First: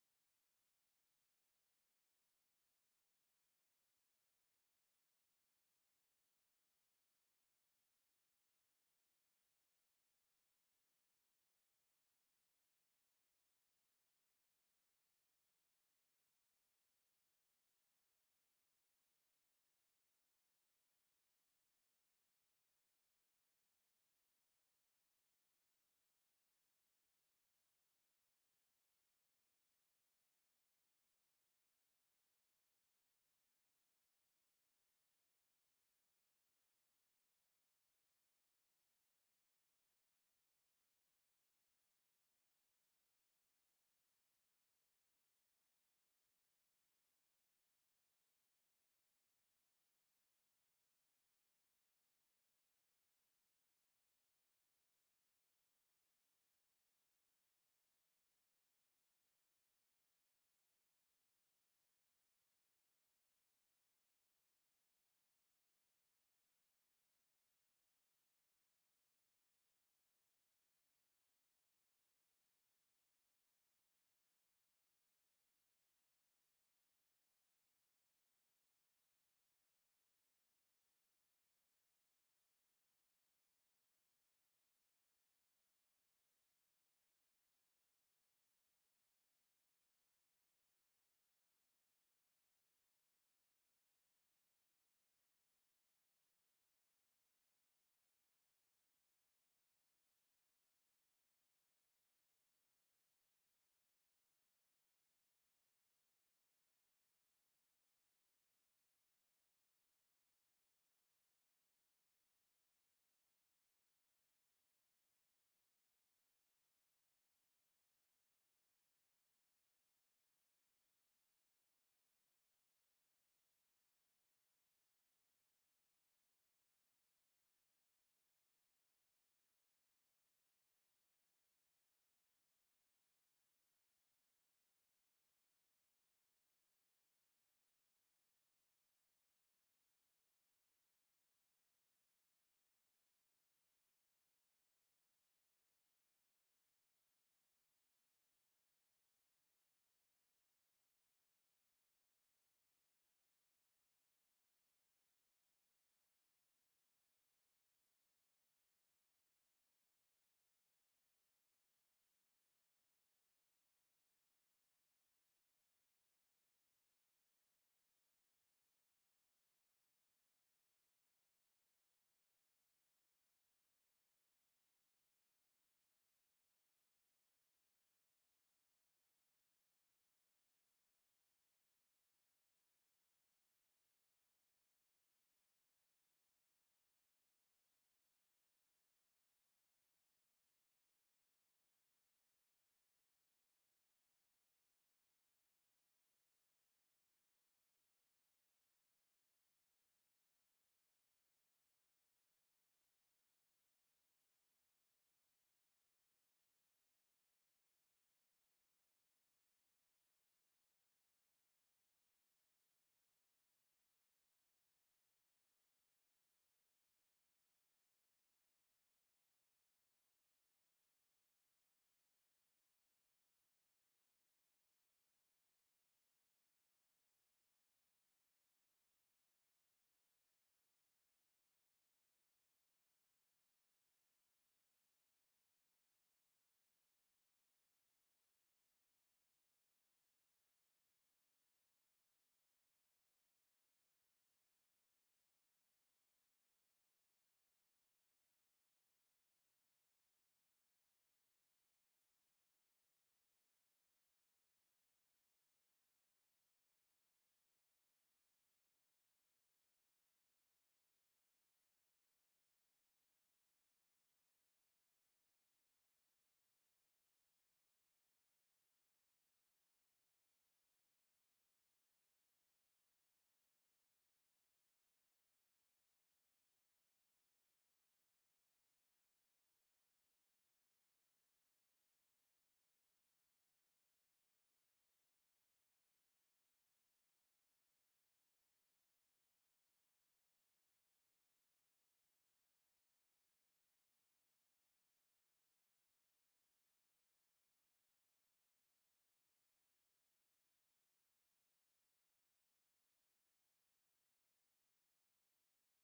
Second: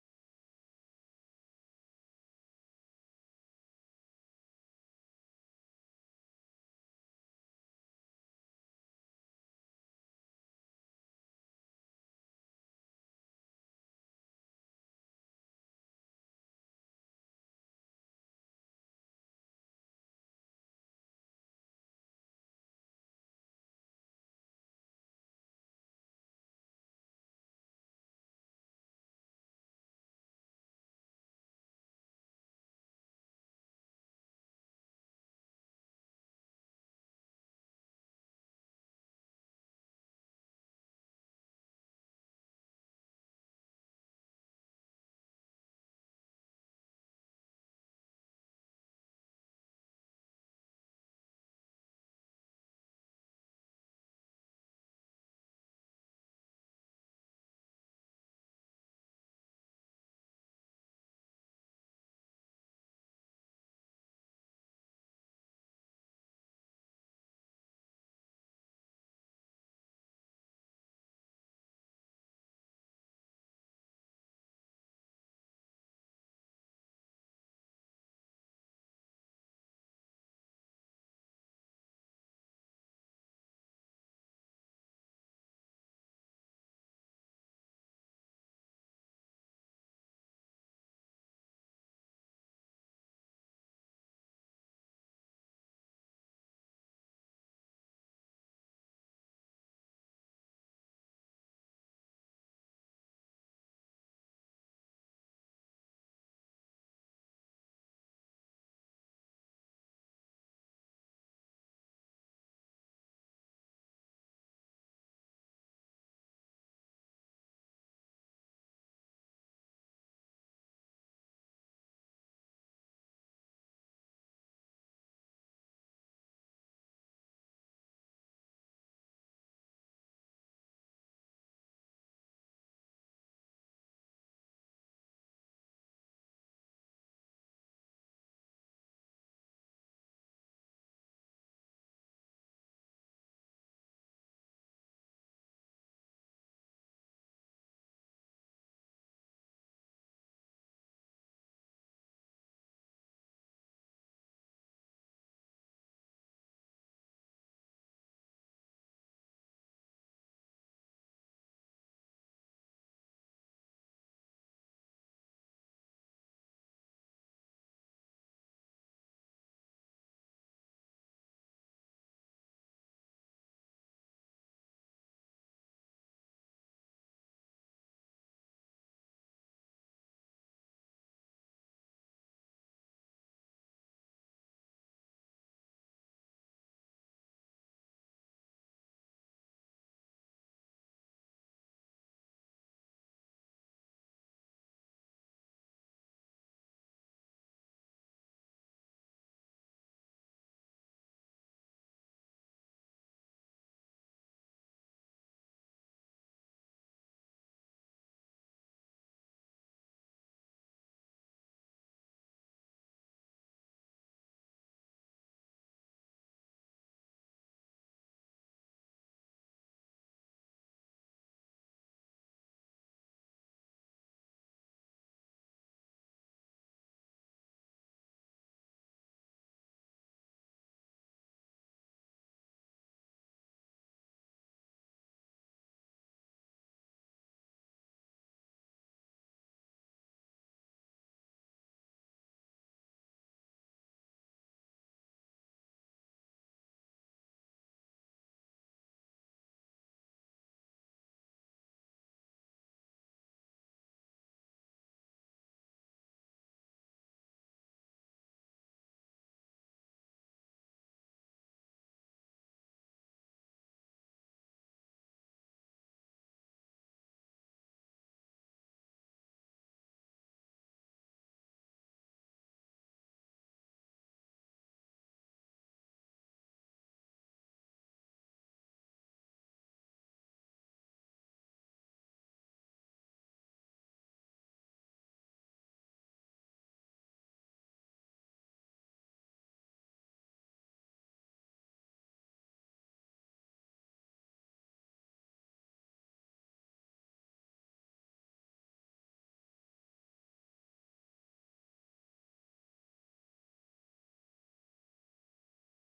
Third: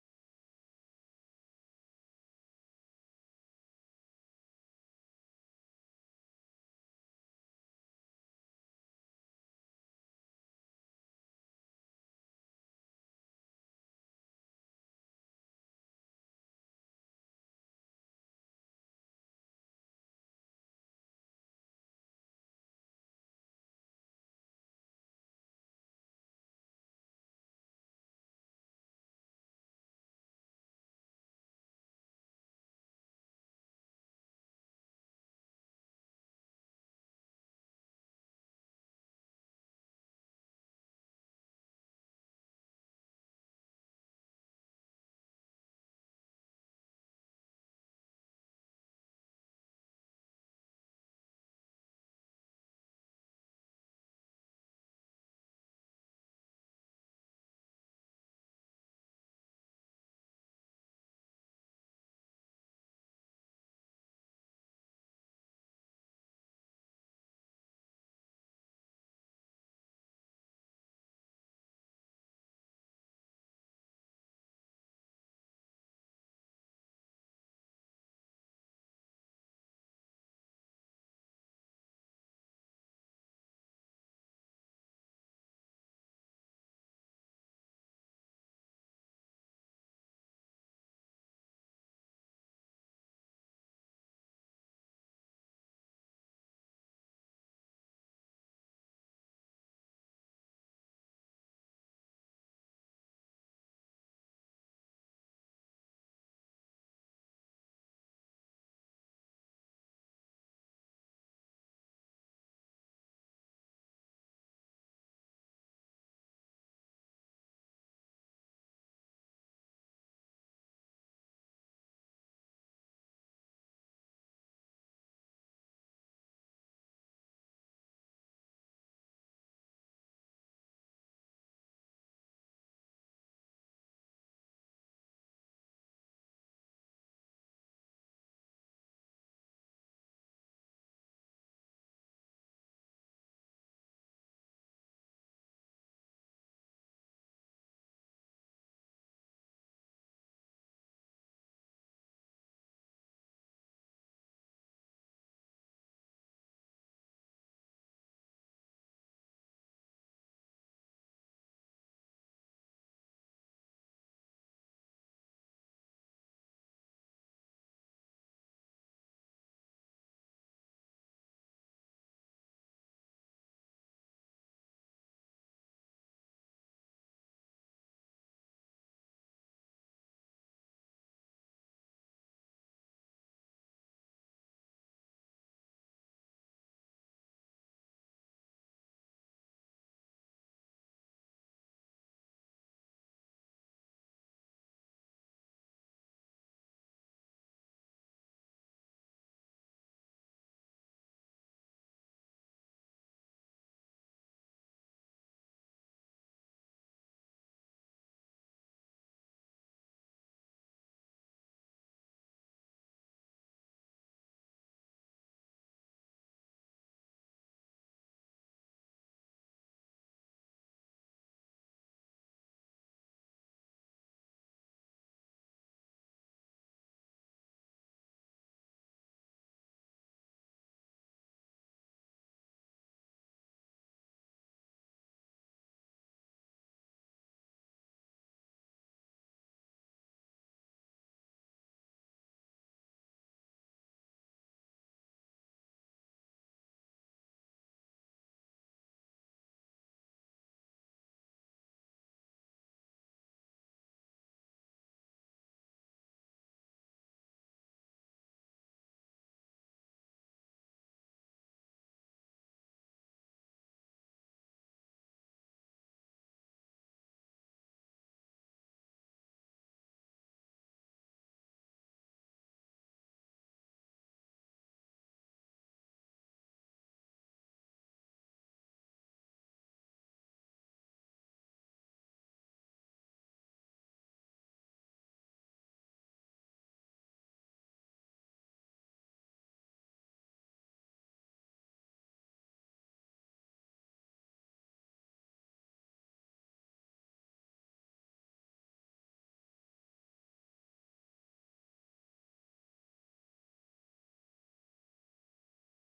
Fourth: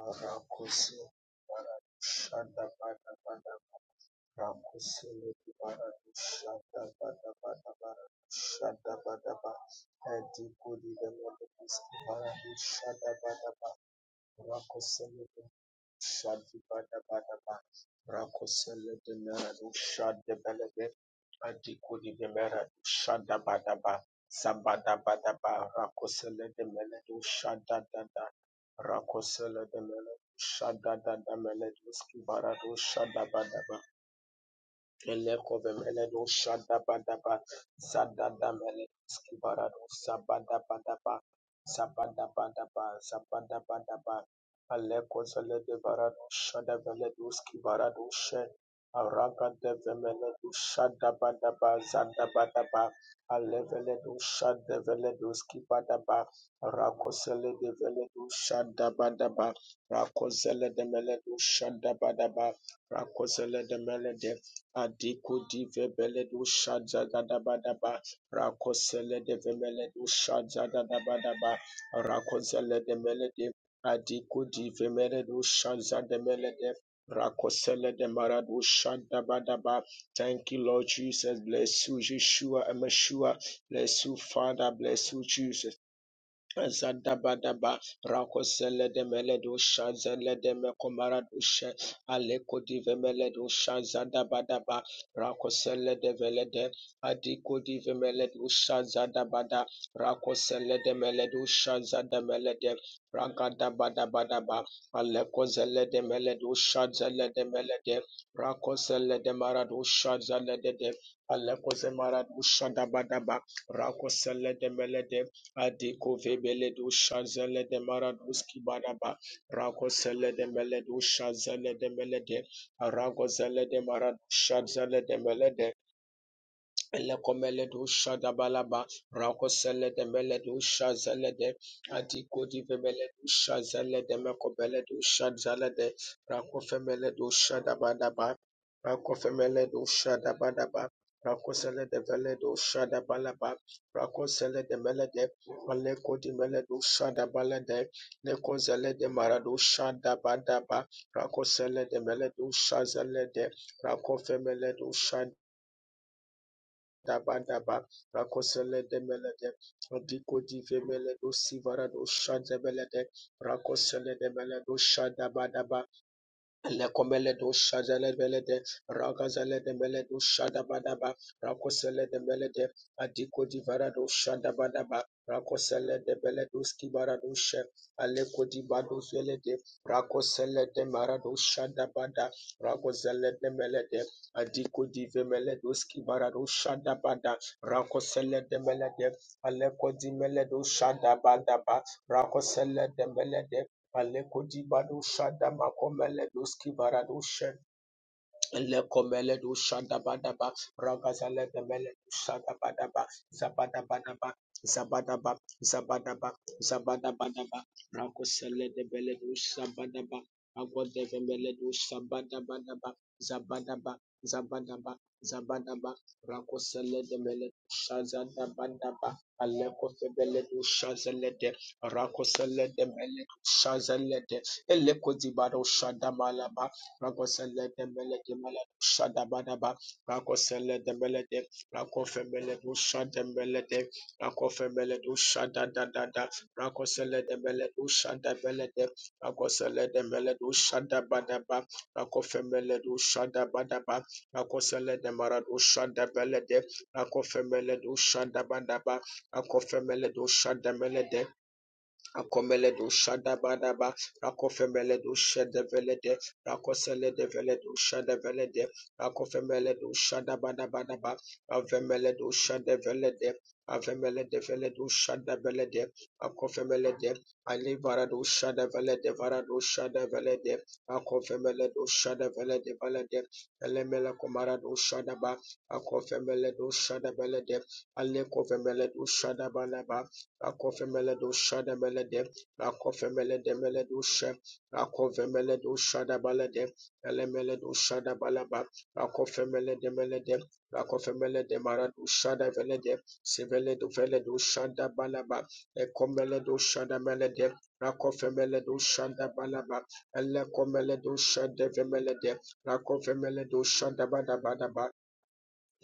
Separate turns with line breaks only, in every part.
Barakusi bada bana bana barakusi bada bada bana barashanda bana ba hadi kuri the Lord is barashanda bana barakusi Shadi bada bada ba. Rako sele de mera du shadi bele de. Adi kudi de mera du shada bada ba. Sabada bada ba. Rako sele de mele du shada da da. Rako sele de mele du shada da da mele du skibara du shada bada ba. Elekovemeledo shadabadaba sadadamele skibarado sabadabadaba sabadabadaba sabadabadaba alekozeledebarado shadaveledo skibarado she aragadevemeledo shadabadaba zadabadaba aleveledo do shada vele do skibadaba rakoseledeveledo shadabadaba rakozeledemeledo shadabadaba de mele do shada badaba rako zele de mele de Adiku dive beledu shaja gadabadaba rakosele de vemeledu shaja gadabadaba rakosele de melede adiku dive meledu shaja de melede rakosele de maradu shadabadaba. Thank you, Lord Jesus. Bless you, Yeshua and Meshua. Bless you, Father. Bless you, Jesus. Zadabadaba Rakosele de Meledusha Zele de Mekomaradusha Aleko dive Meledusha Zadabadaba Rakosele de Velede Adiko dive Meledusha Zadabada Rakosele de Meledusha Zadamelede Ragadabadabadaba Aleko Zele de Meledusha Zele de Melede Rakosele de Maradusha Zele de de Aleko Zemaradusha Dabadaba Rakosele de Melede Adikove beledu shazele de maraduski baraba rako sele de meledu shazele de melede arago zele de maradu shazele de melede Elekomeledu shadabalaba rakoseledu meledu shazalede atikodi vemeledu shazalede mekobeledu shazalede rakofemeledu shadabadaba rakofemeledu shadabadaba rakoselede veledu shadabalaba rakoselede melede alekodi meledu shadabalede lekozelede maradu shadabadaba rakoselede meledu shazalede rakofemeledu shadabadaba Daba daba, rakosele demelede, diko divemele do sivara do shadebelede, rakosele demele do shadaba daba, Lekomeledo shadele belede, ragazele de meledo shadabadaba, rakosele de melede, adiko di varado shadabadaba, rakosele de bele do Skibara do she, aleko di bado zelede, rakosele de mara do shadabada, rakosele de melede, adiko di skibara do shadabada, rakosele de melede, aleko di meledo shadabadaba, rakosele de melede, Alekodi badu shada makomele doski baradu shada. Lekomele du shada shadabadaba, ragazale gemele du shada badaba, zabada badaba, shadabadaba, zabadabadaba, zabadaba, zabadaba, zabadabadaba, rakosele de bele du shabadaba, agwade gemele du shabada badaba, shabadabadaba, zabadaba, zabadaba, zabadaba, rakosele de mele du shazada badaba, aleko febele du shazele de, rakosele de mele du shazele de, eleko dibaro shada malaba. Rakosele de Meleke Mele Shadabadaba, Rakosele de Melede, Rakofemele do Shadamelede, Rakofemele do Shadadadada, Rakosele de Mele do Shadabelede, Rakosele de Mele do Shadabadaba, Rakofemele do Shadabadaba, Rakosele de Mara do Shadabelede, Rakofemele do Shadabadaba, Rakofemele do Shadamelede, Akomele do shada bada ba Akomeledo do shada Shadavelede, Rakoseledo Veledo Shadavelede, Rakofemeledo Shadabadabadaba, Avemeledo Shadavelede, Avemelede Veledo Shadavelede, shada Alivarado Shadavelede, Varado Shadavelede, Akofemeledo Shadavelede Velede, Elemela Comarado Shadaba, do shada Alekofemeledo ba. akofemele do shada velede ale kofemele do shada bada ba Akofemeledo shadabalede, akofemeledo meledo she, akofemeledo shadabalede, elemeledo shadabalaba, akofemeledo melede, akofemeledo marado shadavelede, siveledo veledo shadabalaba, ekomeledo shadamelede, akofemeledo shadabalaba, elekomeledo shadavemelede, akofemeledo shadabadabadaba,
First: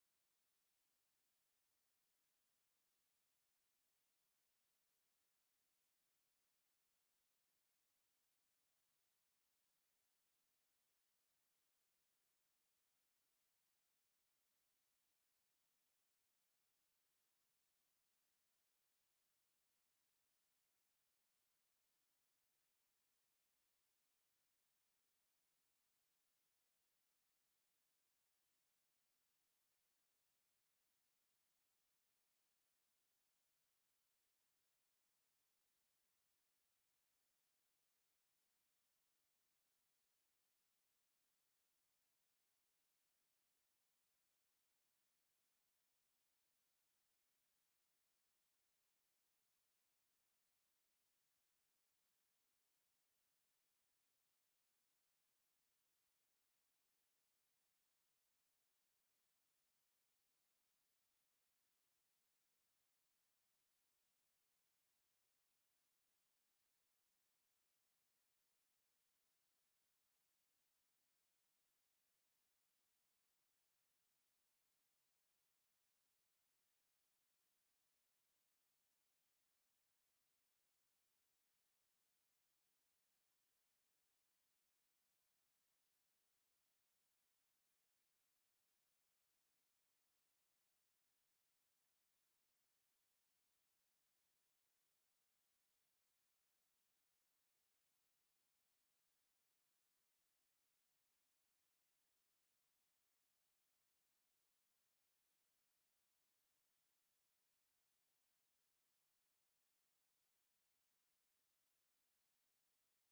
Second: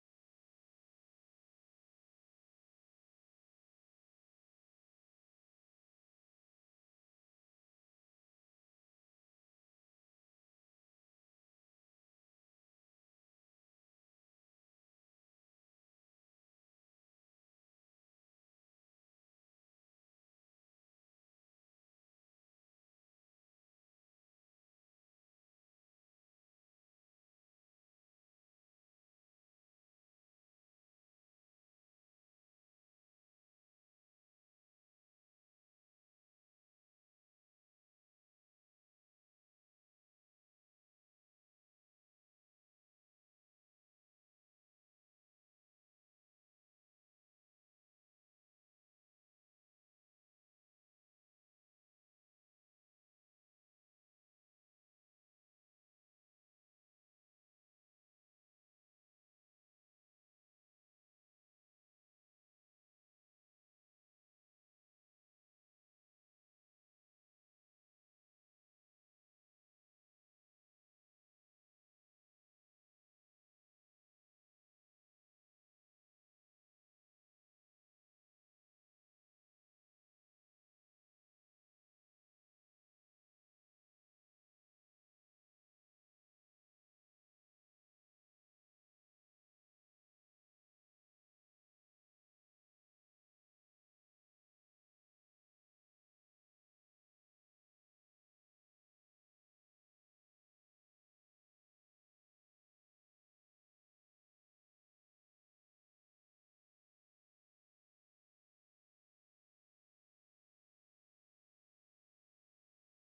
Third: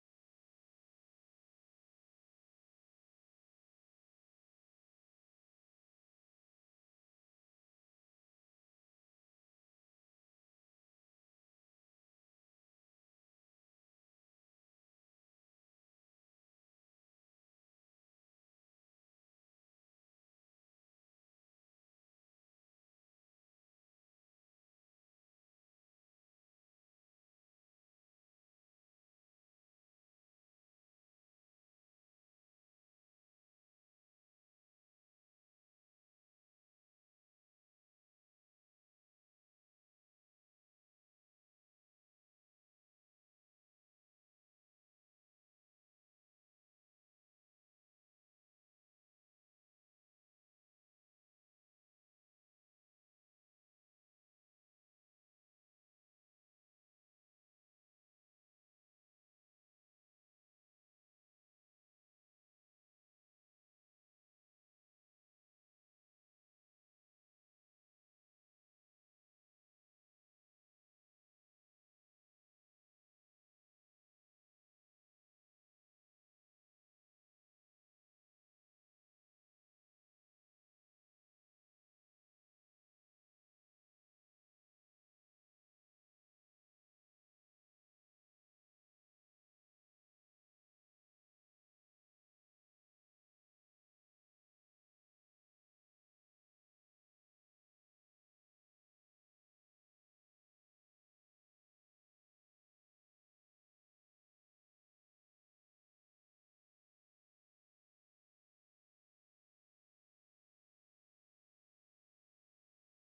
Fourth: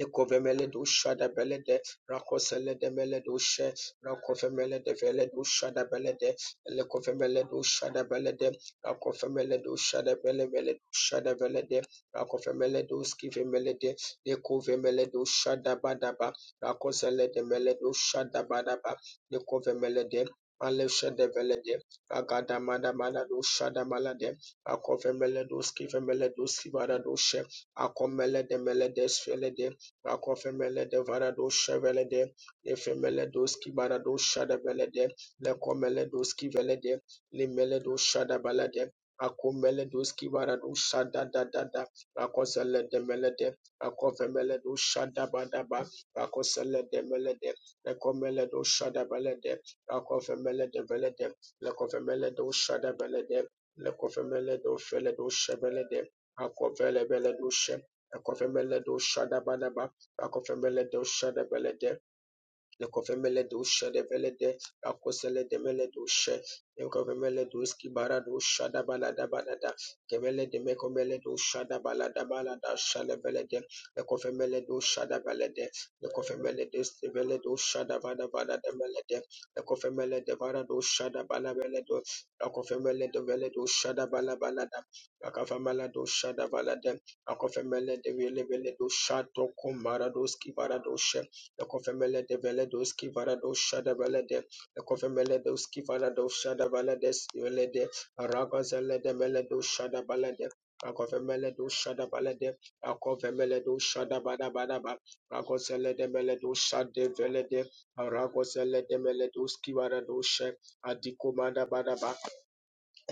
Ekovemele dusha da belede, rakosele de mele dushe, rakovemele de vele dusha da belede, lekovemele dusha da belede, rakovemele dusha da bele mele dusha da belede, rakovemele duski vemelede, lekovemele dusha da badaba, rakosele de mele dusha da badaba, lekovemele de Alesha de Velede, Agada Madamana Dusha da Malade, Akove Meleduski Vemeleduski Vada Dushe, Akomele de Meledes Velede, Akofemele de varado shevele de efemele doski barado shada vele de lekomele doski vele de limele do shada vele de akomele doski barado shada da da da akosele de mele de akofemele do shada bada ba akosele de mele de lekomele do shada vele de akofemele de vele de lekomele do shada vele de lekomele do fele do shevele de akofele vele do she Ekofemele do shada Rakofembele dosha debele Le Lekovemele doshe develede, akosele demele doshe, lekovemele doski bara dosha da balada balada, kemele de mekomele dosha da balada balada shalevelede, lekovemele dosha da balede, lekovemele desvele dosha da vada vada demelede, lekovemele de le kofe mele de vara dosha da balabele do, lekovemele de vele dosha da bala balada, balabalada, akavamala dosha da balade, akofemele de vele vele dosha to komara doski bara doshe, the Lekofemele de Veledos Kivarado Shadabalade, Lekofemeledos Kivarado Shadabalades Yolede, Ragazalede Meledo Shadabalade, Akofemeledo Shadabalade, Akofemeledo Shadabadabadaba, Ragozelede Meledo Shade Velede, Ragozele de Meledos ki varado She, Adikomada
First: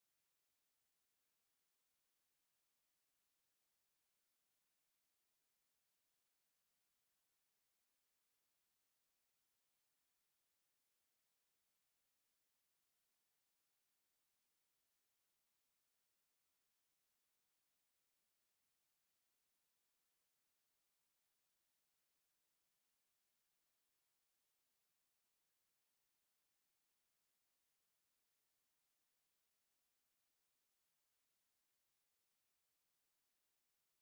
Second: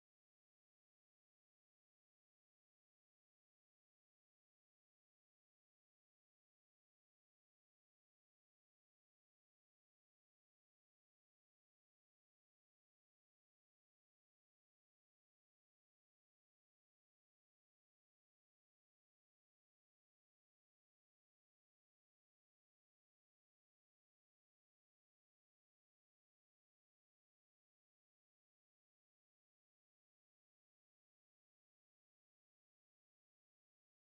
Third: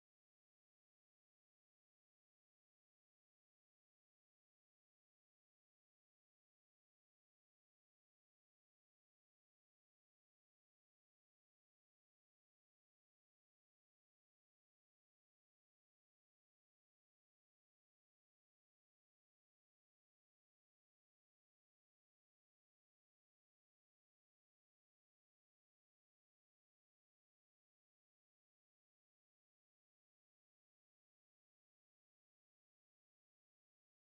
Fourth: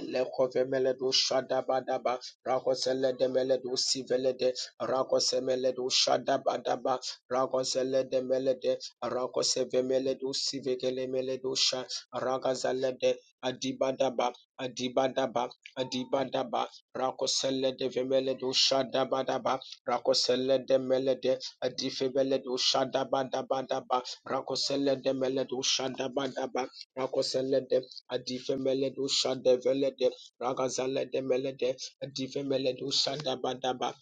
Lekovemeledu Shadabadaba, Rakoseledemeledu Sivelede, Rakosemeledu Shadabadaba, Rakoseledemelede, Rakosevemeledu Sivekelemeledu Sha, Rakazalede, Adibadaba, Adibadaba, Adibadaba, Rakoseledevemeledu Shadabadaba, Rakoseledemelede, Adifebeledu Shadabadabadaba, Rakoseledemeladu Shadabadaba, Rakosele de adifemele do shada Adifemeled Ushadeveled Ragazaled Melede adifemele do shada badaba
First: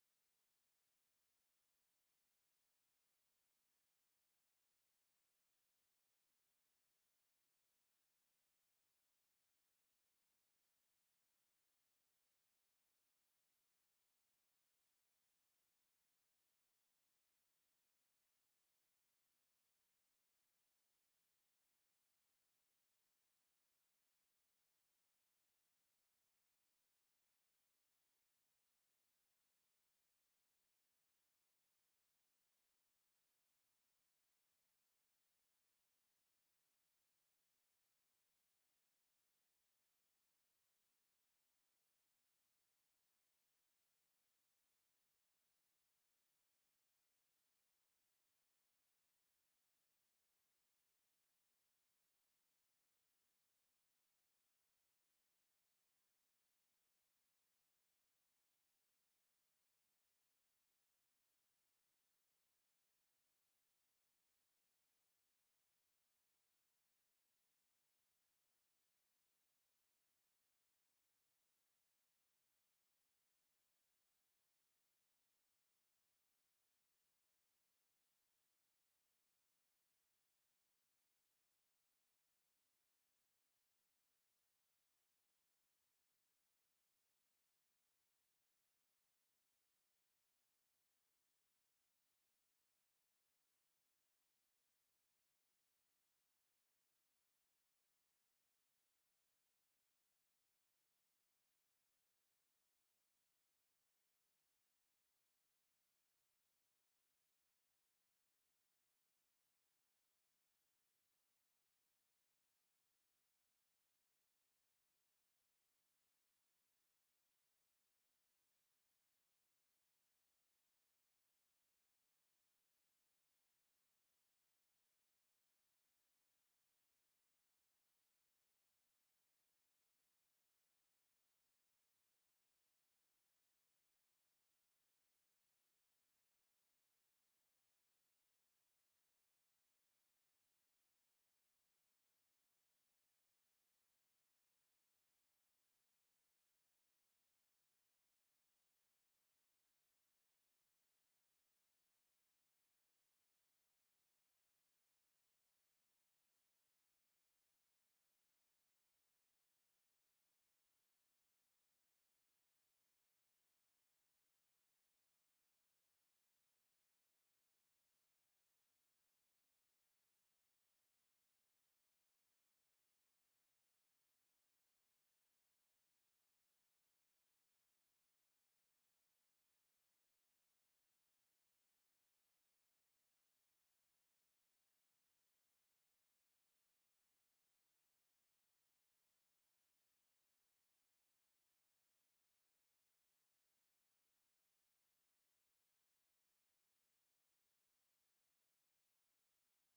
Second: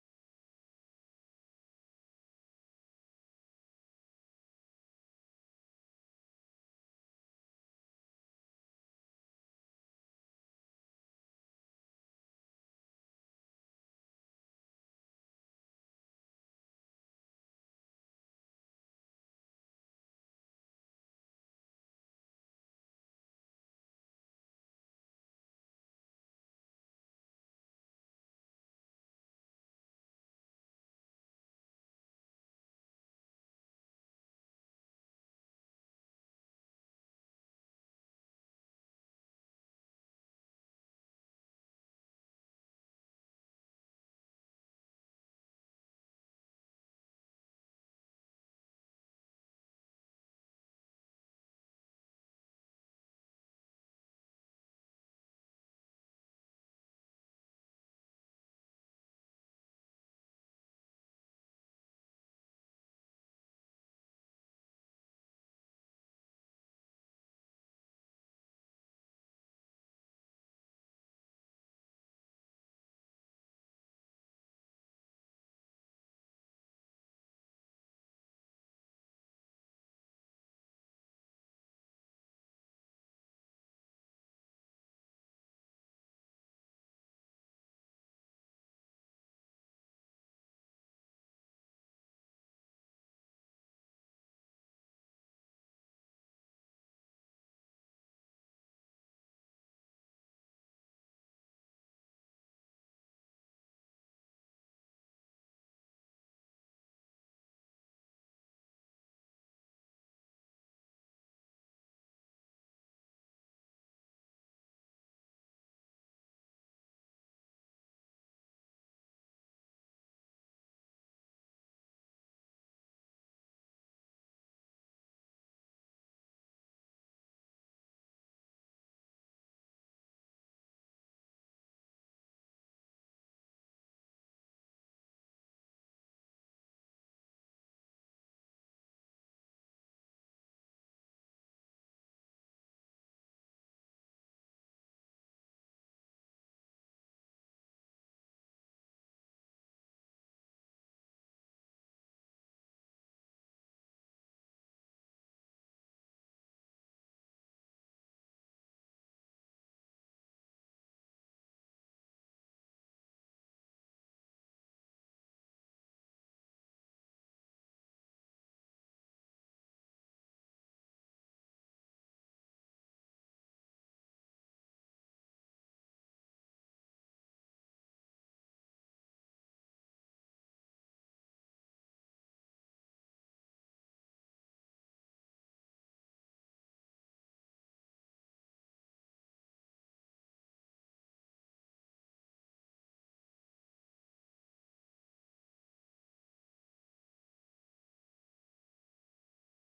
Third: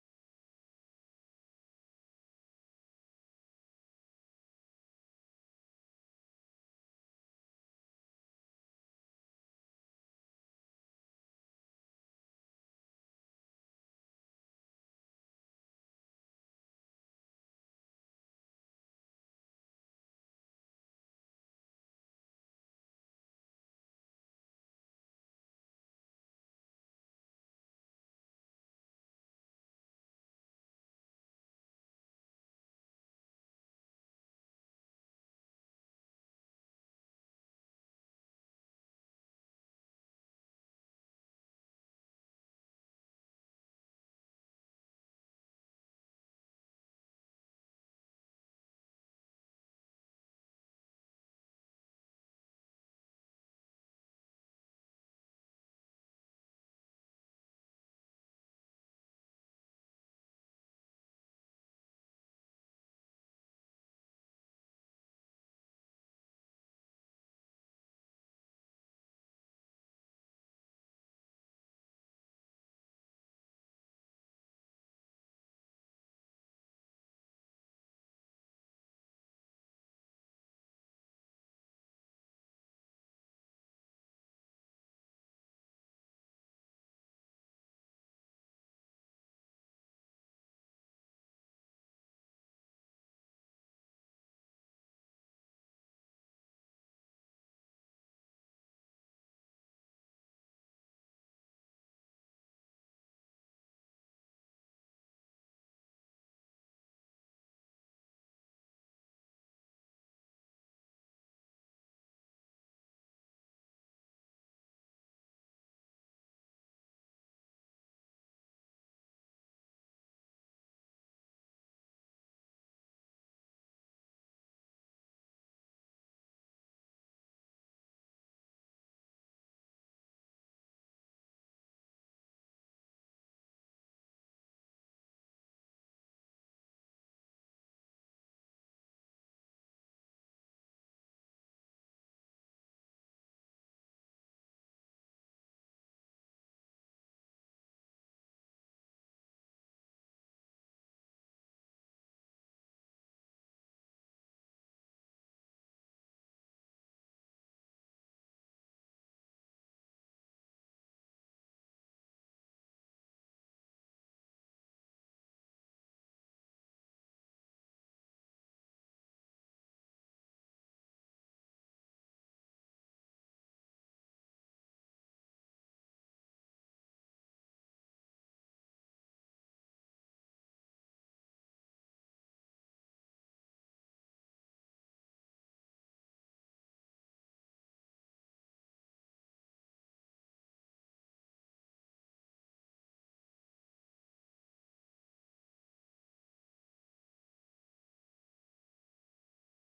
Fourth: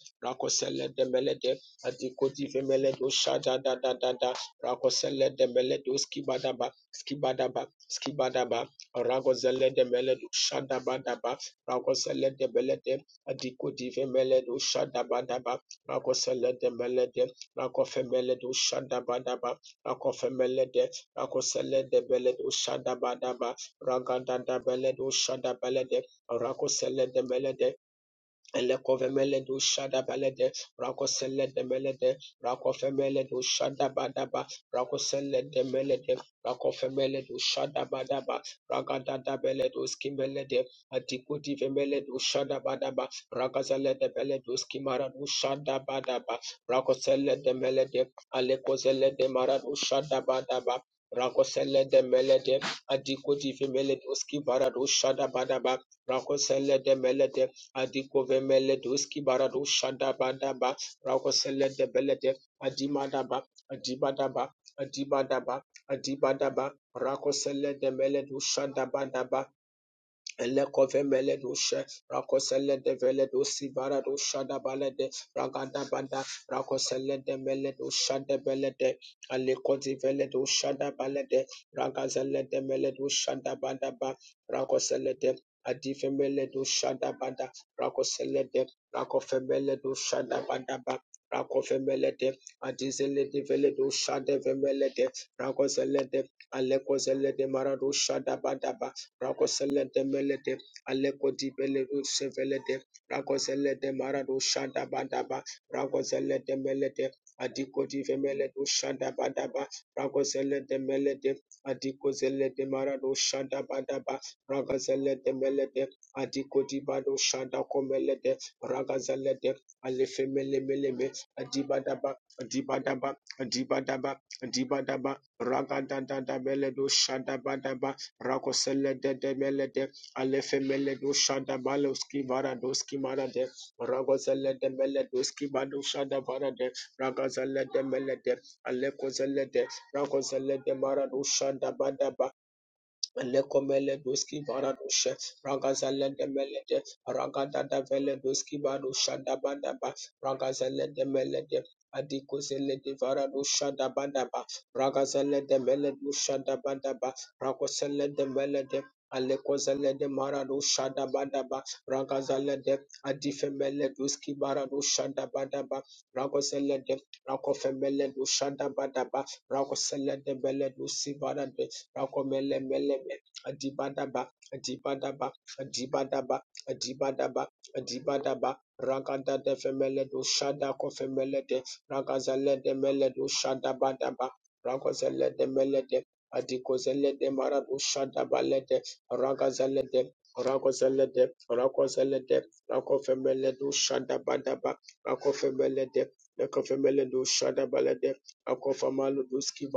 Ushadabadaba de Melede Adikotifemeled Ushadadadada Rakoseled Meled Uskibadaba Skibadaba Skibadaba Ragozeled Meled Ushadabadaba Rakoseled Melede Adikotifemeled Ushadabadaba Rakoseled Melede Rakofemeled Ushadabadaba de Rakoseled shada badaba. Ragada da belede, ushada belede, rakosele de belede, Elekovemele do shada balede, rakosele de melede, rakofemele do shada badaba, rakosele de melede, rakofemele do shada badaba, ragada da bele do skimele de, atikudi vemele do shada badaba, ragazele de bele do skimara do shada badaba, rakosele de melede, alekozele de mara do shada badaba, rakosele de melede, atikudi vemele do skivara do shada badaba, rakosele de melede, Adikovemele doski barado shadabadaba rakosele debelede adimadaba adibadaba adibadaba adibadaba rakosele debele do shadabadaba Elekovemele doshe, rakosele devele dosi vara dosha da balede, ragada bada, rakosele de mele dosha de belede, alekoti vele dosha da balede, ragazele de mele dosha da bada ba, rakosele de, adifemele dosha da bada, rakosele de, rakofemele dosha da bada ba, rakofemele de, adizele de vele dosha de vemele de, rakosele de, alekozele de mara dosha da bada ba, Rakoselete melete, alekoti peledu sevelete, rakoselete maradu shanda badaba, rakoselete melete, adikoti femeledu shanda badaba, rakoselete melete, adikozelete maradu shanda badaba, rakoselete melete, adikoti badu shanda komelete, rakazelete, alefemele meleme, adibadaba, adibadaba, adibadaba, adibadaba, ragadadada meledu shanda badaba, rakosele de de mele de alefe mele do shada baloski vara doski mara de ragozele de mele doski bado shada bara de ragozele de mele de alekozele de ragozele de mara do shada bada ba Lekomeledoski Baradushe, Ragazele de Melede, Ragada da Veledoski Barusha da Badaba, Ragazele de Melede, Adikozele de Varadusha da Badaba, Ragazele de Meledusha da Badaba, Ragosele de Melede, Alekozele de Maradusha da Badaba, Ragazele de Adifemele Duski Baradusha da Badaba, Ragosele de Rakofemele Dusha da Badaba, Ragosele de Beledusi Barade, Rakomelebelebe, Adibadaba, Adibadaba, Adibadaba, Adibadaba, Adibadaba, Ragada de femele do Shada Kofemelede, Ragazele de mele do Shada Badaba, Ragozele de Melede, Adikozele de Marado, Shada Balede, Ragazele de Ragozele de Ragozele de Rakofemeledo, Shada Badaba, Rakofemelede, do Shada Balede, do Duski,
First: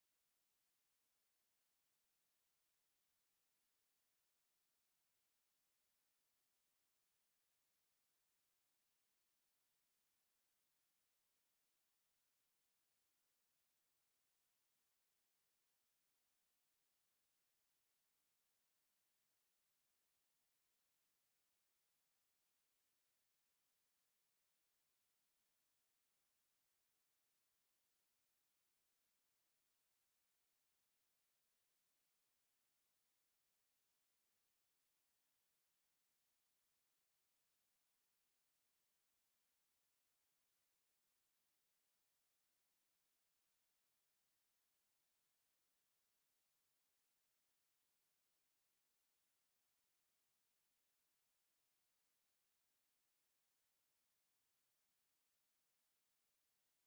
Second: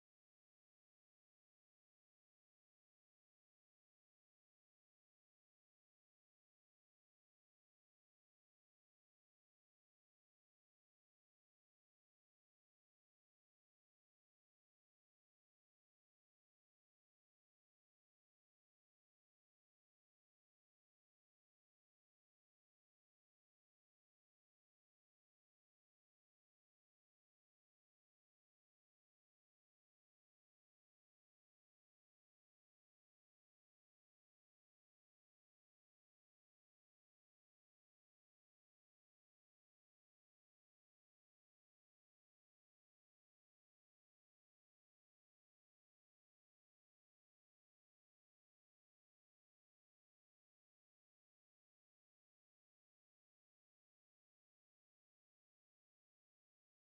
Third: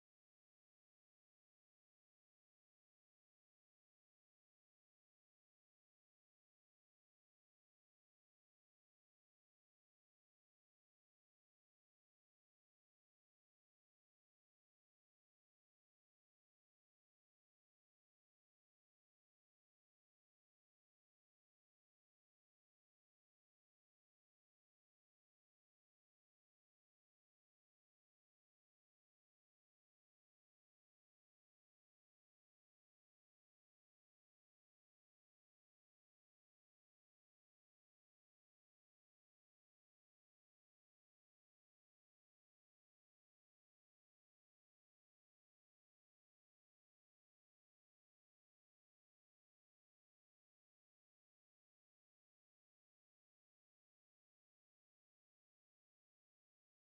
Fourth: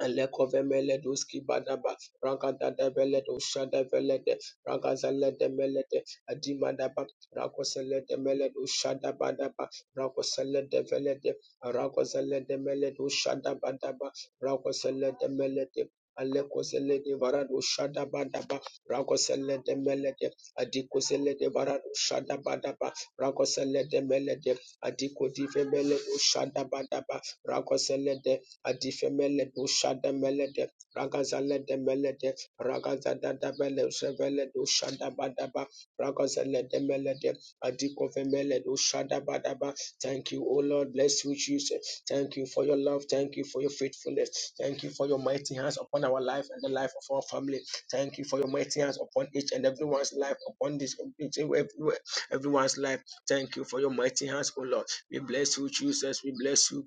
Lekovemele doski badaba, Ragada de Veledo, Shada Velede, Ragazele de Melede, Adimadaba, Rakosele de Meledo, Shada Badaba, Rakosele de Velede, Ragozele de Meledo, Shada Badaba, Rakosele de Melede. Alekosele de Varado Shada Badaba, Rakosele de Melede, Adikosele de Varado Shada Badaba, Rakosele de Melede, Adiko di Vemeledo Shada Badaba, Rakosele de adifemele bushada melede ragazalede melede ragazadada bele sevele dushada badaba ragazalede melede adikofemele dushada badaba thank you o lord bless you jesus thank you for your love thank you for your faithfulness thank you for your mighty hands upon our life and the life of our family thank you for your mighty hands upon each and everyone's life upon this each and everywhere everyone's life thank you for your mighty hands o lord we bless you jesus we bless you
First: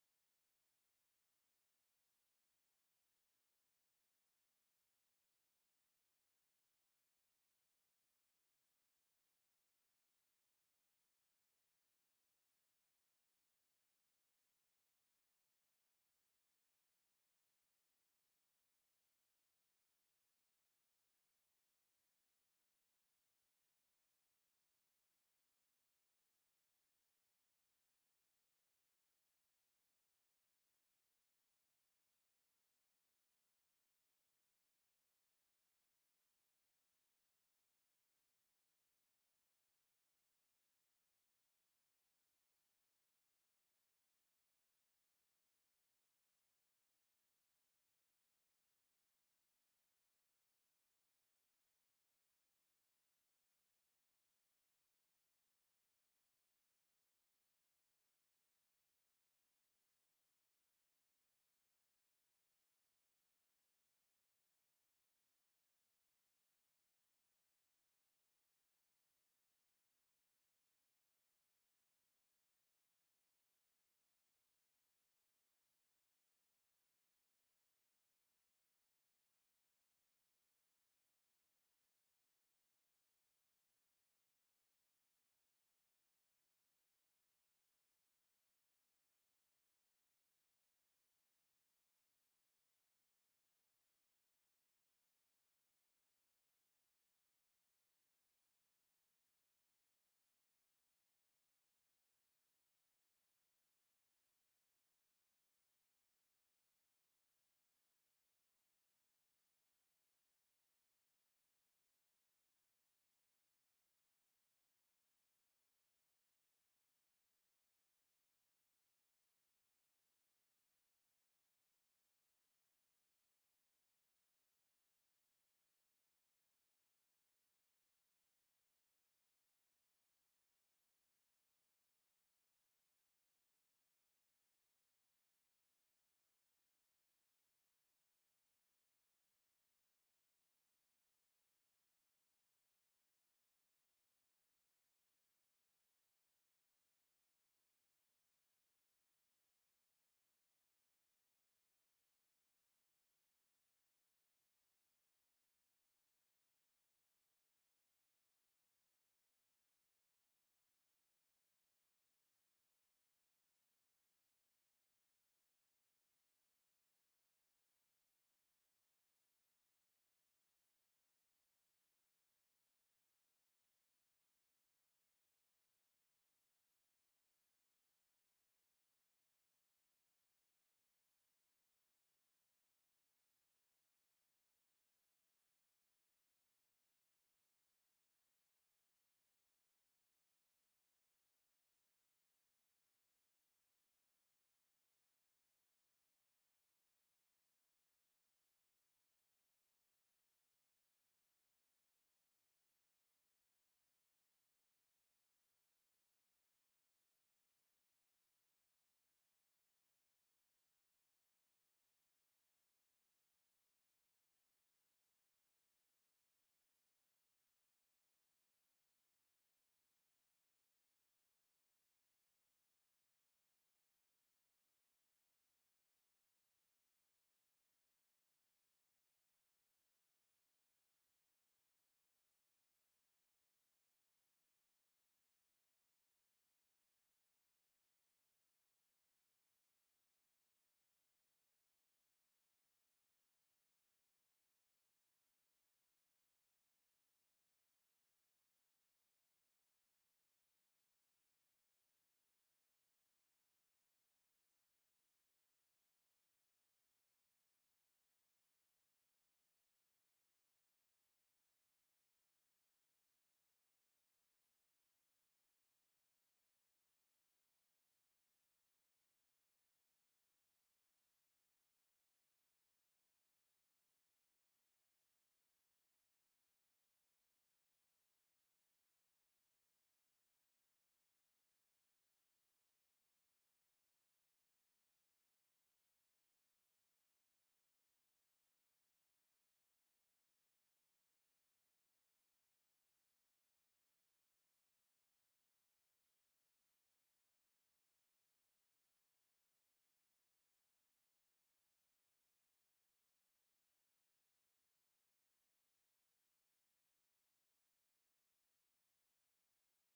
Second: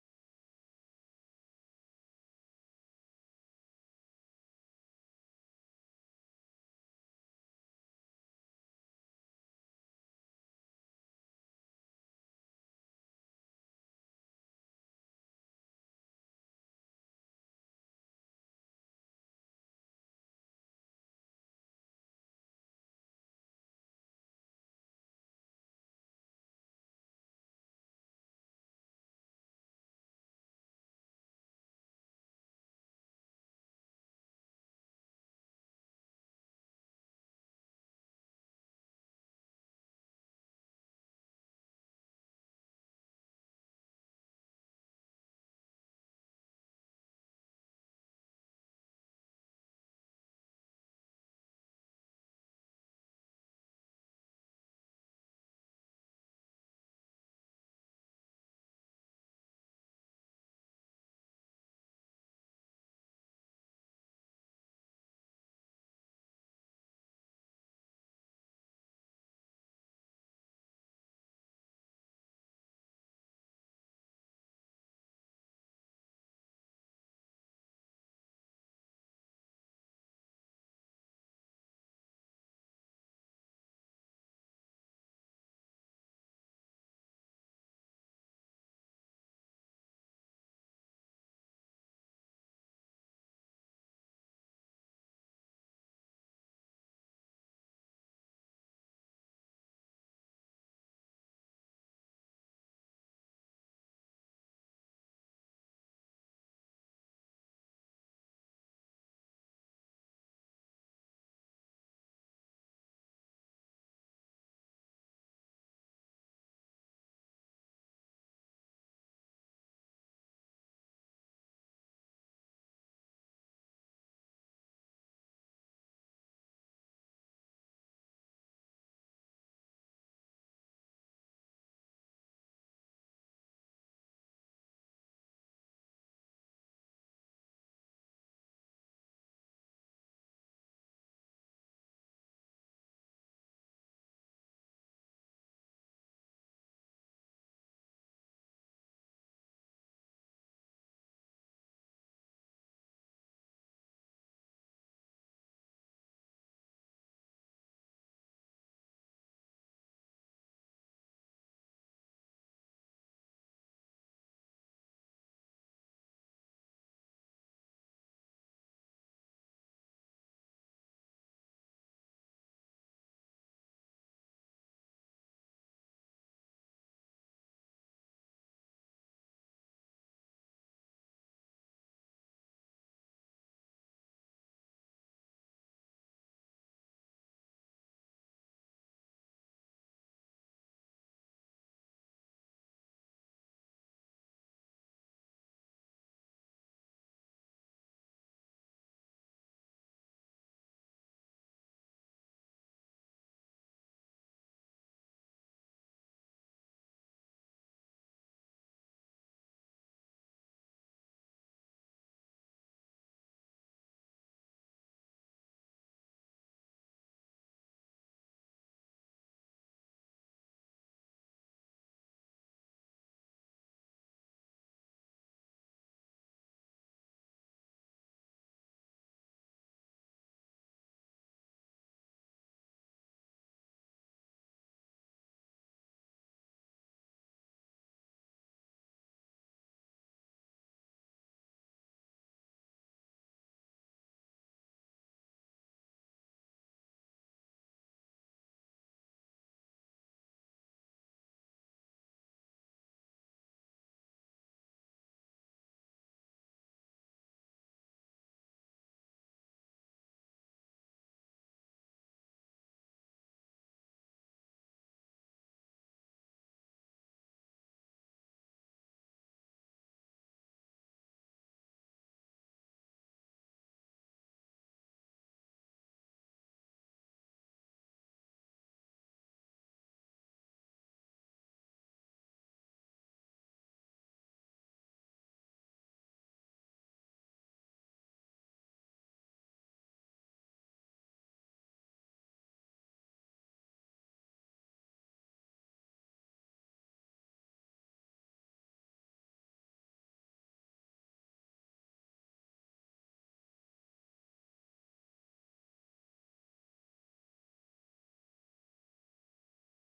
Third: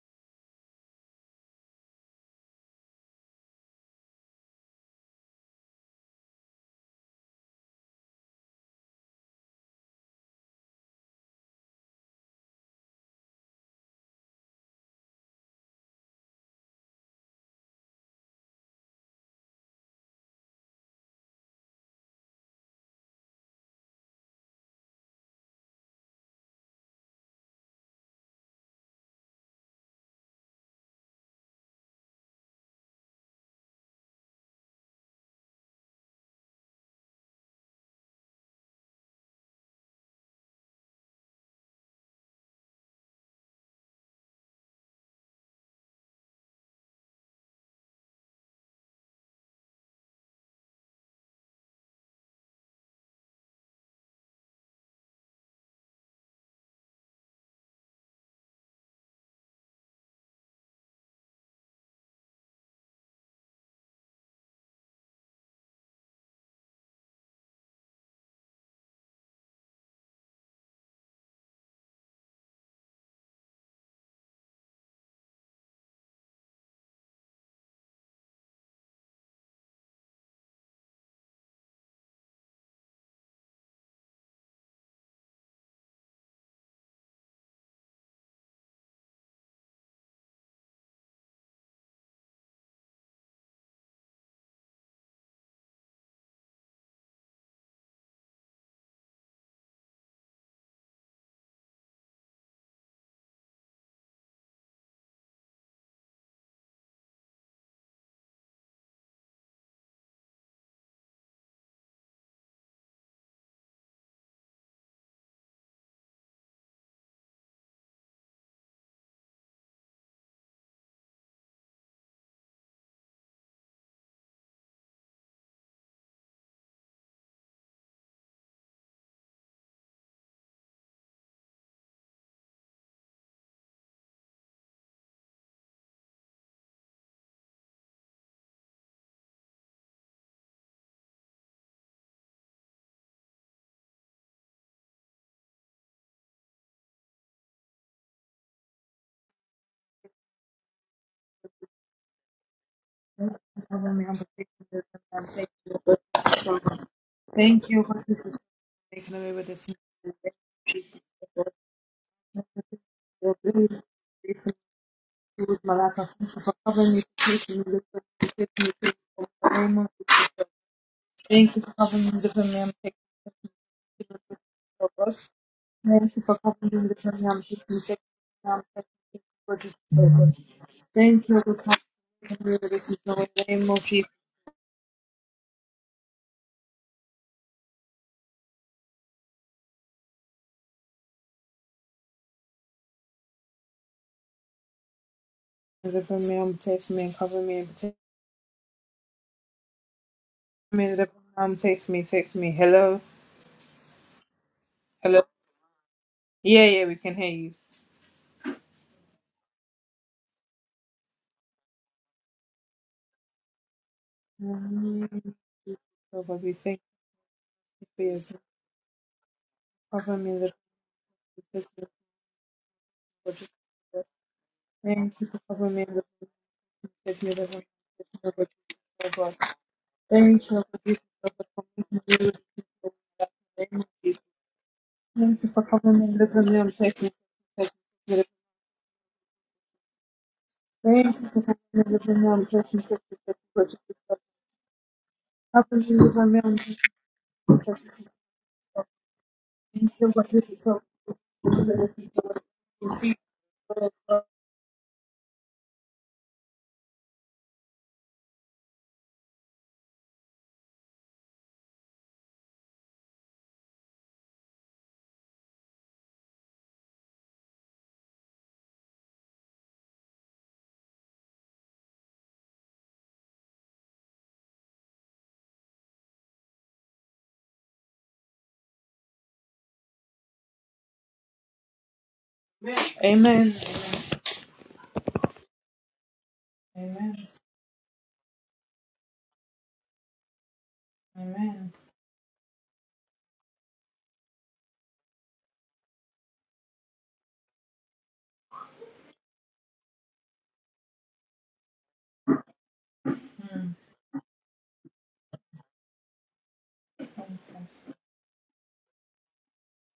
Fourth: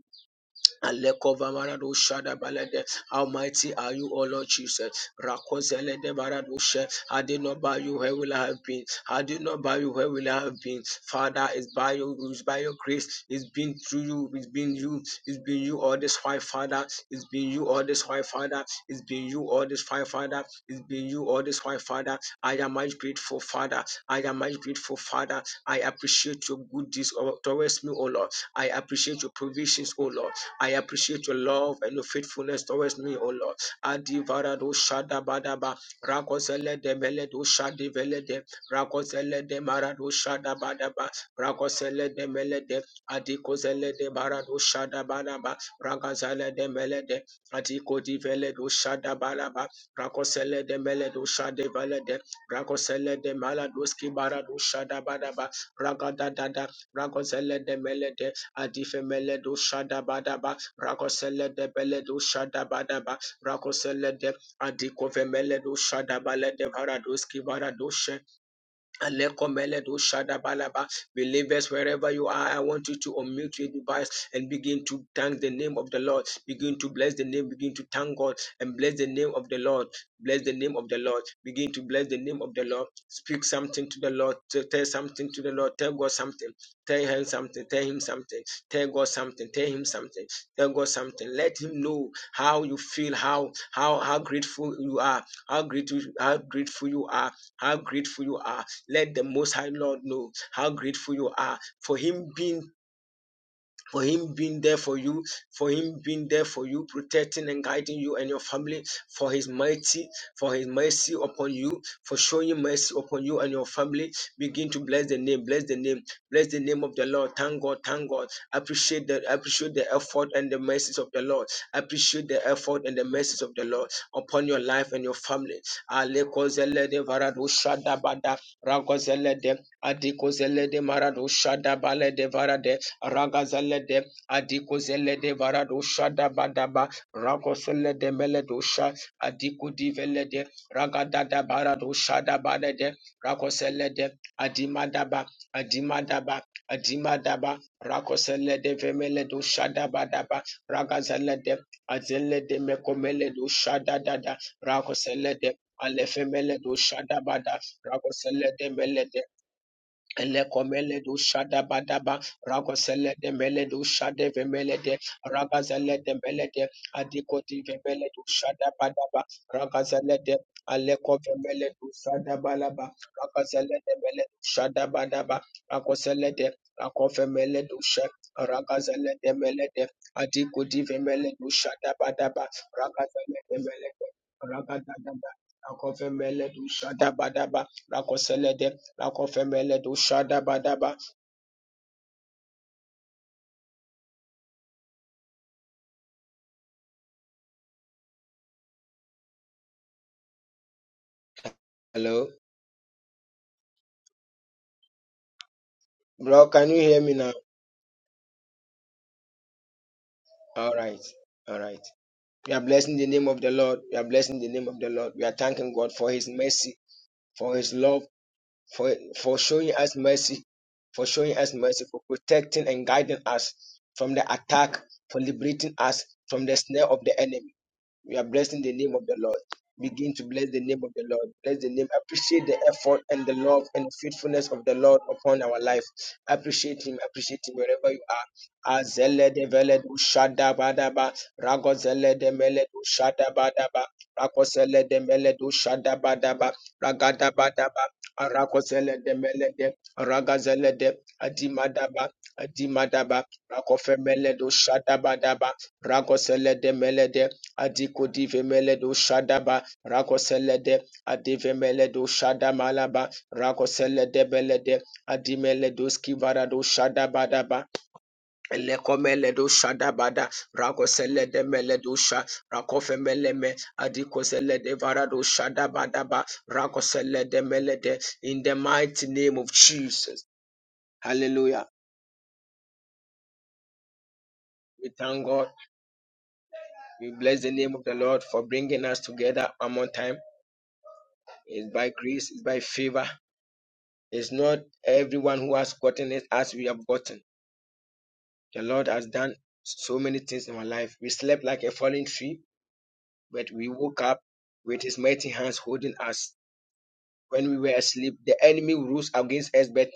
Alekovamaradu Shadabalede. How mighty are you, O Lord Jesus? Rakozelede Baradushe. Had it not by you, where will I have been? Had it not by you, where will I have been? Father, it's by your it's by your grace. It's been through you. It's been you. It's been you all this while, Father. It's been you all this while, Father. It's been you all this while, Father. It's been you all this while, Father. I am much grateful, Father. I am much grateful, Father. I appreciate your good deeds towards me, O Lord. I appreciate your provisions, O Lord. I appreciate your love and your faithfulness towards me, O Lord. Adivarado Shadabadaba, Rakosele de Meledo Shadivelede, Rakosele de Marado Shadabadaba, Rakosele de Melede, Adikosele de Barado Shadabadaba, Rakazale de Melede, Adiko di Veledo Shadabalaba, Rakosele de Meledo Shadevalede, Rakosele de Maladoski Barado Shadabadaba, Ragadadada, Rakosele de Melede, adifemele do shada badaba, rakosele de bele do shada badaba, rakosele de adikovemele do shada shadabale de varadoski varado Alekomeledo shadabalaba. Believers, wherever you are, I want you to unmute your device and begin to thank the name of the Lord. Begin to bless the name. Begin to thank God and bless the name of the Lord. Bless the name of the Lord. Begin to bless the name of the Lord. Speak something to the Lord. T- Tell something to the Lord. Tell God something. Tell him something. Tell him something. Tell God something. Tell him something. Tell God something. Let him know how you feel. How how how grateful you are. How grateful how grateful you are. How grateful you are let the Most High Lord know how grateful you are for Him being for him being there for you, for him being there for you, protecting and guiding you and your family, for his mighty, for his mercy upon you, for showing mercy upon you and your family. Begin to bless the name, bless the name, bless the name of the Lord. Thank God, thank God. Appreciate the appreciate the effort and the mercies of the Lord. Appreciate the effort and the mercies of the Lord upon your life and your family. Alekozelede varado shadabada, rakozelede, adikozelede marado shadabalede varade, ragazelede adikozelede varado shada badaba ragoselede meledosha adikudivelede ragadada barado shada badede ragoselede adimadaba adimadaba adimadaba rakoselede vemeledo shada badaba ragazelede azelede
Thank
mekomeledo shada dada rakoselede alefemeledo shada bada
you for this is
rakoselede
taken
melede
away with this. Thank
Elekomele
you
do shada badaba ragosele de mele do shade vemele de ragazele
for
de
covering me
mele de
with
adikoti
me.
vemele
I'm
do shada badaba
taking
ragazele de aleko
Thank you
vemele
for
do
covering me
shada
with
balaba
me.
ragazele de mele do shada badaba ragosele de akofemele do shada
i
ragazele de mele de adikoti
Thank
vemele
you
do
for
shada
covering
badaba ragazele de
me
mele
with me.
de ragadadaba akofemele do shada badaba ragosele de
Deliver me, um, taste me, and cover me, and protect me. Deliver me, um, taste me,
Hello,
taste me. Hello, hello.
bro.
Yeah,
Can you
yeah, we
hear me
can hear
now?
you.
All right, all right. We are blessing the name of the Lord. We are blessing the name of the Lord. We are
Mm,
thanking God for
So,
His
God, we
mercy,
thank
for His
you for
love,
your grace.
for for showing us
cover me,
mercy,
deliver
for showing
me,
us
taste me,
mercy, for protecting and guiding
Lord Jesus.
us from the attack,
Thank
for
you for
liberating
covering me,
us
deliver
from the snare
me,
of
taste
the
me,
enemy.
deliver me,
We
taste
are
me, Lord
blessing the name
Jesus.
of
Oh,
the
God.
Lord. Begin to bless
Thank you,
the
Lord
name of
Jesus,
the Lord.
Lord God,
Bless
for
the name.
making me really thankful
Appreciate the
for that.
effort and the love
Thank
and
you
faithfulness of the Lord upon
Thank you
our
for
life.
covering me, deliver me, um,
Appreciate Him.
taste me, taste
Appreciate Him
me, taste
wherever you
me, Lord Jesus.
are. Azele de vele du shada
Thank
badaba.
you for covering me, deliver
Ragozele
me,
de
um,
mele
taste me,
du
taste me, taste
shada
me, Lord
badaba.
Jesus.
Rakosele de mele du
Often
shada
we move
badaba.
around
Ragada badaba.
and
Arakosele de mele de.
feel what you
Ragazele
so
de.
listen
Adimadaba.
to what you see.
Adimadaba. Rakofemele du shada badaba. Rakosele de mele de. Adikudivemeledu Shadaba Rakoselede Adivemeledu Shadamalaba Rakosele Belede Adimeledu Skivaradu Shadabadaba Lekomeledu Shadabada Rakosele de Meledusha Rakofemeleme Adikosele de Varadu Shadabadaba Rakosele Melede in the mighty name of Jesus. Hallelujah.
Amen.
We thank God. We
Amen.
bless the name of the Lord for bringing us together one more time.
Amen.
It's
Amen.
by grace, it's by favor It's not everyone who has gotten it as we have gotten. The Lord has done so many things in our life. We slept like a fallen tree, but we
Amen.
woke up with his mighty hands holding us. When we were asleep, the enemy rose against us, but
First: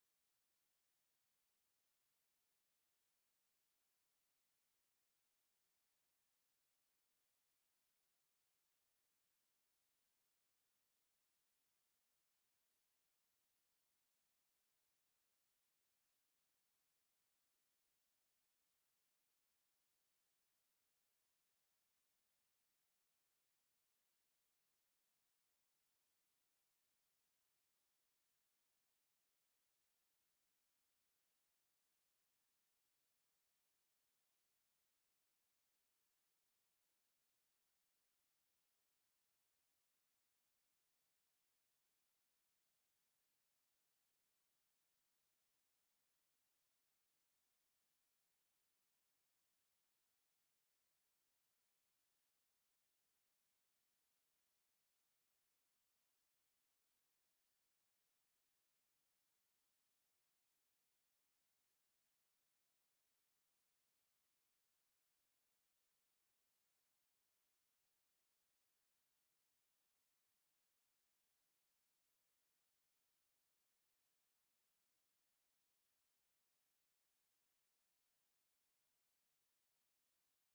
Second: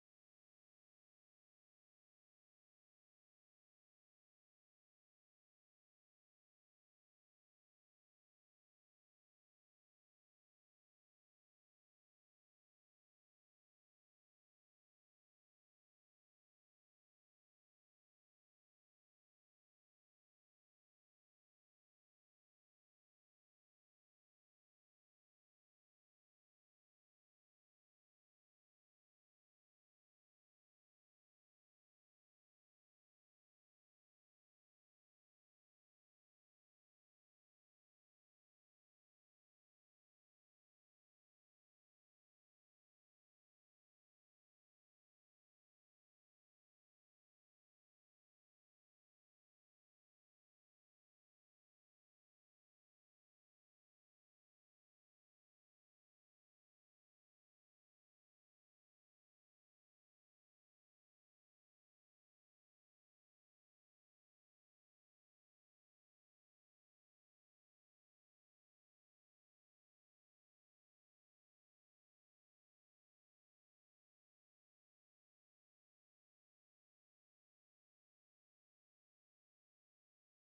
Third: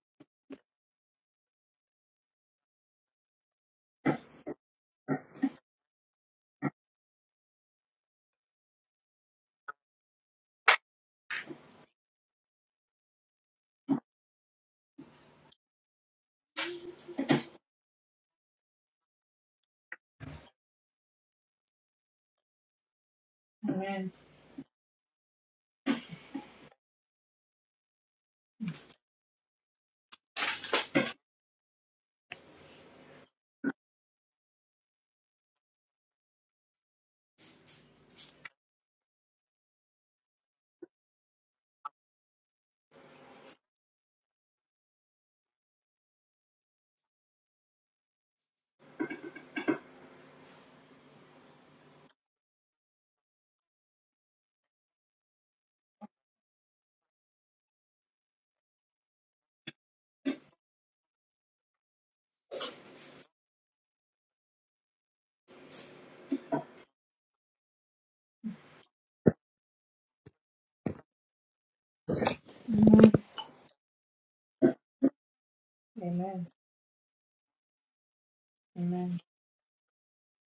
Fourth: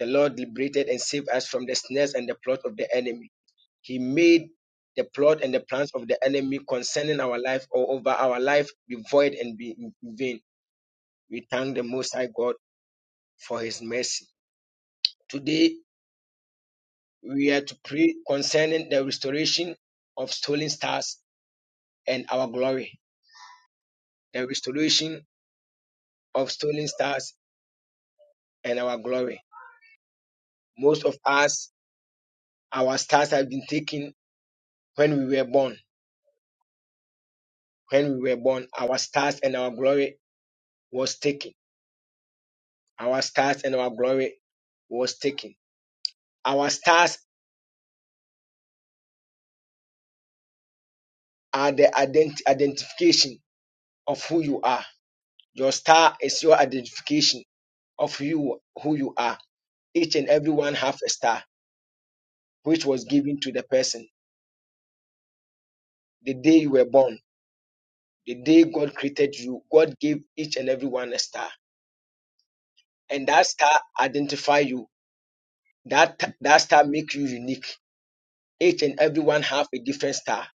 the Lord liberated and saved us from the snares and the plot of the enemy. He made the plot and the plans of the enemy concerning our life or over our life be void and be in vain. We thank the Most High God for his mercy. Today We are to pray concerning the restoration of stolen stars and our glory.
Amen.
The restoration of stolen stars and our glory. Most of us, our stars have been taken when we were born. When we were born, our stars and our glory was taken. Our stars and our glory was taken. Our stars are the ident- identification of who you are. Your star is your identification of you who you are. Each and every one have a star which was given to the person the day you were born, the day God created you. God gave each and every one a star, and that star identify you. That
Amen.
that star make you unique. Each and
Amen.
every one have a different star.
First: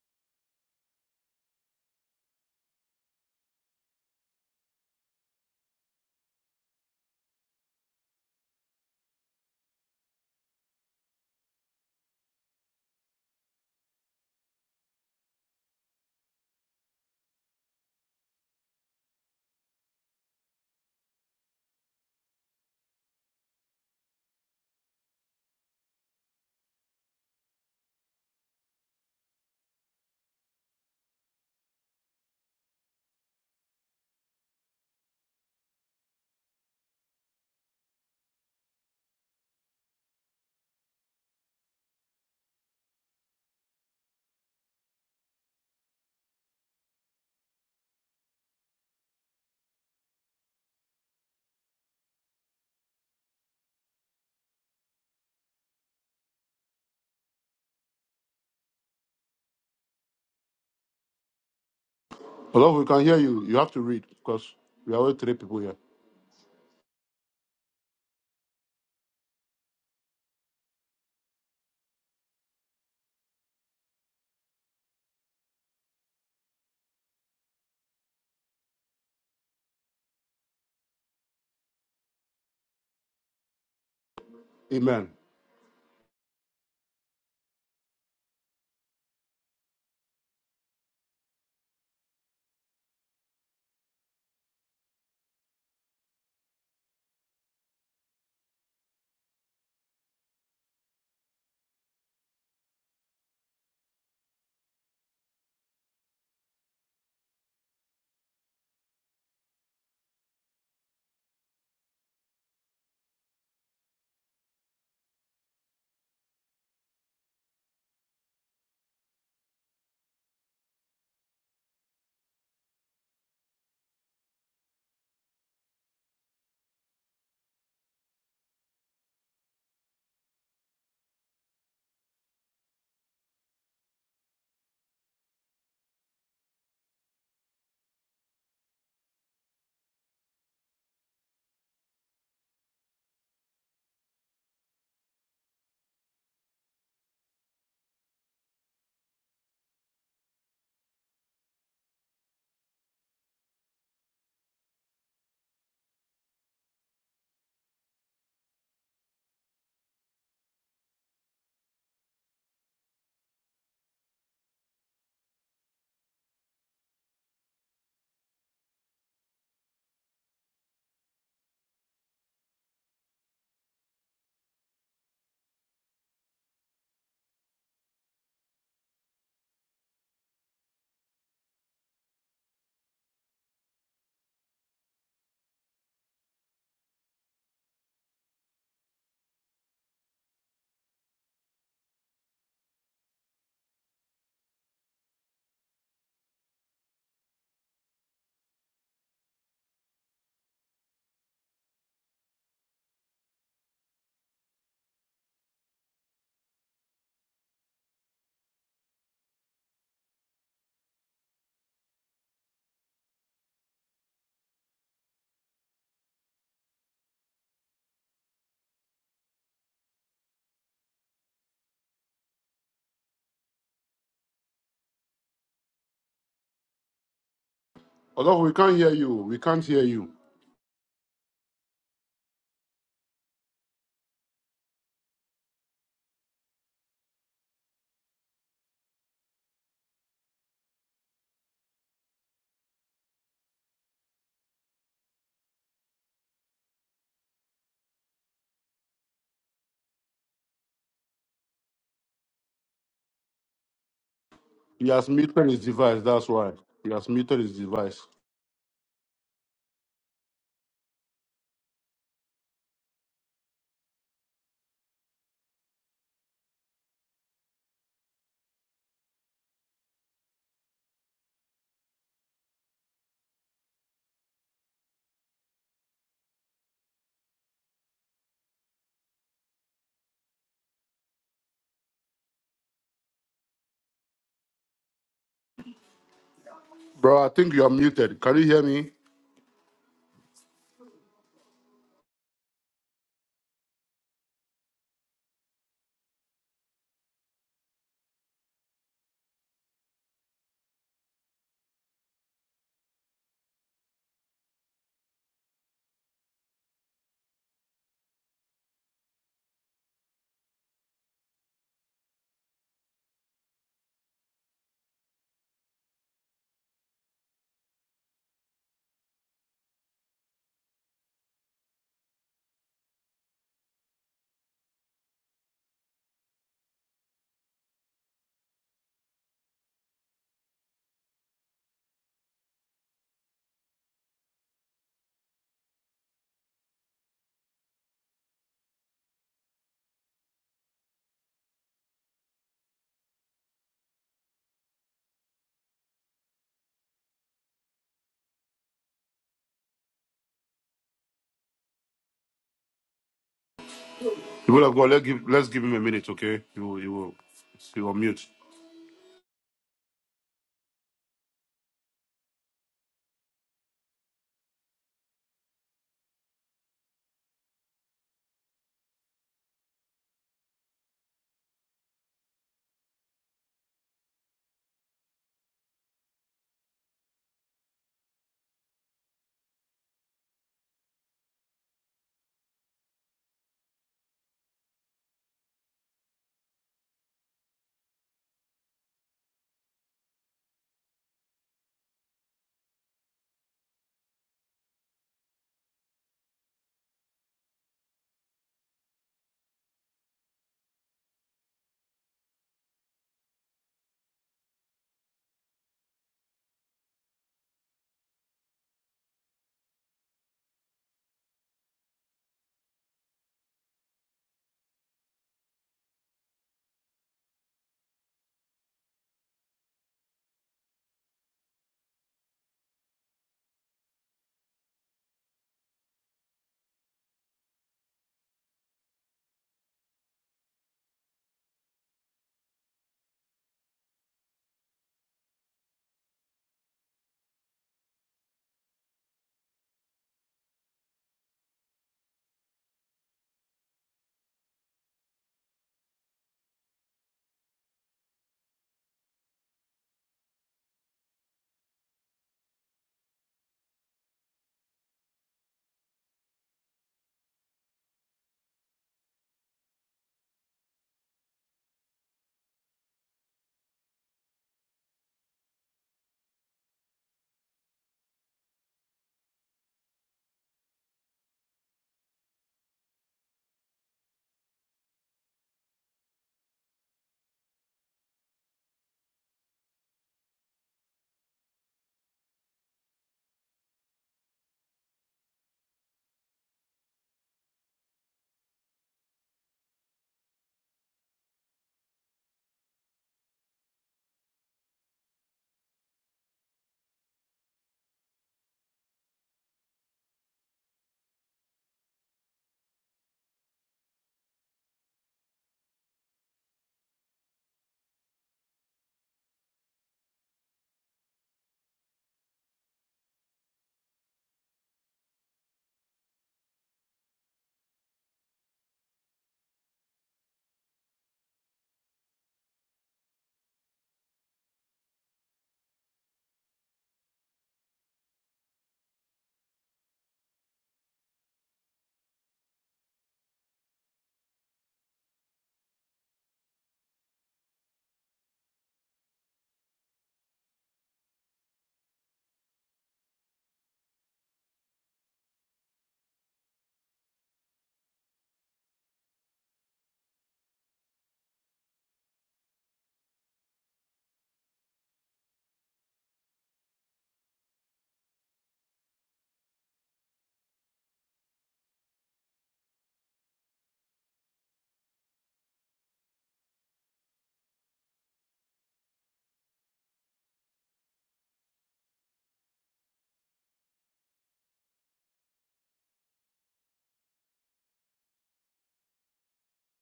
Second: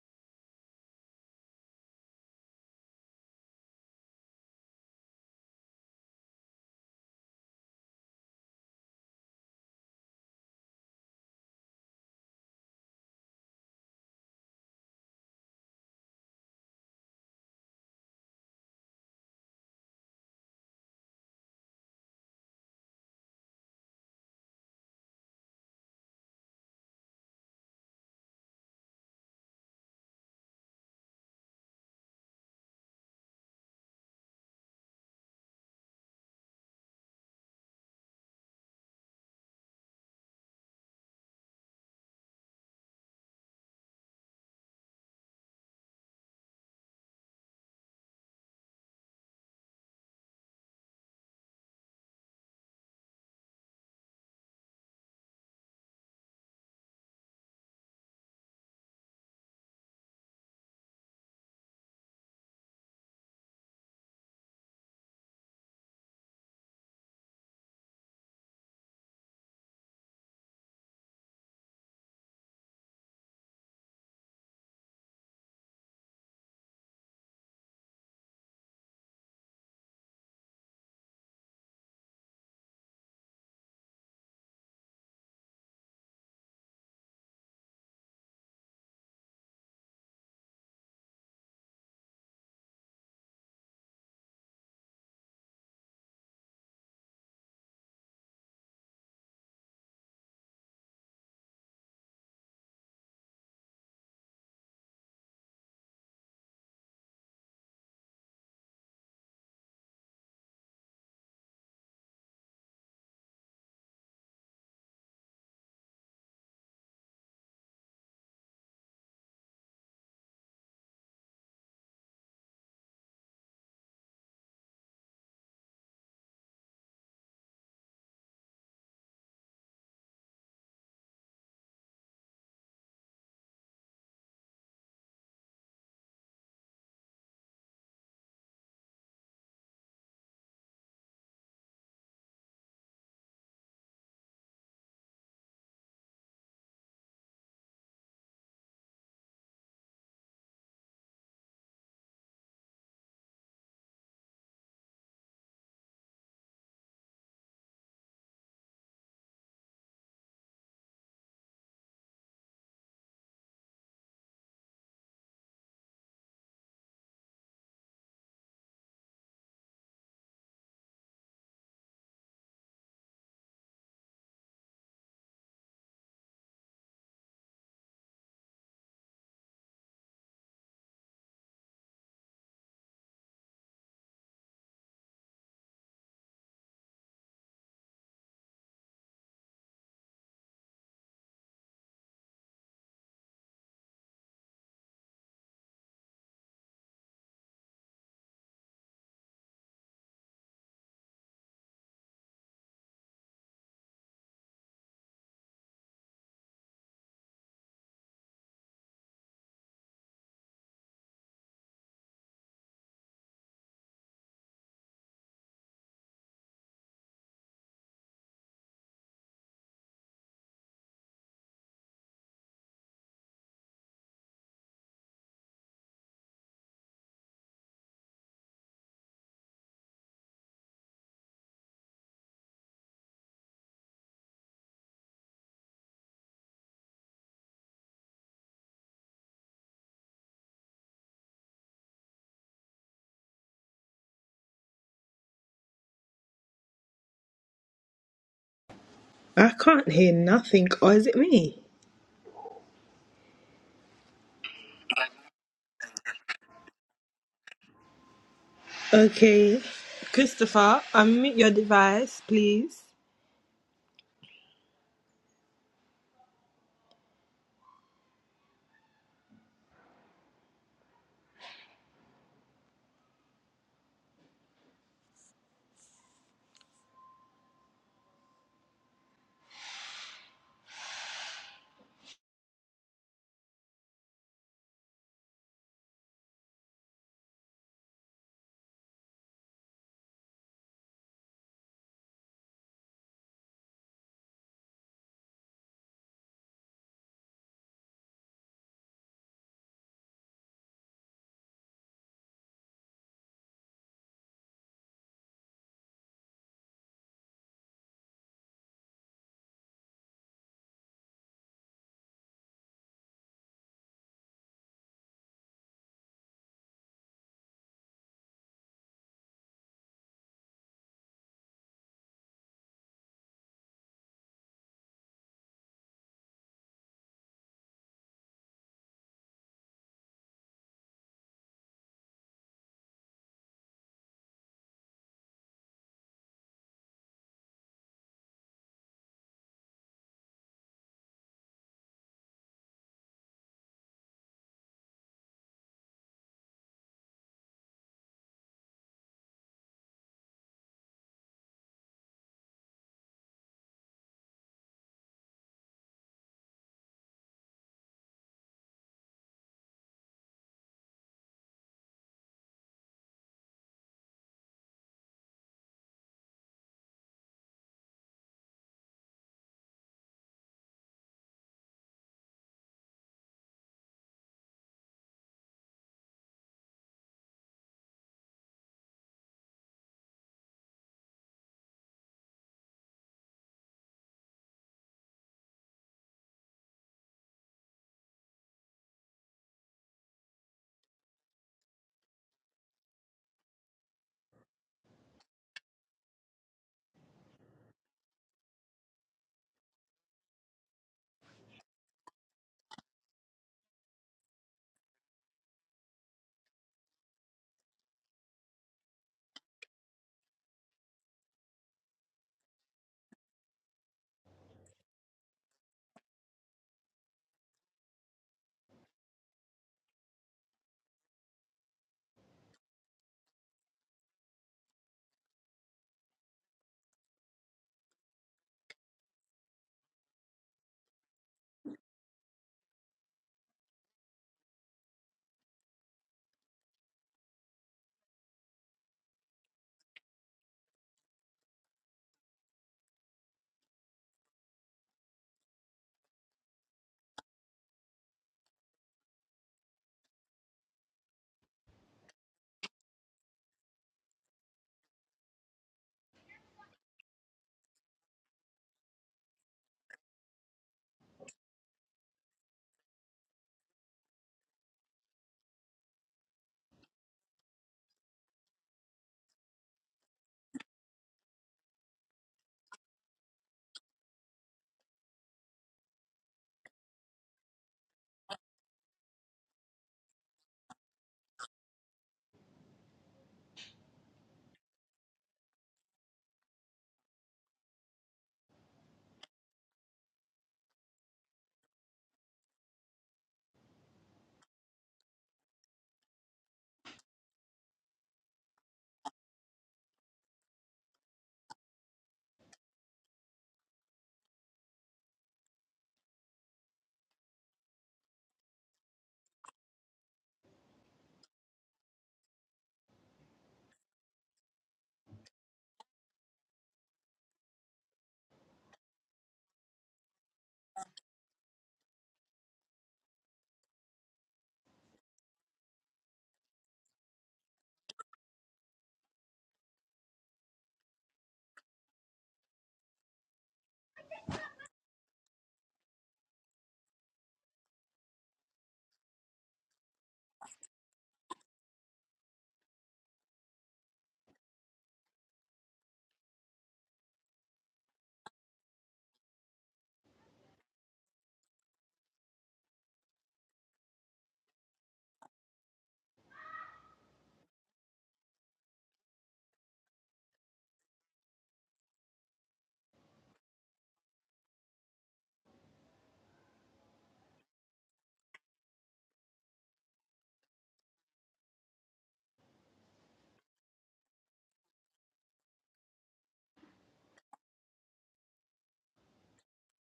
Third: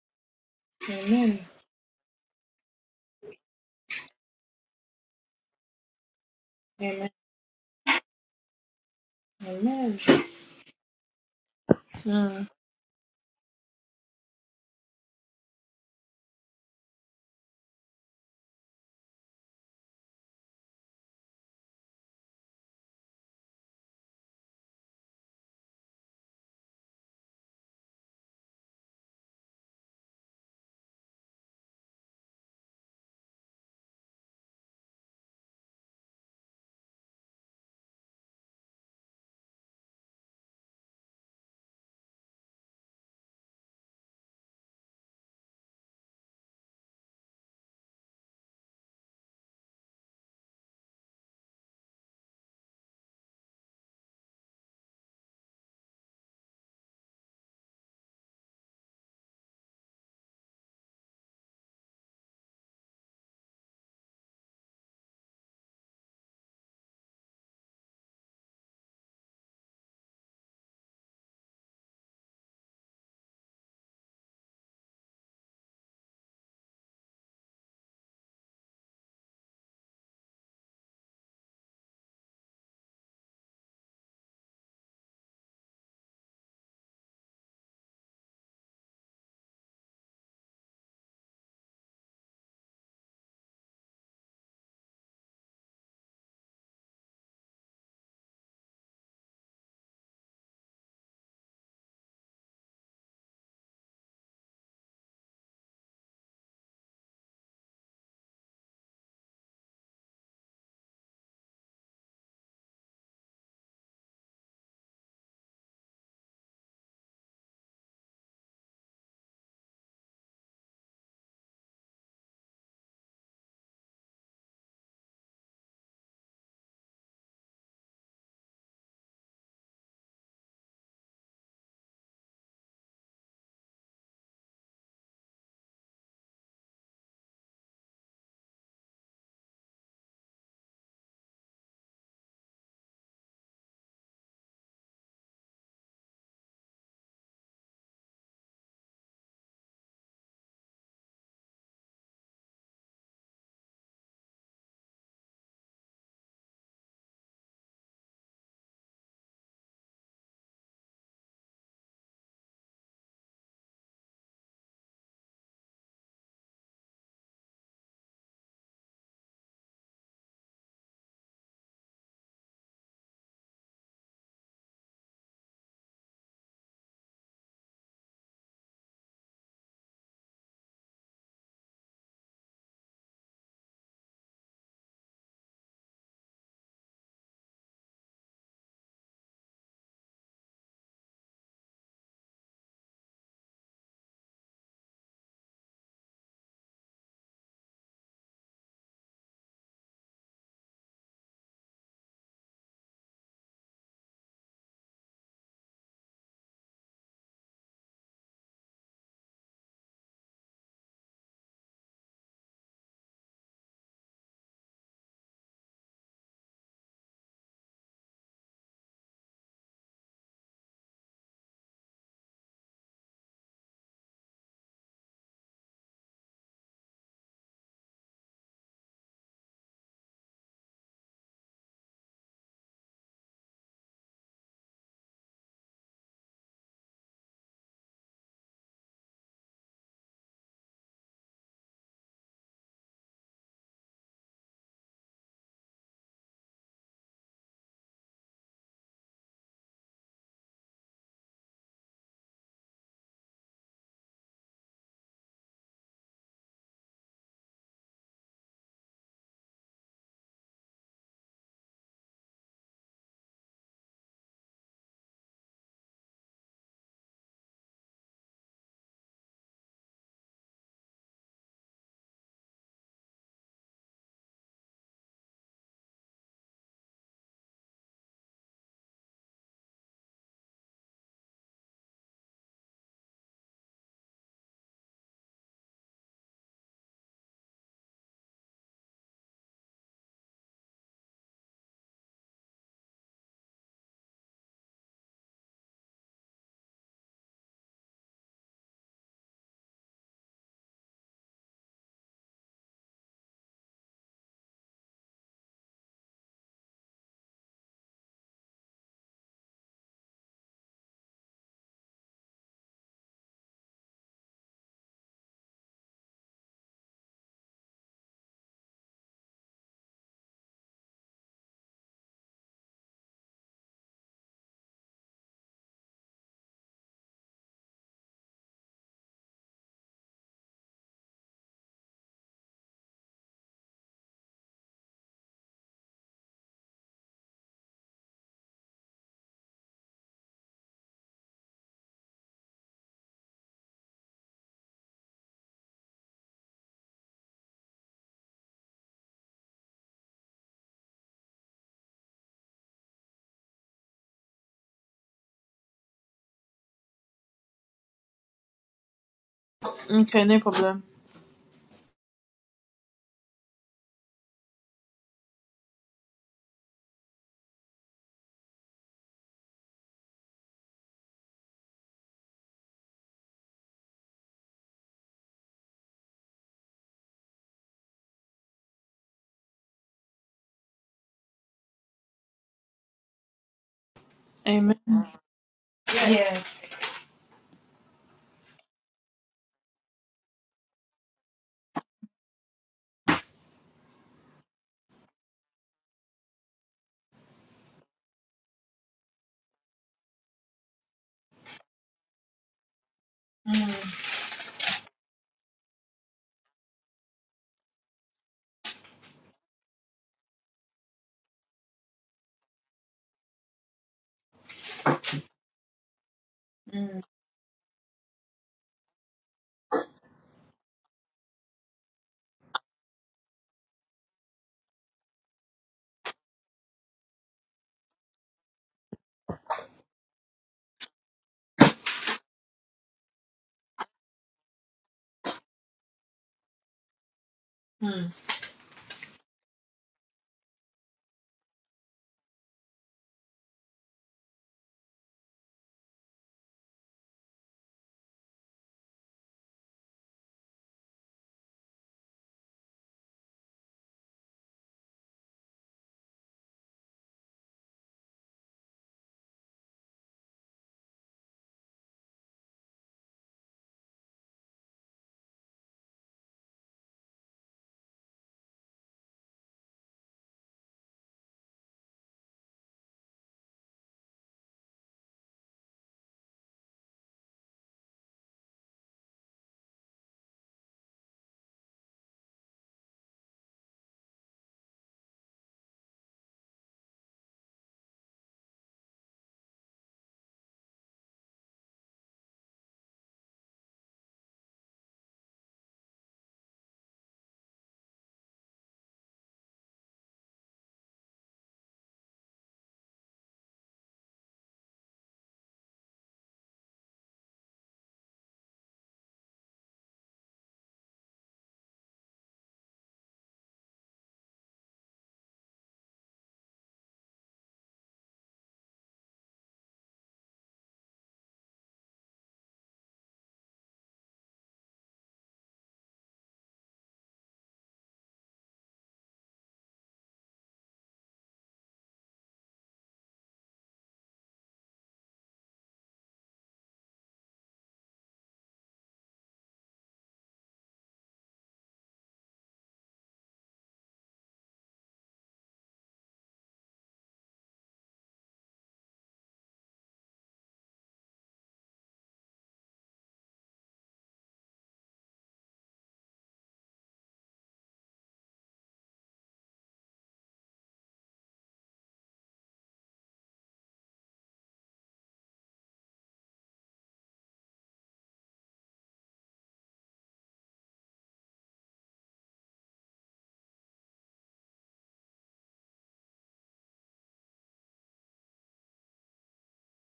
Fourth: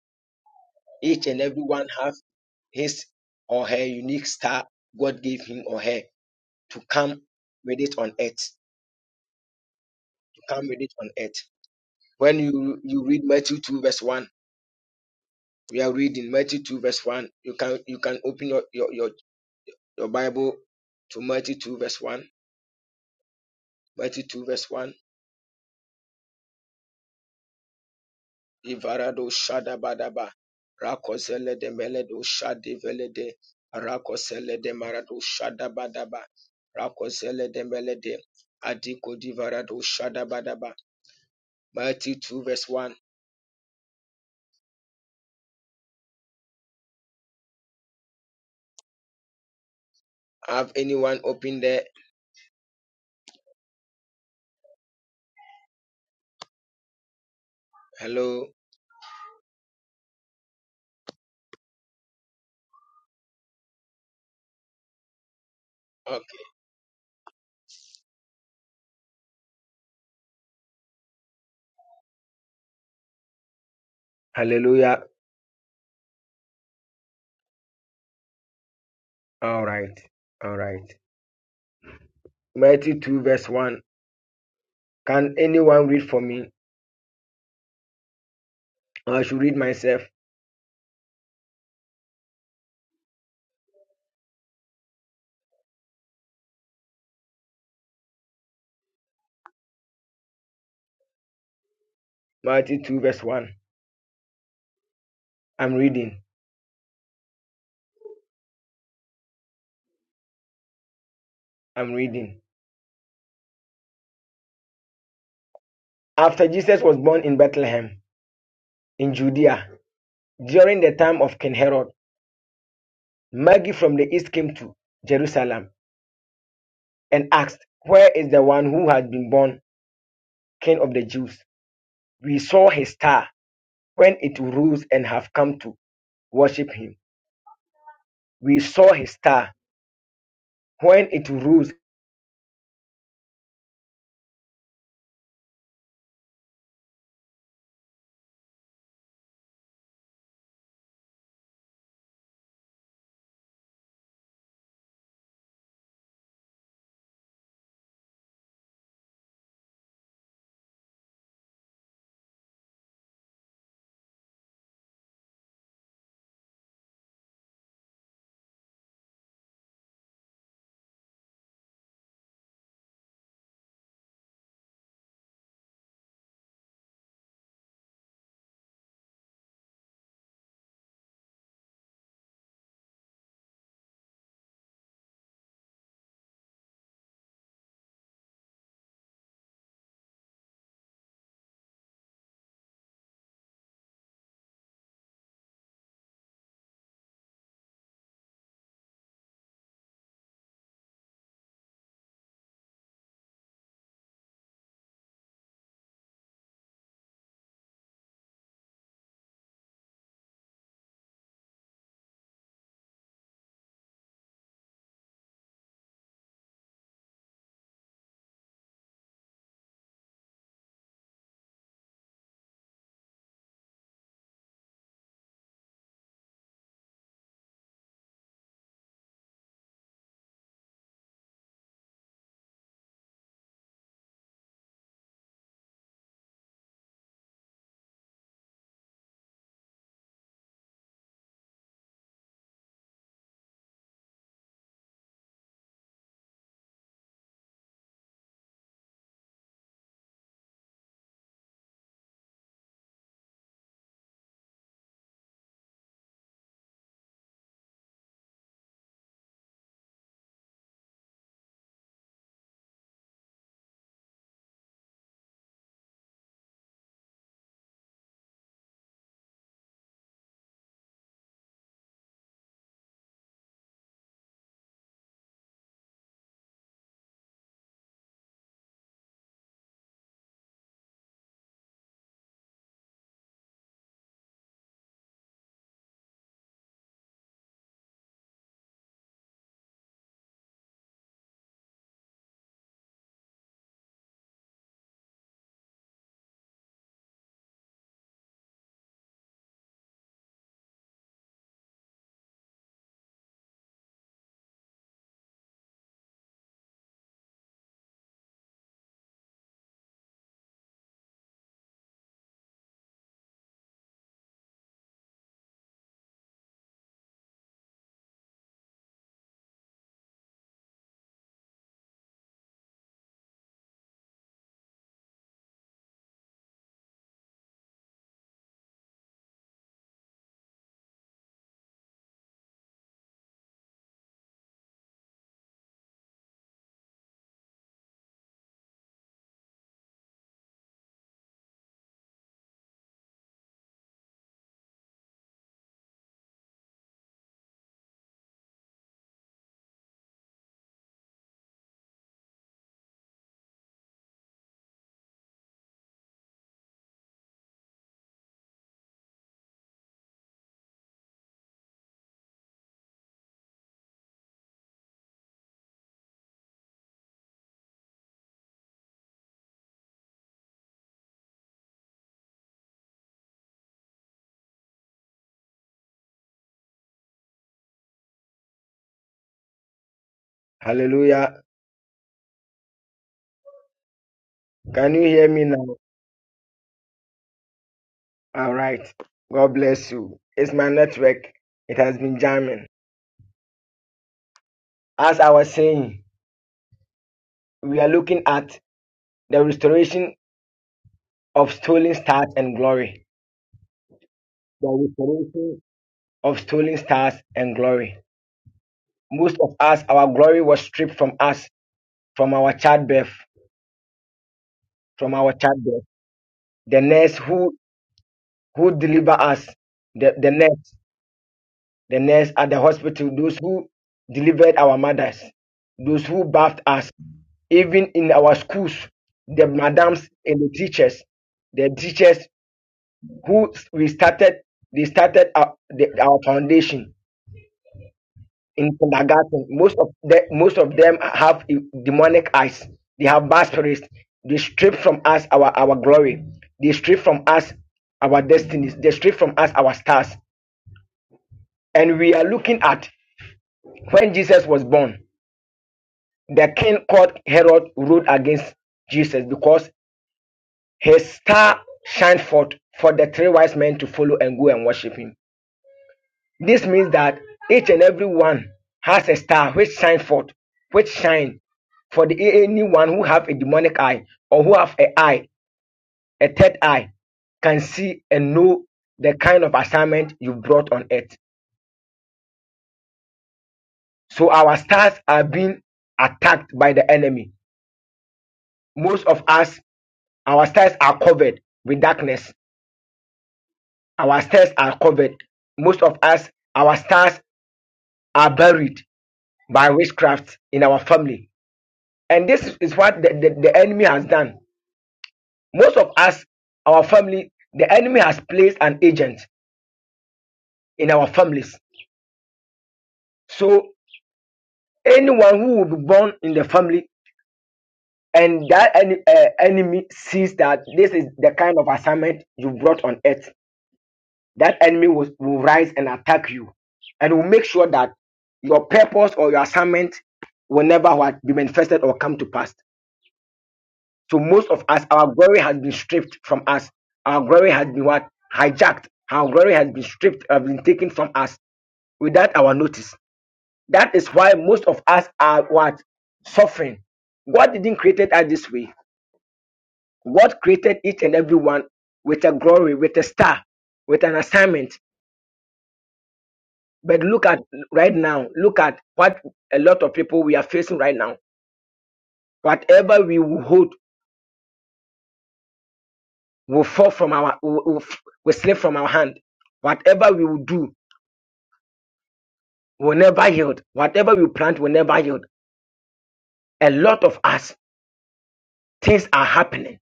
Each and every one have his or her unique star. God gave him or her to
Amen.
come with it on earth.
Amen.
To come with it on earth. When
Mm.
you you read Matthew two verse one, we are reading Matthew two verse one. You can you can open your your your, your Bible to Matthew two verse one 32 verse 1 ivarado shada badaba. rakozele de meledo shadi velede rakozele de marado shada badaba. rakozele de melede adiko divarado shada shadabadaba 32 verse 1 have anyone open there hello
Although we can hear you, you have to read because we are only three people here.
okay hallelujah all right all right 32 verse 1
Amen.
can anyone read for me i should read myself 32 verse 1 i'm reading i'm reading After Jesus was born in Bethlehem in Judea during the time of King Herod, Magi from the east came to Jerusalem and asked, Where is the one who has been born King of the Jews? We saw his star when it rose and have come to worship him. We saw his star when it rose.
Although we can't hear you, we can't hear you.
I can't hear nothing. Or is it me?
He has muted his device. That's why he has muted his device.
Okay. Christopher, unmute your device, please.
Bro, I think you are muted. Can you hear me? People of God, let's give let's give him a minute, okay? He will he will he will mute.
Okay, no problem.
Hallelujah.
Amen.
Can you hear me now? All right. God bless you. It's my network. It has been jamming. As I was saying, we are looking at the restoration of stolen stars and glory.
Mm.
The restoration of stolen stars and glory. Most of us, our glory was stripped from us, from our childbirth, from our childbirth. The
Mm.
nurse who who deliver us, the, the nurse, the nurse at the hospital, those who delivered our mothers, those who bathed us, even in our schools, the madams and the teachers, the teachers who we started, they started our, the, our foundation
Mm.
in kindergarten. Most of the, most of them have e- demonic eyes. They have bad spirits. They strip from us our our glory. They strip from us our destinies. They strip from us our stars. And we are looking at when Jesus was born. The king called Herod ruled against Jesus because his star shined forth for the three wise men to follow and go and worship him This means that each and every one has a star which shine forth, which shine for the anyone who have a demonic eye or who have a eye, a third eye, can see and know the kind of assignment you brought on earth. So our stars are being attacked by the enemy. Most of us, our stars are covered with darkness. Our stars are covered. Most of us, our stars are buried by witchcraft in our family And this is what the, the, the enemy has done. Most of us, our family, the enemy has placed an agent in our families. So anyone who will be born in the family and that any, uh, enemy sees that this is the kind of assignment you brought on earth, that enemy will, will rise and attack you and will make sure that your purpose or your assignment will never what, be manifested or come to pass. So most of us, our glory has been stripped from us. Our glory has been what? Hijacked. Our glory has been stripped, has been taken from us without our notice. That is why most of us are what? Suffering. God didn't create us this way. God created each and every one with a glory, with a star, with an assignment. But look at right now, look at what a lot of people we are facing right now. Whatever we will hold will fall from our, will, will will slip from our hand whatever we will do will never yield. Whatever we plant will never yield. A lot of us, things are happening.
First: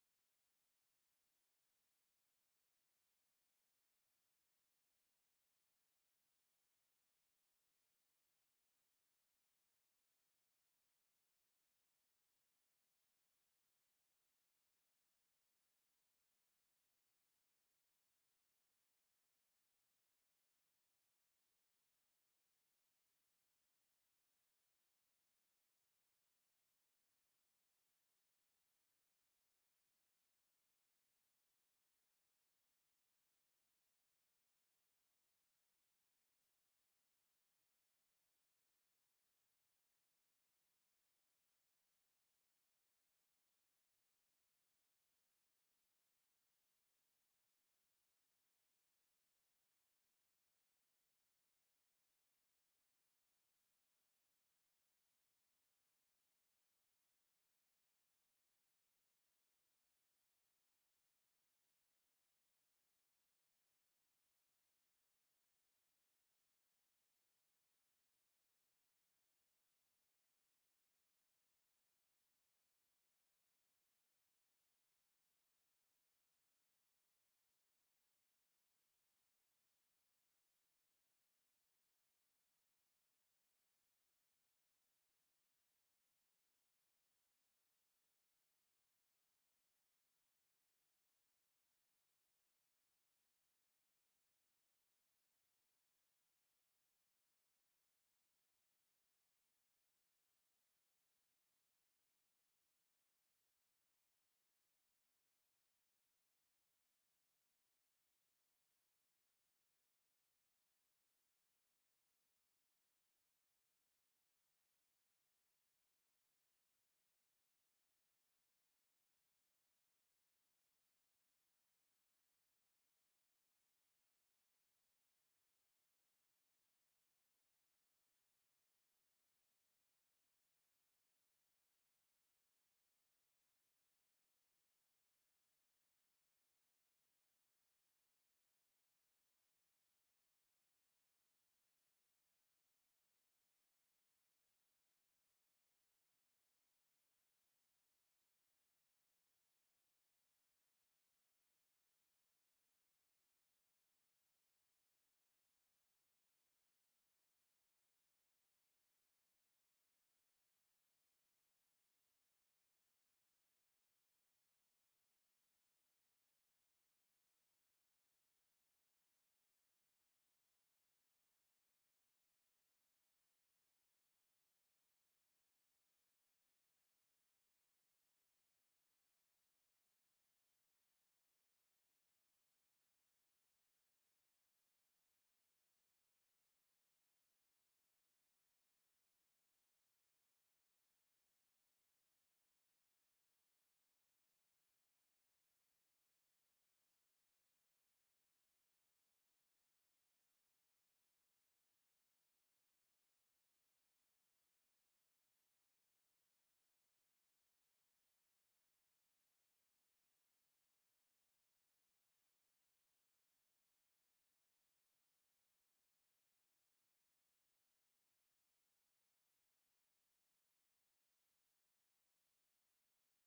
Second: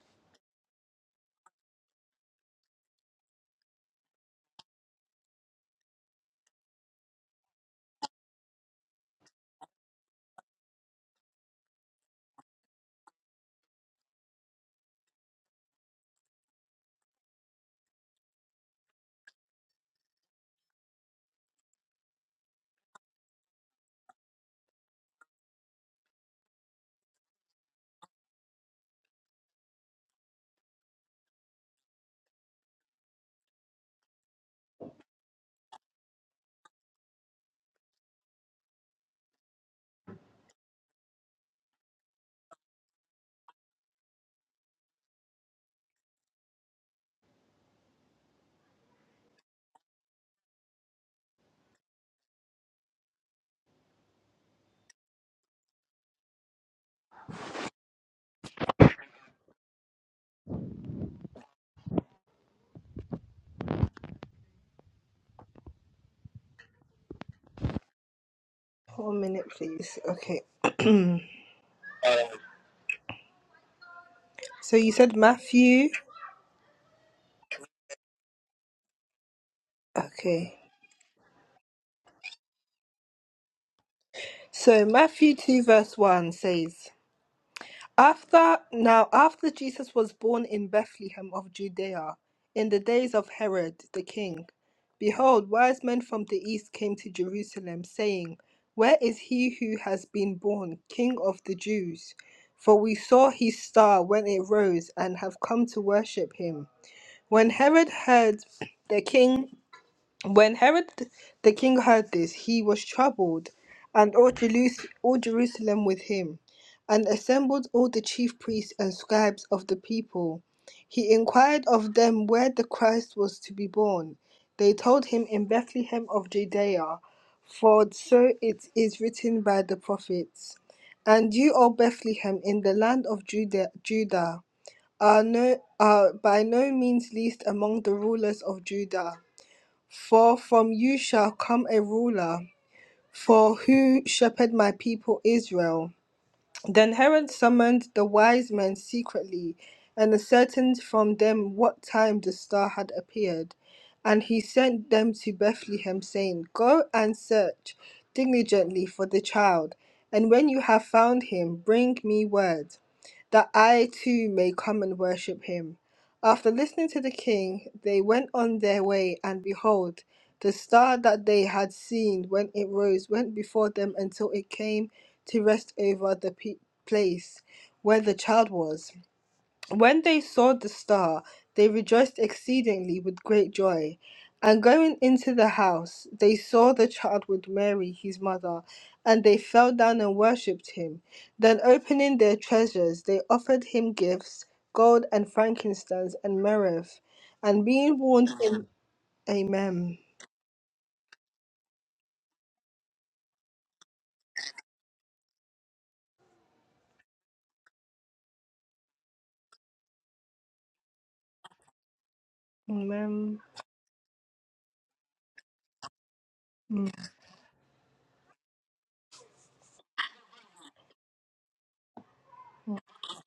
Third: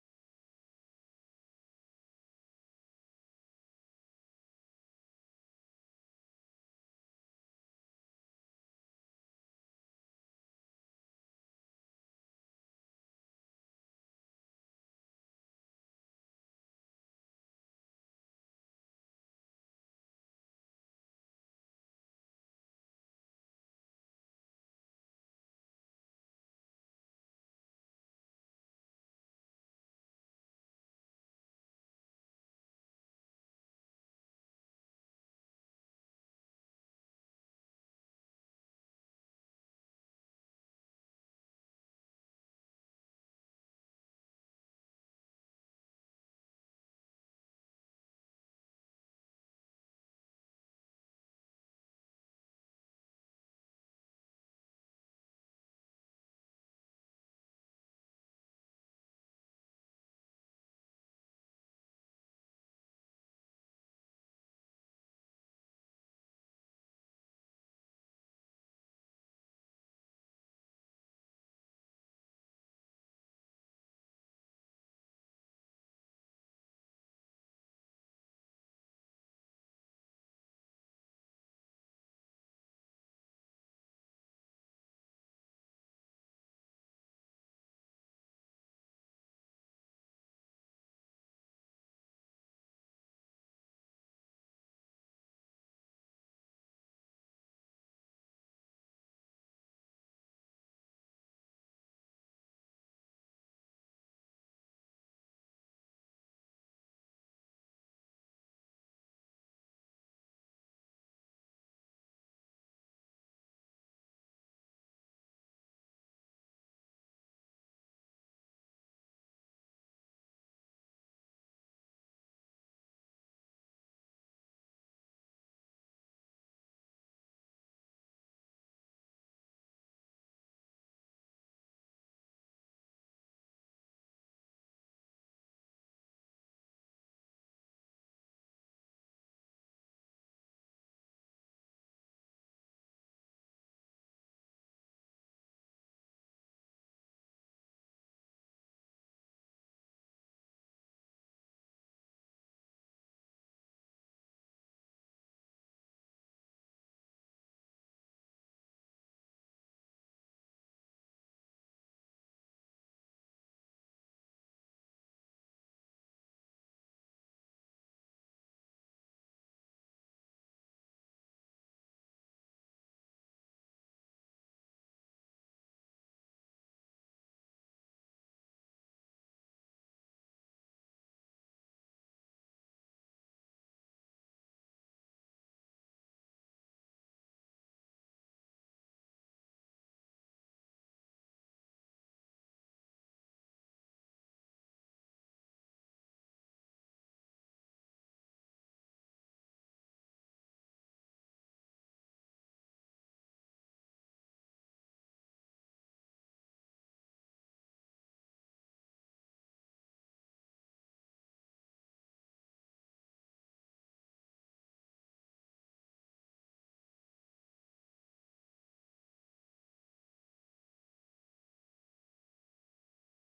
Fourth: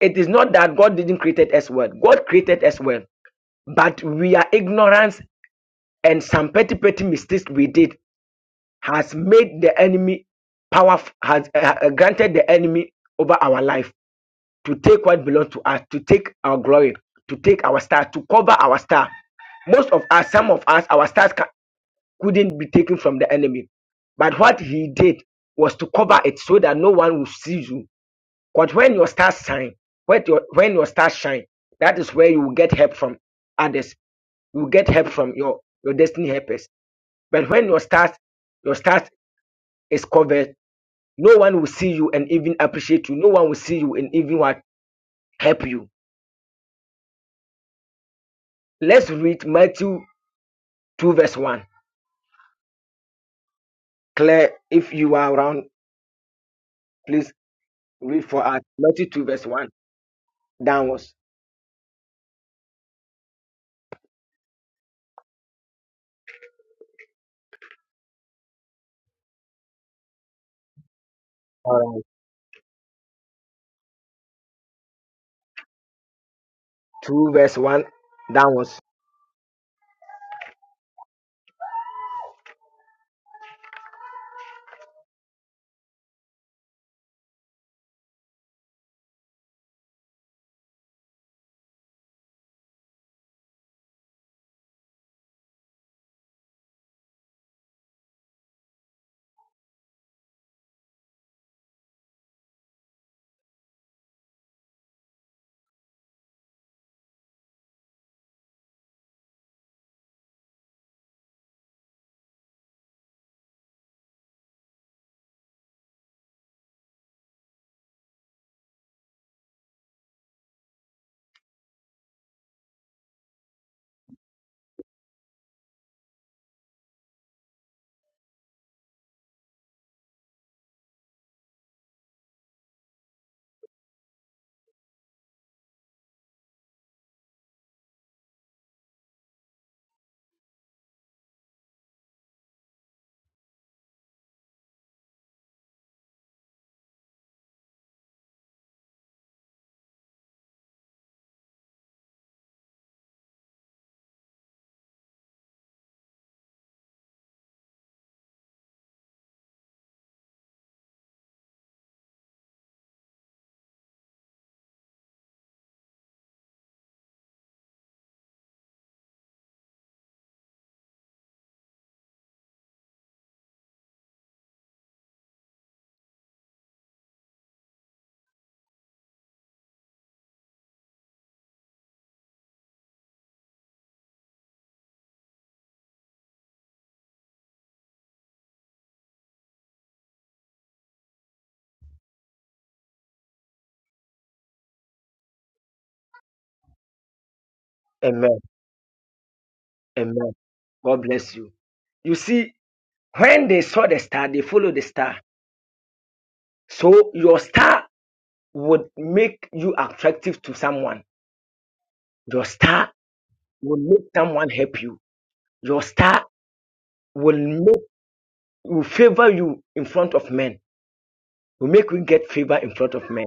It is not that God didn't create us well. God created us well. But we are ignorance and some petty, petty mistakes we did has made the enemy power, has uh, uh, granted the enemy over our life to take what belongs to us, to take our glory, to take our star, to cover our star. Most of us, some of us, our stars couldn't be taken from the enemy. But what he did was to cover it so that no one will see you. But when your stars shine, when your when your stars shine, that is where you will get help from others. You will get help from your your destiny helpers. But when your stars your stars is covered, no one will see you and even appreciate you. No one will see you and even what help you. Let's read Matthew two verse one. Claire, if you are around, please read for us Matthew two verse one downwards.
One minute, please. Okay. so you said Matthew.
2 verse 1 downwards.
Okay. So Matthew 2, verse 1 says, After now, after Jesus was born in Bethlehem of Judea, in the days of Herod the king, behold, wise men from the east came to Jerusalem, saying, Where is he who has been born, King of the Jews? For we saw his star when it rose, and have come to worship him. When Herod heard the king when Herod the king heard this, he was troubled, and all, Jerus- all Jerusalem with him, and assembled all the chief priests and scribes of the people. He inquired of them where the Christ was to be born. They told him in Bethlehem of Judea, for so it is written by the prophets. And you, O Bethlehem, in the land of Judah, Judah are, no, are by no means least among the rulers of Judah for from you shall come a ruler for who shepherd my people Israel. Then Herod summoned the wise men secretly and ascertained from them what time the star had appeared. And he sent them to Bethlehem, saying, Go and search diligently for the child, and when you have found him, bring me word, that I too may come and worship him. After listening to the king, they went on their way, and behold, the star that they had seen when it rose went before them until it came to rest over the pe- place where the child was. When they saw the star, they rejoiced exceedingly with great joy. And going into the house, they saw the child with Mary, his mother, and they fell down and worshipped him. Then, opening their treasures, they offered him gifts gold and frankincense and myrrh. And being warned
Amen.
in Amen.
Amen. God bless you. You see, when they saw the star, they followed the star. So your star would make you attractive to someone. Your star
Amen.
will make someone help you. Your star will make will favor you in front of men. Will make you get favor in front of men.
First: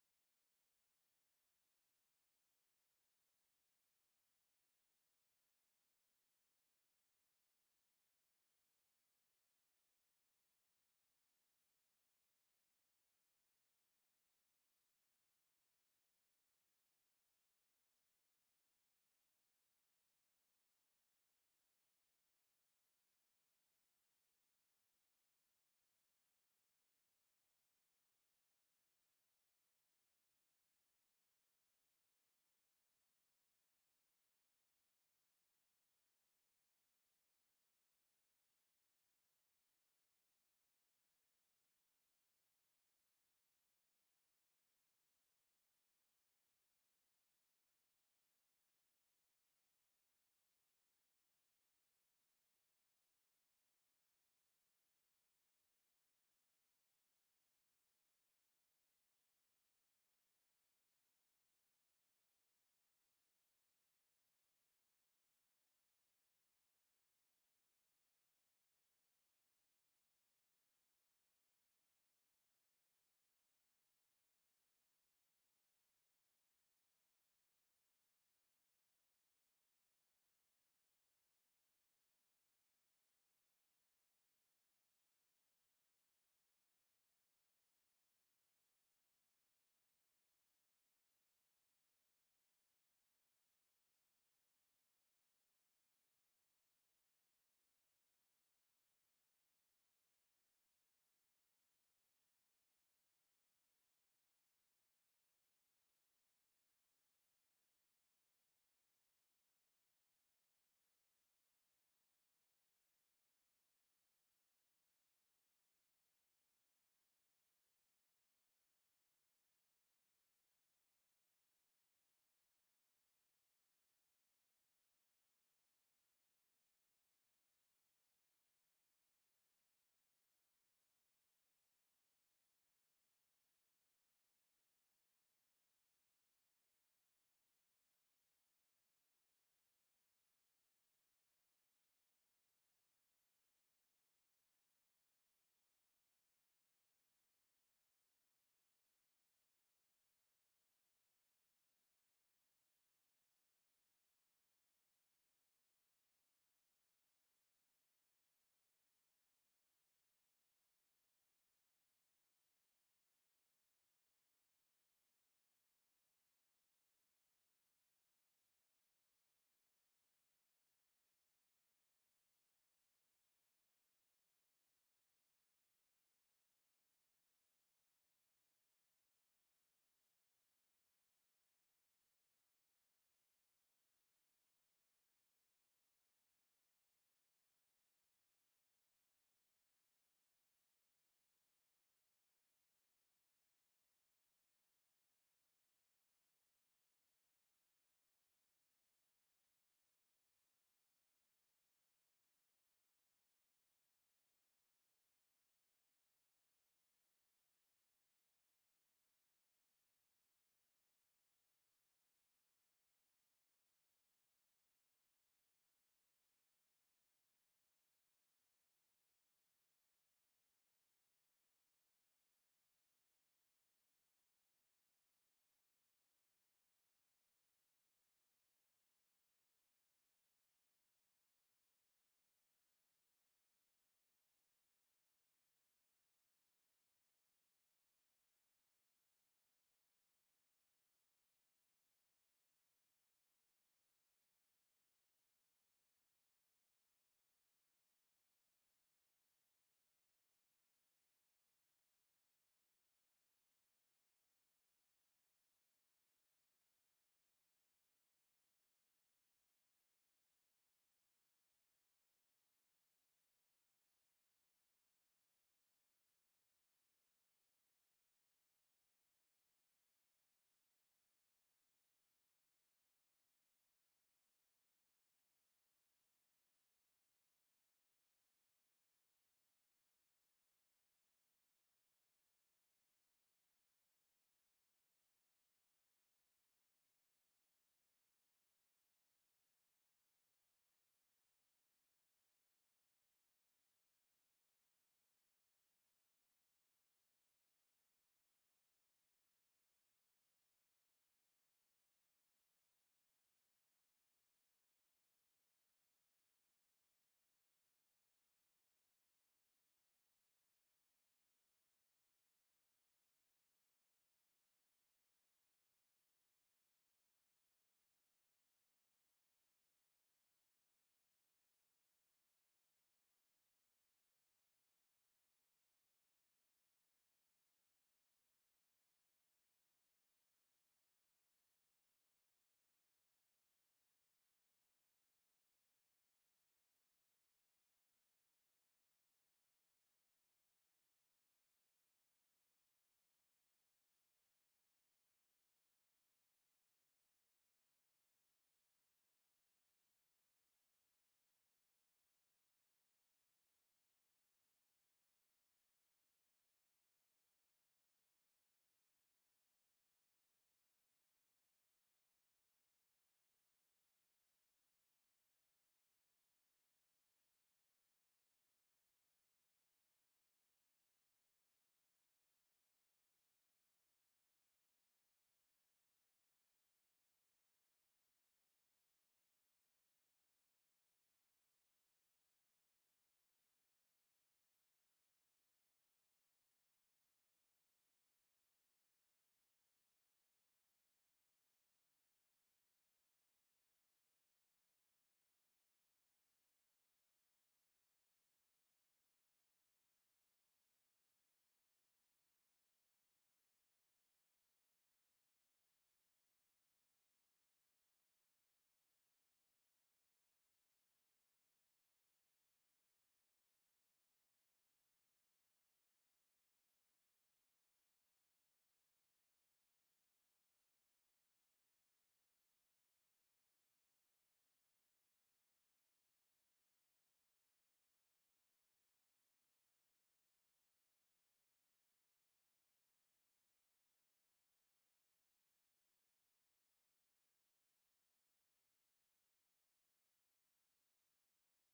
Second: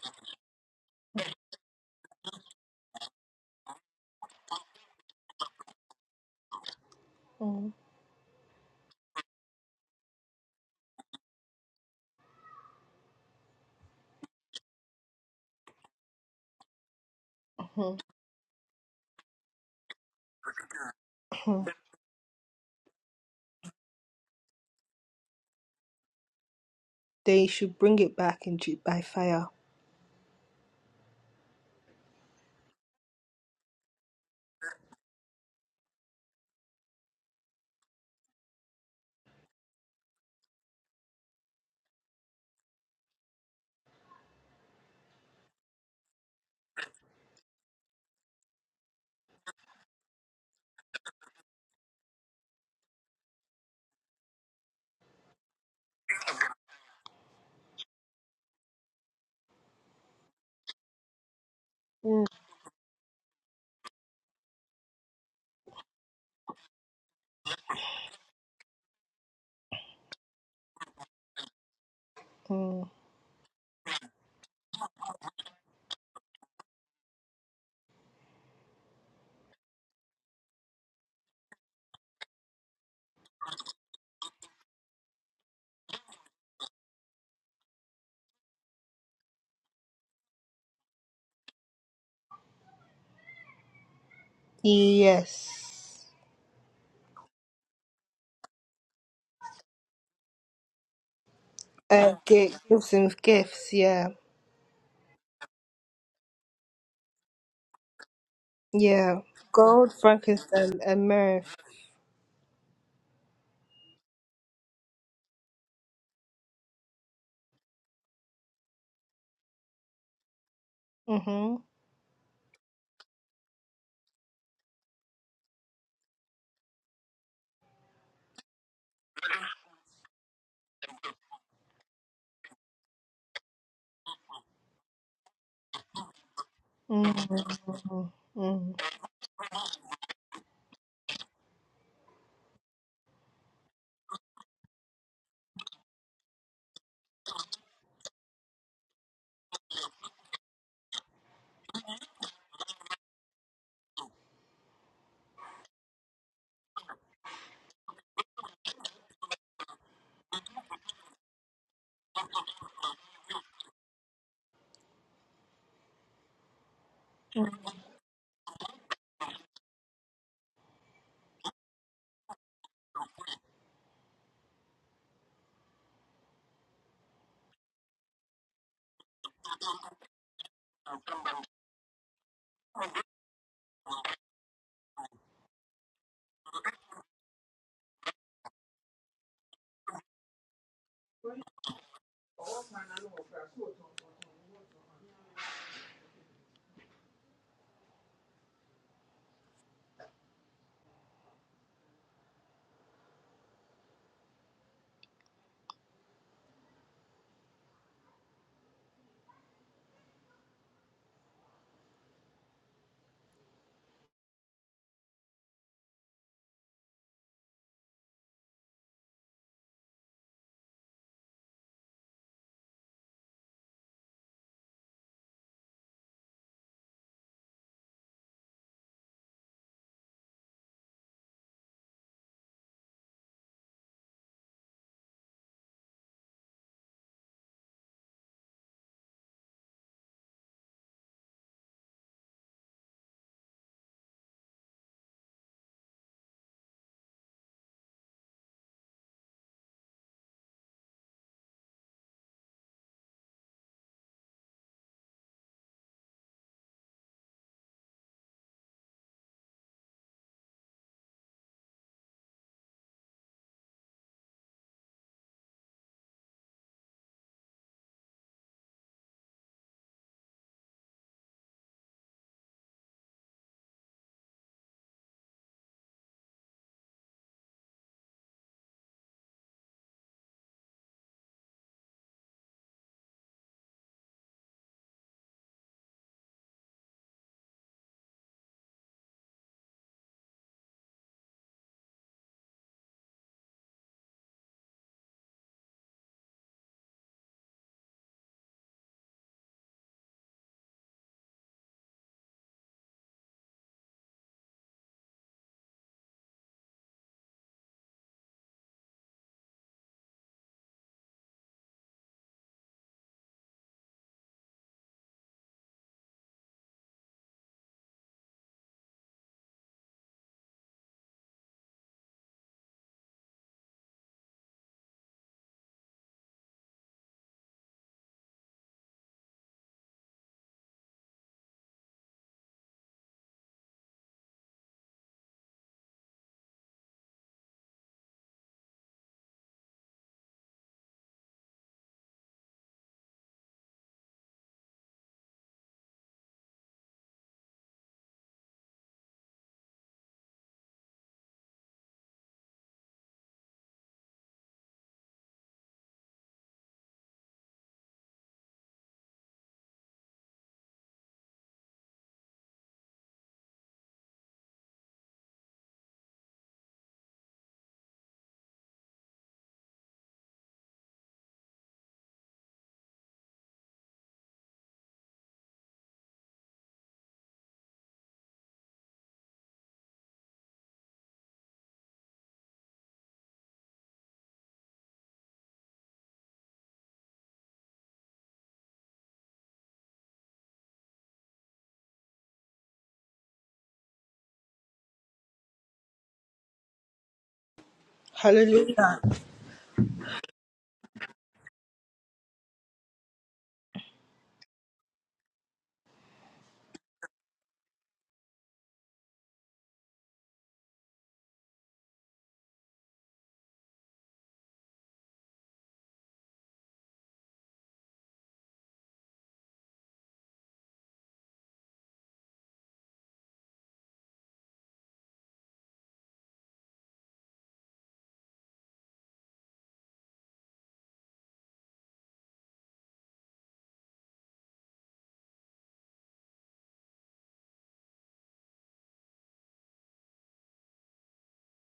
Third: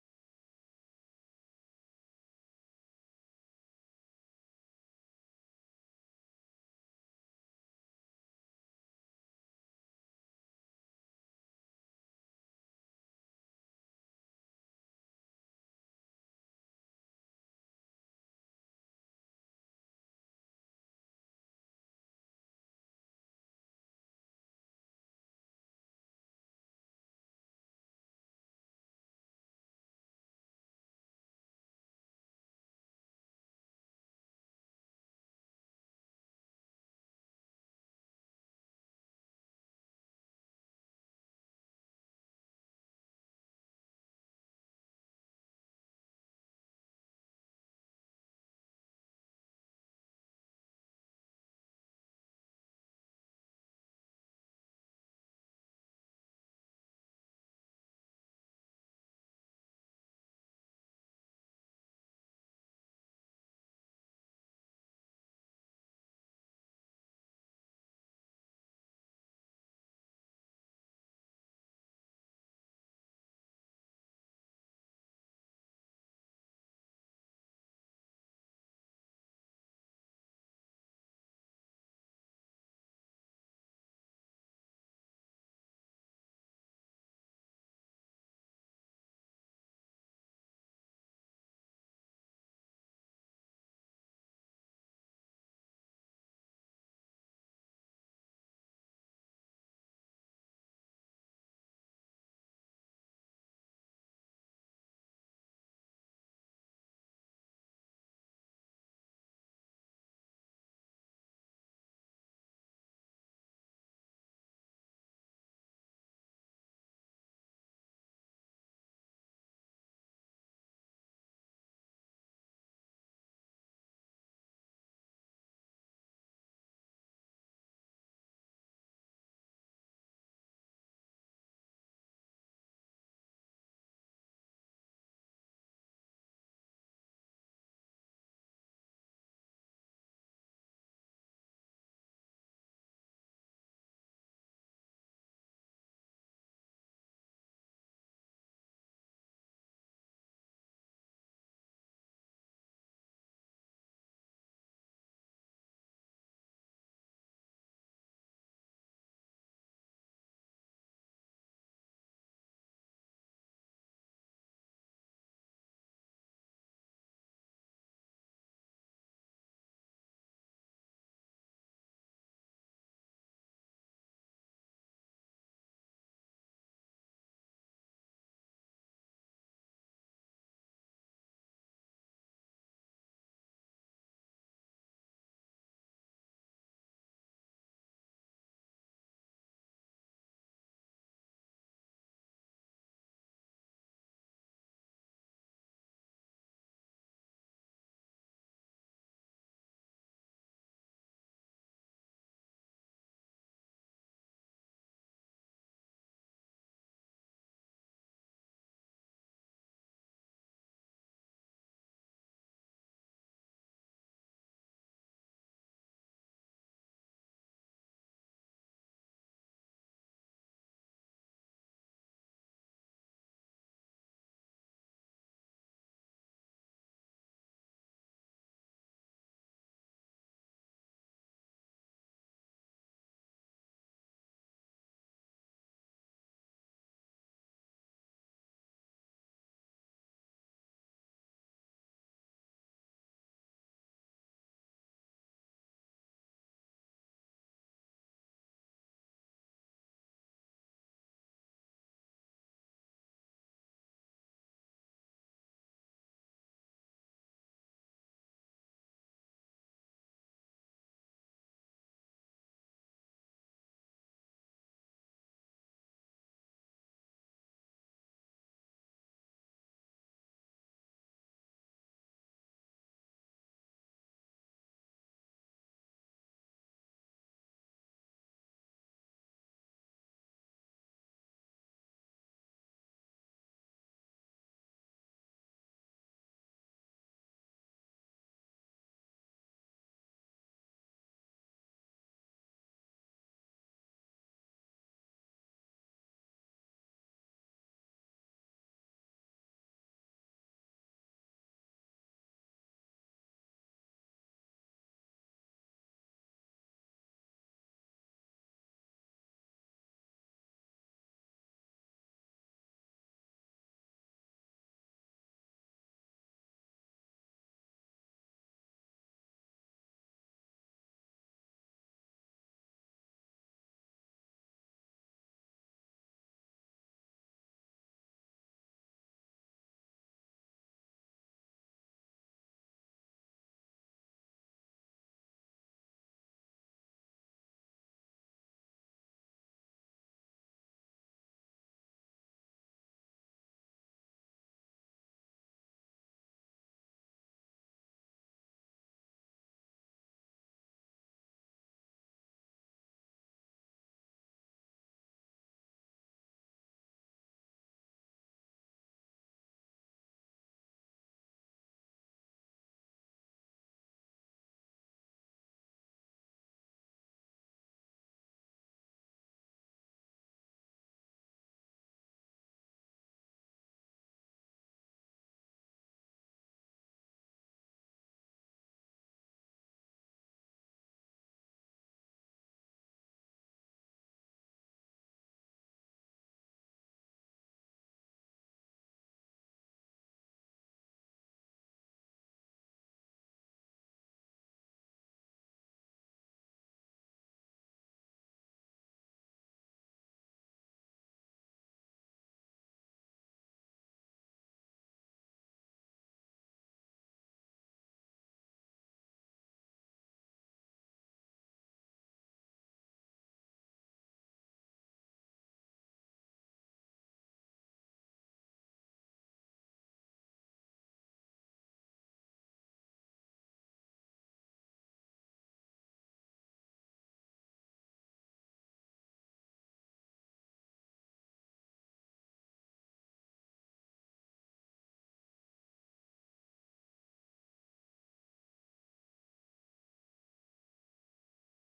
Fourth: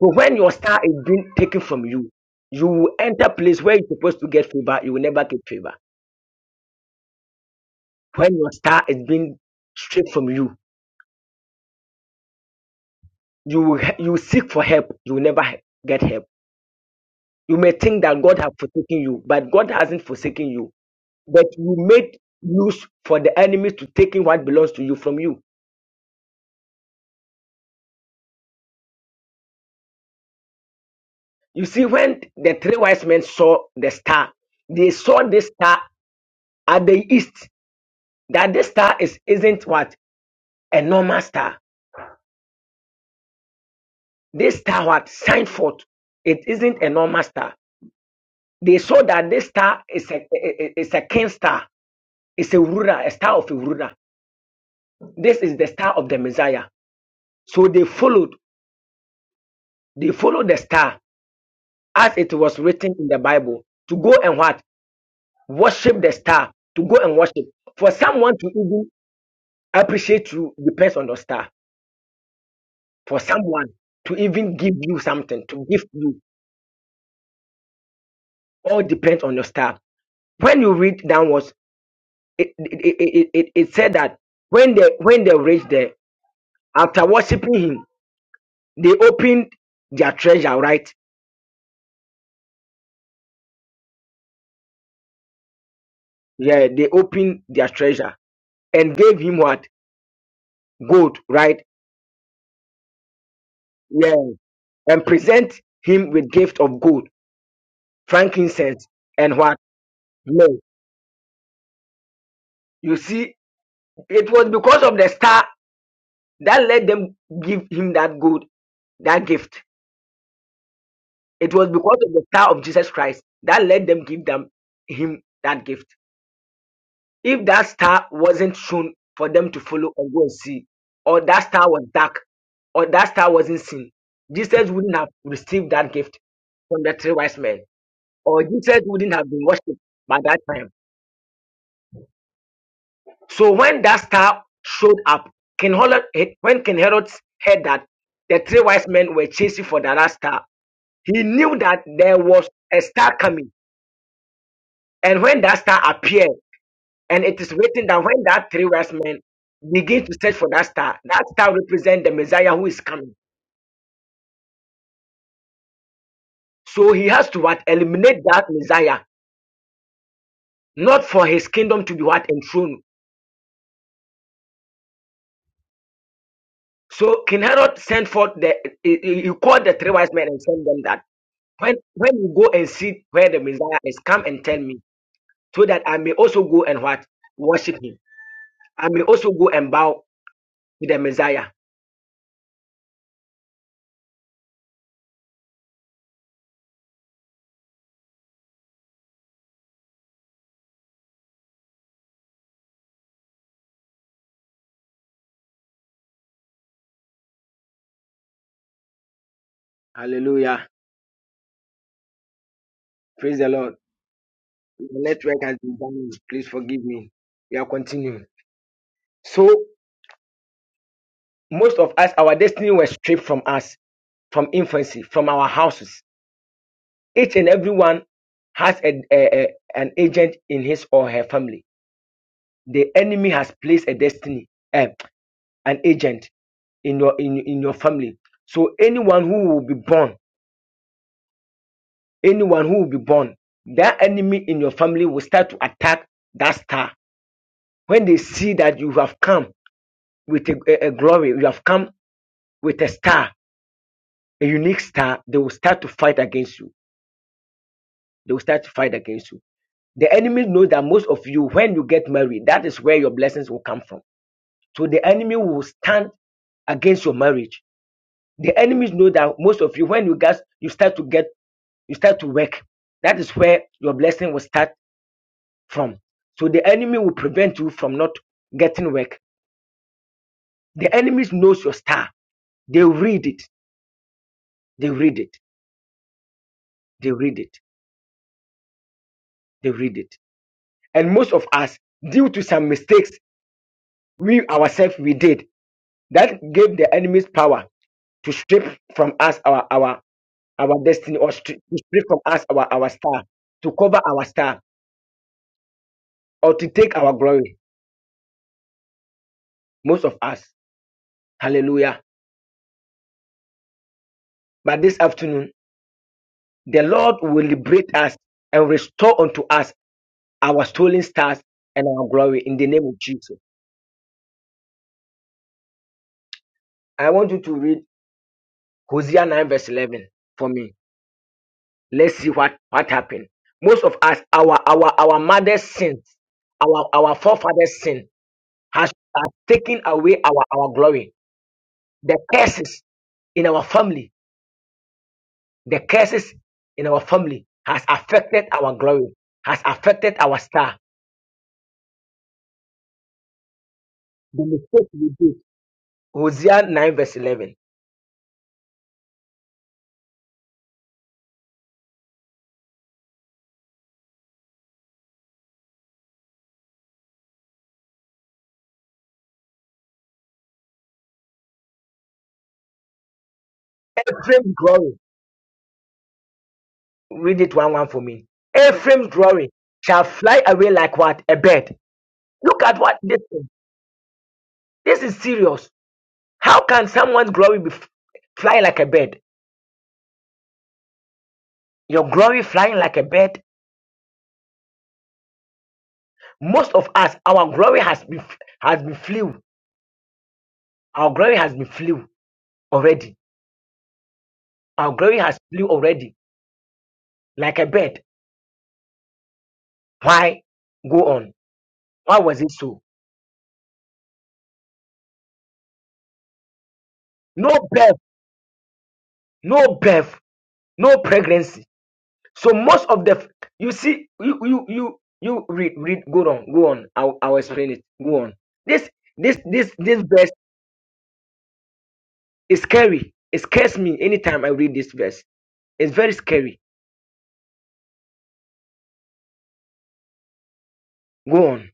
But when your star is being taken from you, you will enter place where you're supposed to get favor. You will never get favor.
Mm.
When your star is being stripped from you, you will he- you will seek for help you will never he- get help you may think
Mm.
that god has forsaken you but god hasn't forsaken you but you made use for the enemy to taking what belongs to you from you
they should bring it back in ju- by fire.
you see when the three wise men saw the star they saw this star at the east that this star is isn't what a normal star this star what signed forth it isn't a normal star they saw that this star is a, is a king star it's a ruler a star of a ruler this is the star of the Messiah. So they followed, they followed the star as
Hmm.
it was written in the Bible to go and what? Worship the star, to go and worship. For someone to even appreciate you depends on the star. For someone to even give you something, to give you, all depends on the star. When you read downwards, it, it, it, it, it said that when they when they reached there, after worshiping him, they opened their treasure, right?
Yes.
Yeah, they opened their treasure and gave him what? Gold, right?
Uh, gi- gives and gifts. Yeah.
Yeah. and present him with gift of gold, frankincense,
Yeah.
and what?
Gold,
Myrrh.
frankincense, and myrrh.
You see, it was because of the star that let them give him that gold, that gift. It
Mm-hmm.
was because of the star of Jesus Christ that let them give them him that gift. If that star wasn't shown for them to follow and go and see, or that star was dark, or that star wasn't seen, Jesus wouldn't have received that gift from the three wise men,
Mm-hmm.
or
Mm-hmm.
Jesus wouldn't have been worshipped by that time So when that star showed up, King Herod, when King Herod heard that the three wise men were chasing for that star, he knew that there was a star coming. And when that star appeared, and it is written that when that three wise men begin to search for that star, that star represents the Messiah who is coming. So he has to what eliminate that Messiah, not for his kingdom to be what enthroned. So King Herod sent forth the he, he he called the three wise men and sent them that. When when you go and see where the Messiah is, come and tell me, so that I may also go and what worship him. I may also go and bow to the Messiah. Hallelujah. Praise the Lord. The network has been damaged. Please forgive me. We are continuing. So most of us, our destiny was stripped from us, from infancy, from our houses. Each and every one has a, a- a- an agent in his or her family. The enemy has placed a destiny, eh, an agent. in your in, in your family. So anyone who will be born, anyone who will be born, that enemy in your family will start to attack that star. When they see that you have come with a, a- a glory, you have come with a star, a unique star, they will start to fight against you. They will start to fight against you. The enemy knows that most of you, when you get married, that is where your blessings will come from. So the enemy will stand against your marriage. The enemies know that most of you, when you guys you start to get you start to work. That is where your blessing will start from. So the enemy will prevent you from not getting work. The enemy knows your star. They read it. They read it. They read it. They read it. And most of us, due to some mistakes we ourselves we did, that gave the enemy's power to strip from us our our our destiny or stri- to strip from us our our star, to cover our star or to take our glory. Most of us. Hallelujah. But this afternoon, The Lord will liberate us and restore unto us our stolen stars and our glory in the name of Jesus. I want you to read Hosea 9, verse 11 for me. Let's see what, what happened. Most of us, our our our mother's sins, our our forefathers' sin has, has taken away our, our glory. The curses in our family, the curses in our family has affected our glory, has affected our star. The mistake we did. Hosea 9, verse 11. Ephraim's glory. Read it one one for me. Ephraim's glory shall fly away like what? A bird. Look at what this is. This is serious. How can someone's glory be f- fly like a bird? Your glory flying like a bird. Most of us, our glory has been f- has
Hallelujah.
been flew. Our glory has been flew already. Our glory has flew already like a bird. Why? Go on. Why was it so? No birth, no birth, no pregnancy. So most of the you see you you you you read read go on go on I'll, I'll explain it go on this this this this verse is scary it scares me anytime I read this verse it's very scary go on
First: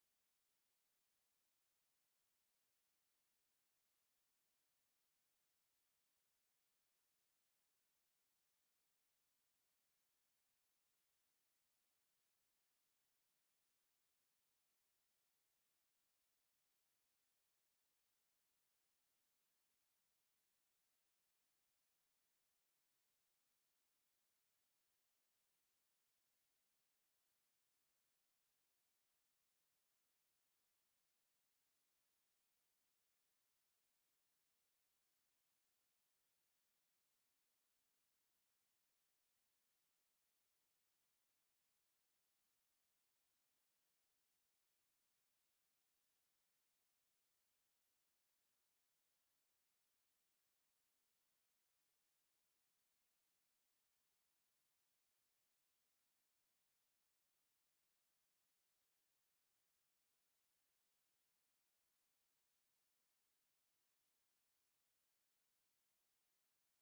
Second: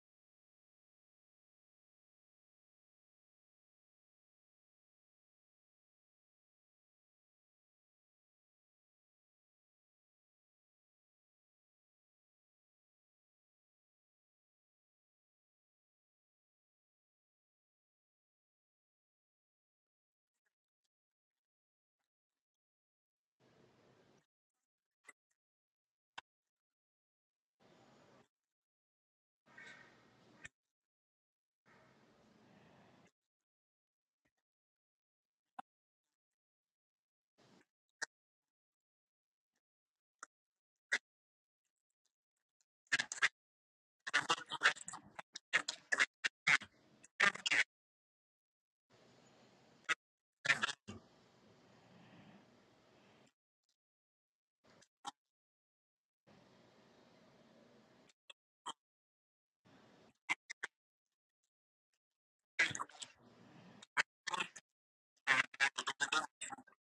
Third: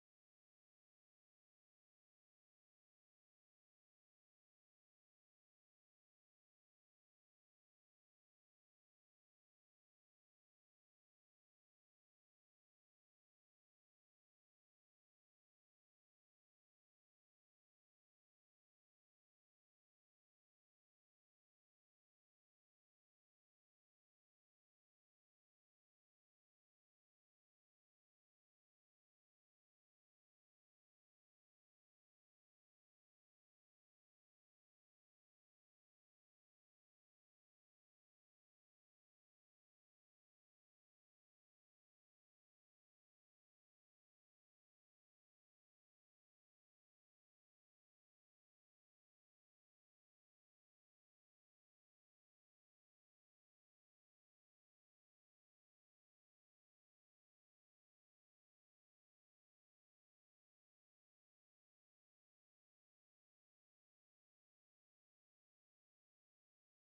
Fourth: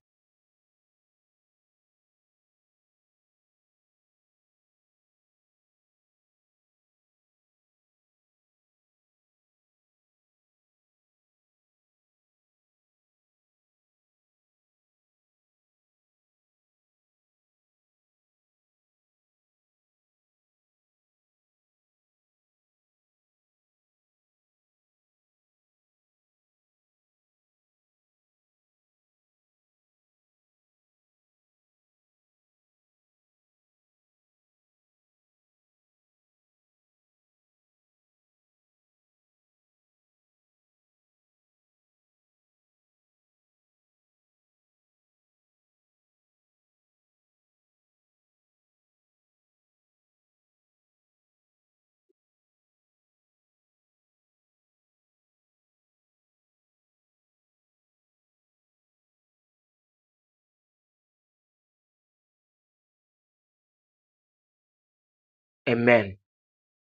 amen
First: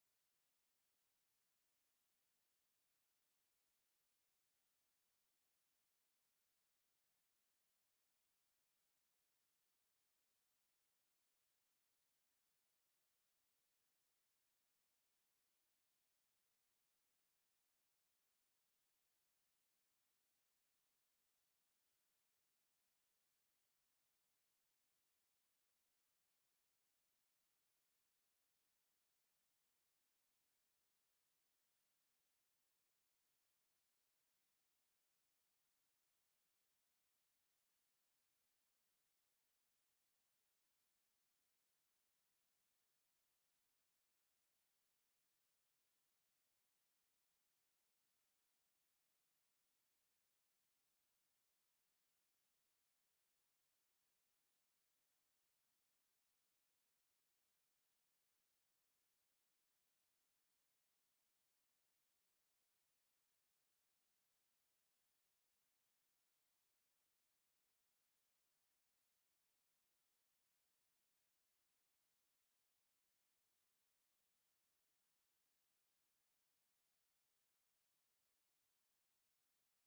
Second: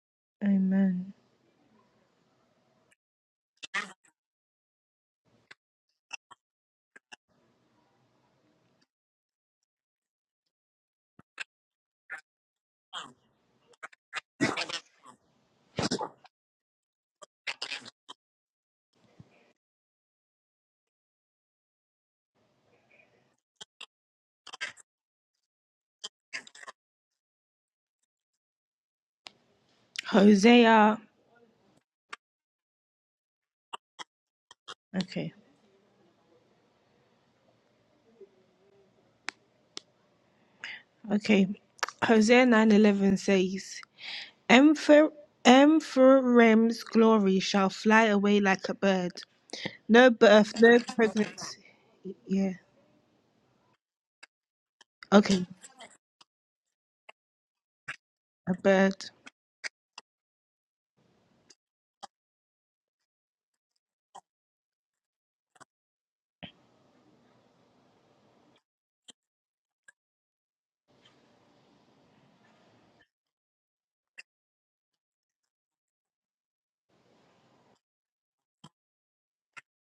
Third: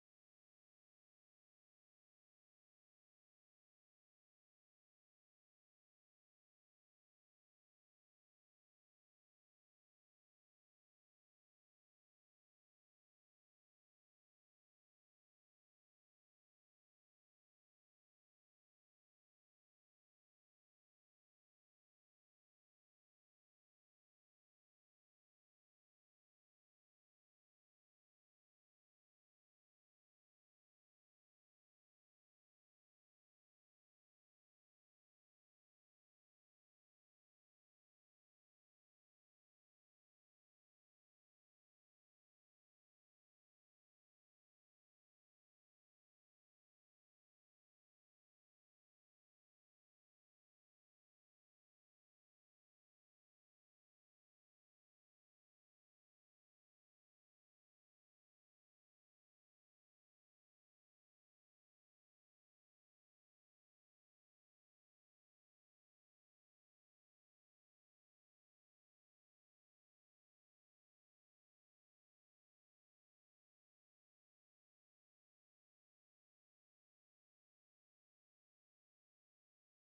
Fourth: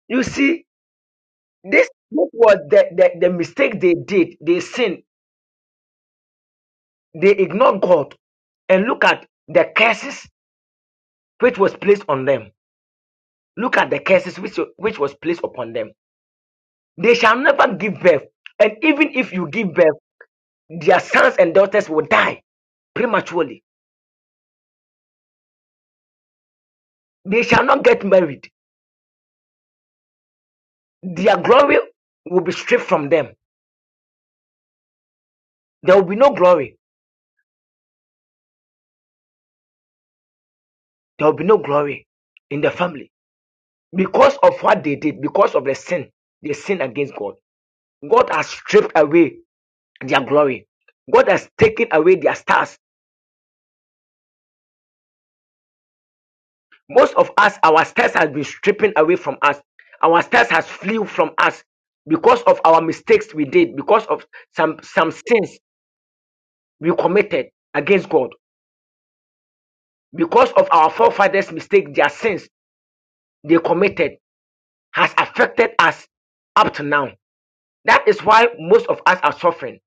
you see
Amen.
this this was the the, the mistake they did they sinned they ignored God and look at the curses which was placed on them look at the curses which which was placed upon them they shall never give birth and even if you give birth their sons and daughters will die prematurely. They shall not get married.
Hosea.
Their glory will be stripped from them.
Okay.
There will be no glory. There will be
Okay.
no glory
Hosea
in the family
9:11 says,
because of what they
"Ephra-
did, because of the sin they sinned
Ephraim's
against God.
glory shall fly
God
away
has
like a
stripped
bird.
away
No
their
birth,
glory.
no
God has
pregnancy.
taken away their
Yeah.
stars.
Okay.
Most of us, our stars has been
A
stripping
bird.
away from us. Our stars has flew from us because of our mistakes we did, because of some some sins we committed against God. because of our forefathers' mistake, their sins they committed has affected us up to now. That is why most of us are suffering.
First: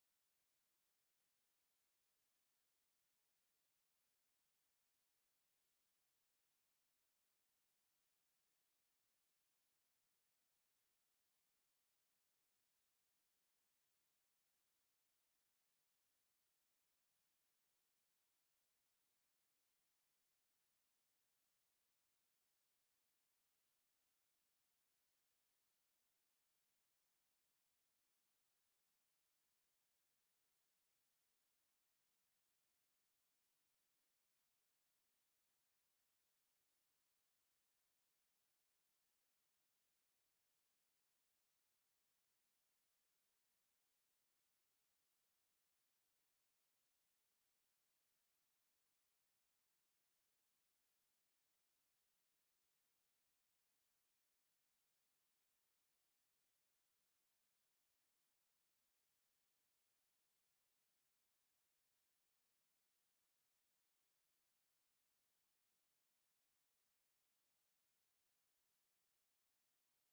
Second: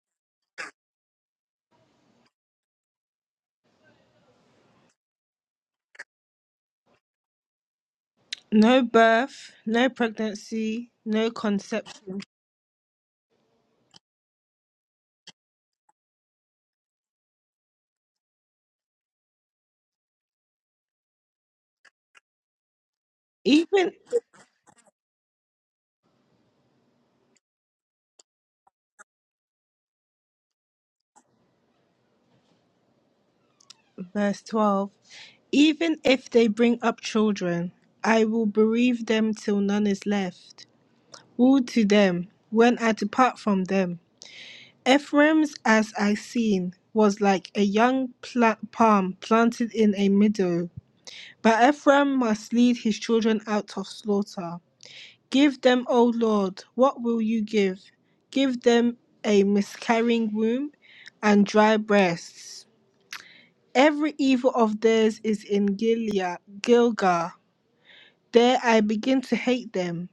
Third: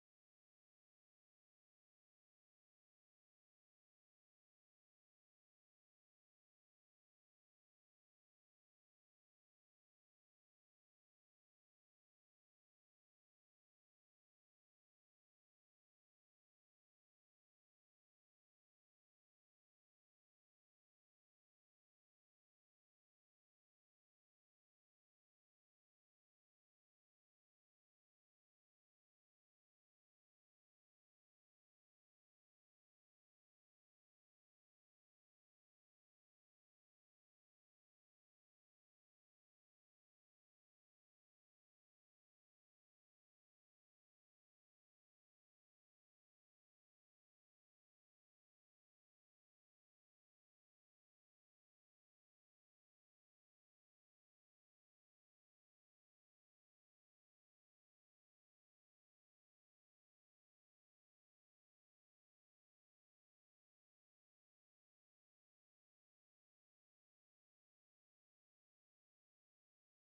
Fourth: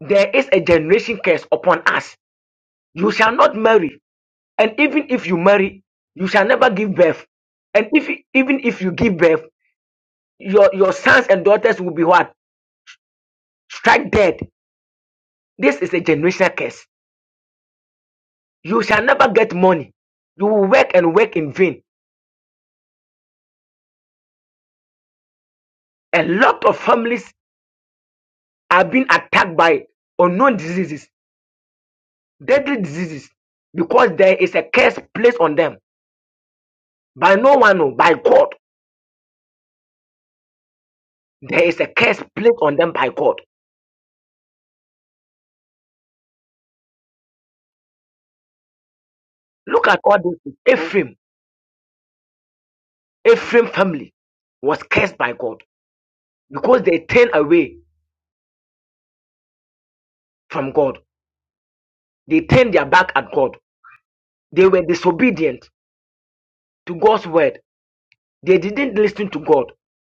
There is a generation curse upon us. You shall not marry, and even if you marry, you shall never give birth. And if even
No
if you give birth,
birth, no
your,
pregnancy,
your sons
no
and daughters will be
conception.
what? Strike dead. This is a generational curse. You shall never get money. You will work and work in vain.
Even
A lot of families are being attacked by unknown diseases deadly diseases because there
verse
is a
12,
curse placed on them
even if they bring up
by no
children,
one, no, by
I will
God.
bereave them till none is left. Woe
There is
to
a curse
them
placed on
when I
them by God.
depart from them. Ephraim's, as I seen, was like a young pla- palm planted
Look
in
at
a
all this.
meadow.
Ephraim,
But Ephraim must lead his children
Ephraim
out of
family
slaughter.
was cursed by
Give
God
them, O Lord,
because they
what will
turned
you
away
give? Give them a miscarrying womb
from God.
and dry
They
breasts.
turned their back at God.
Every evil
They
of
were
theirs is in
disobedient
Gilead,
to God's
Gilgal.
word. They
There I
didn't
begin
listen
to
to God.
hate them.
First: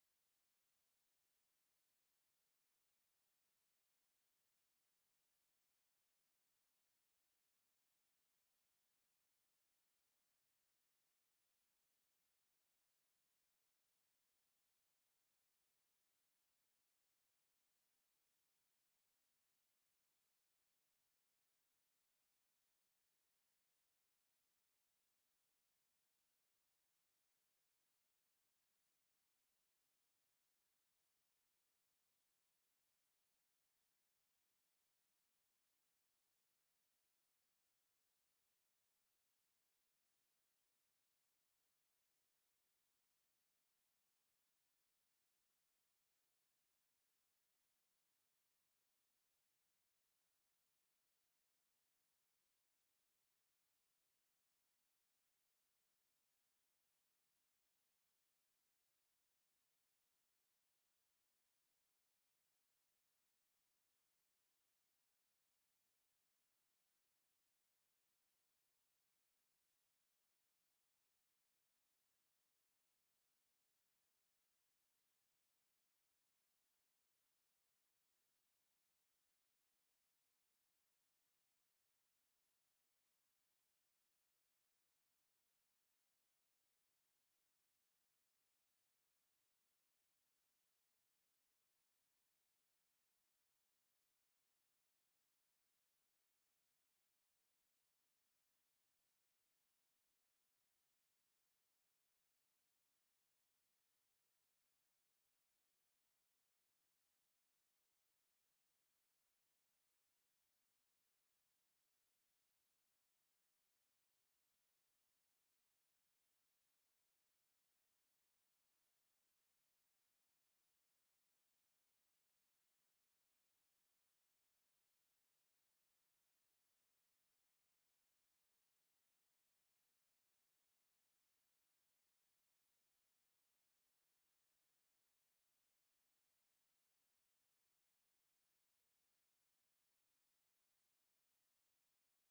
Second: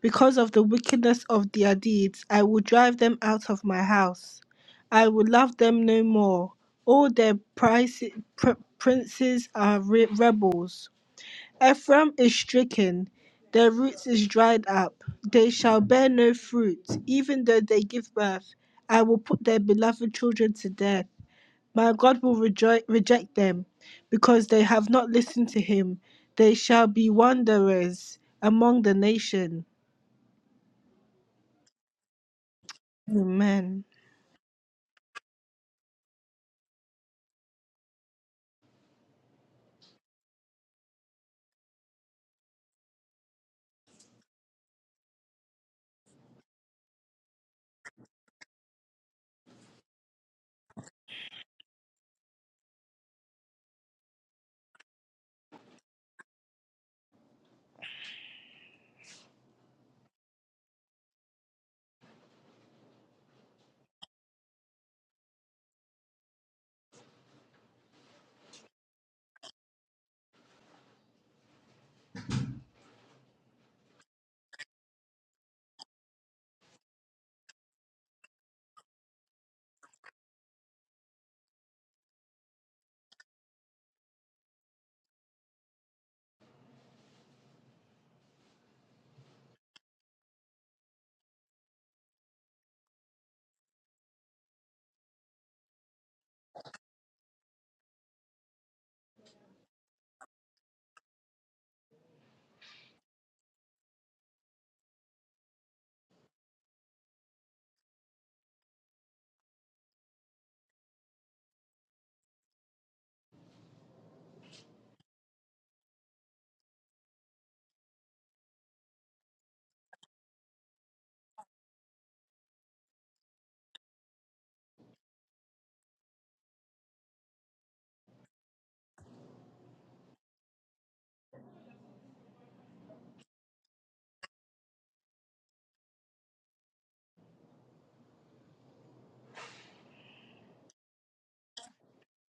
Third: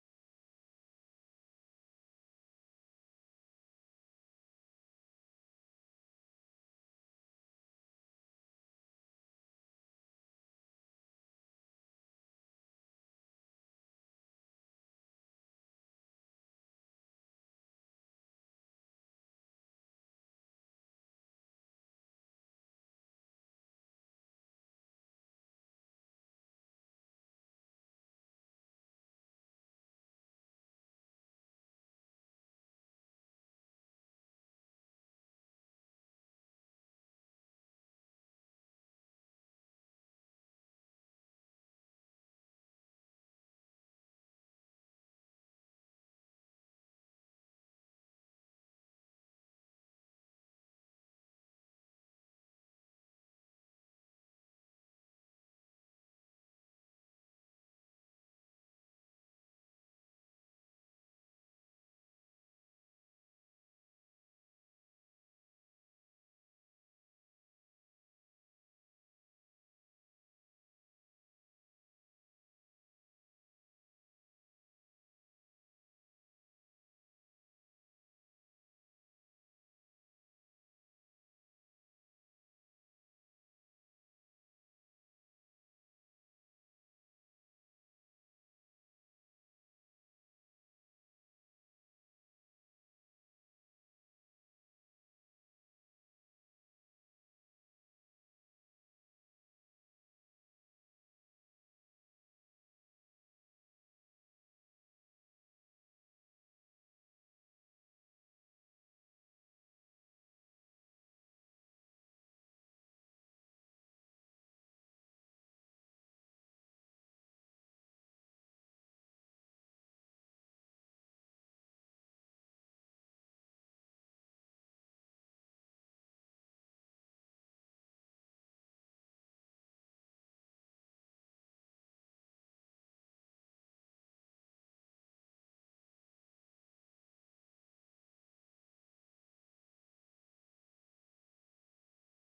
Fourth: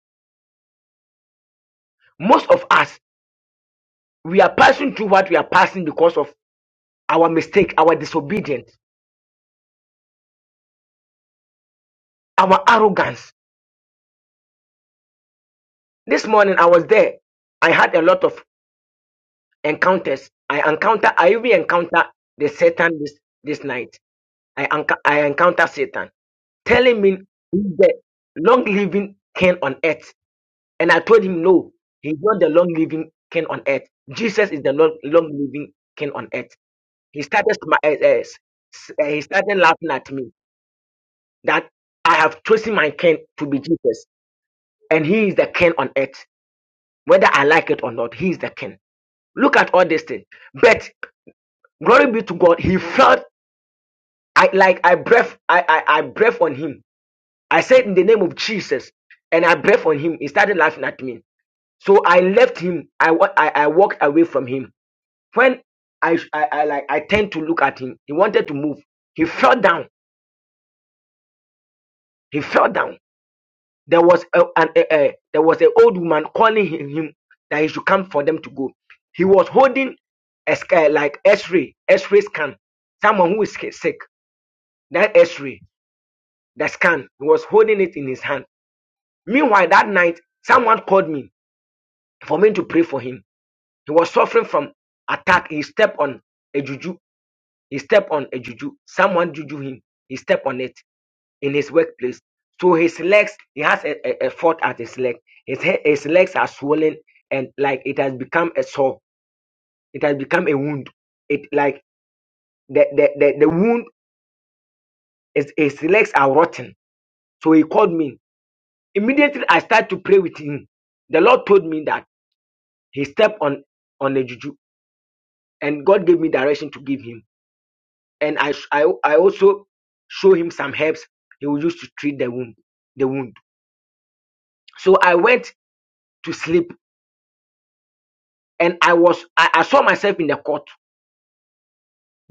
Because of the wickedness of their deeds, I
Most
will
of
drive
us,
them out of my house.
we are passing
I
through
will
what we are
love them
passing
no
because of
more. All
our
their
mistake, our
price, pr-
disobedience,
princes are re- rebels. Ephraim is
our
stricken,
arrogance.
their roots is dried up. They shall bear
This
no
morning I
fruit,
was there.
even though
I
they
had a
give
lot of
birth. I will put their beloved
encounters.
children
I
to death.
encounter. I even
My
encounter
God will
the
rejo-
Satan this
reject
this
them,
night.
because they
I
have
enc-
not
I
listened to
encounter
him.
Satan
They shall
telling
be
me he's the
wanderers
long
among the
living king
nation.
on earth, and I told him no, he's not the long living king on earth.
Amen.
Jesus is the long long living king on earth. He started smi- eh, eh, s- eh, he started laughing at me that I have chosen my king to be Jesus, and he is the king on earth, whether I like it or not. He is the king. Look at all these things, but glory be to God, he felt. I like I breath I, I I breath on him. I said in the name of Jesus, and I breath on him. He started laughing at me. So I left him. I wa- I, I walked away from him. When I, I I like I turned to look at him. He wanted to move. He fell down. He fell down. There was a, an a, a- there was an old woman calling him, him that he should come for them to go. He was holding a sc- uh, like X-ray X-ray scan. Someone who is sick. That X-ray that scan. He was holding it in his hand Meanwhile, that night, someone called me for me to pray for him. He was suffering from attack. He stepped on a juju. He stepped on a juju. Someone juju him. He stepped on it in his workplace. So his legs, he has a, a, a fault at his leg. His, he- his legs are swollen and like it has become a sore. It has become a wound. It like the the, the, the wound is his legs are rotten. So he called me. Immediately I started to pray with him. The Lord told me that he stepped on on a juju and God gave me direction to give him. And I I, I also show him some herbs he will use to treat the wound, the wound. So I went to sleep and I was I, I saw myself in the court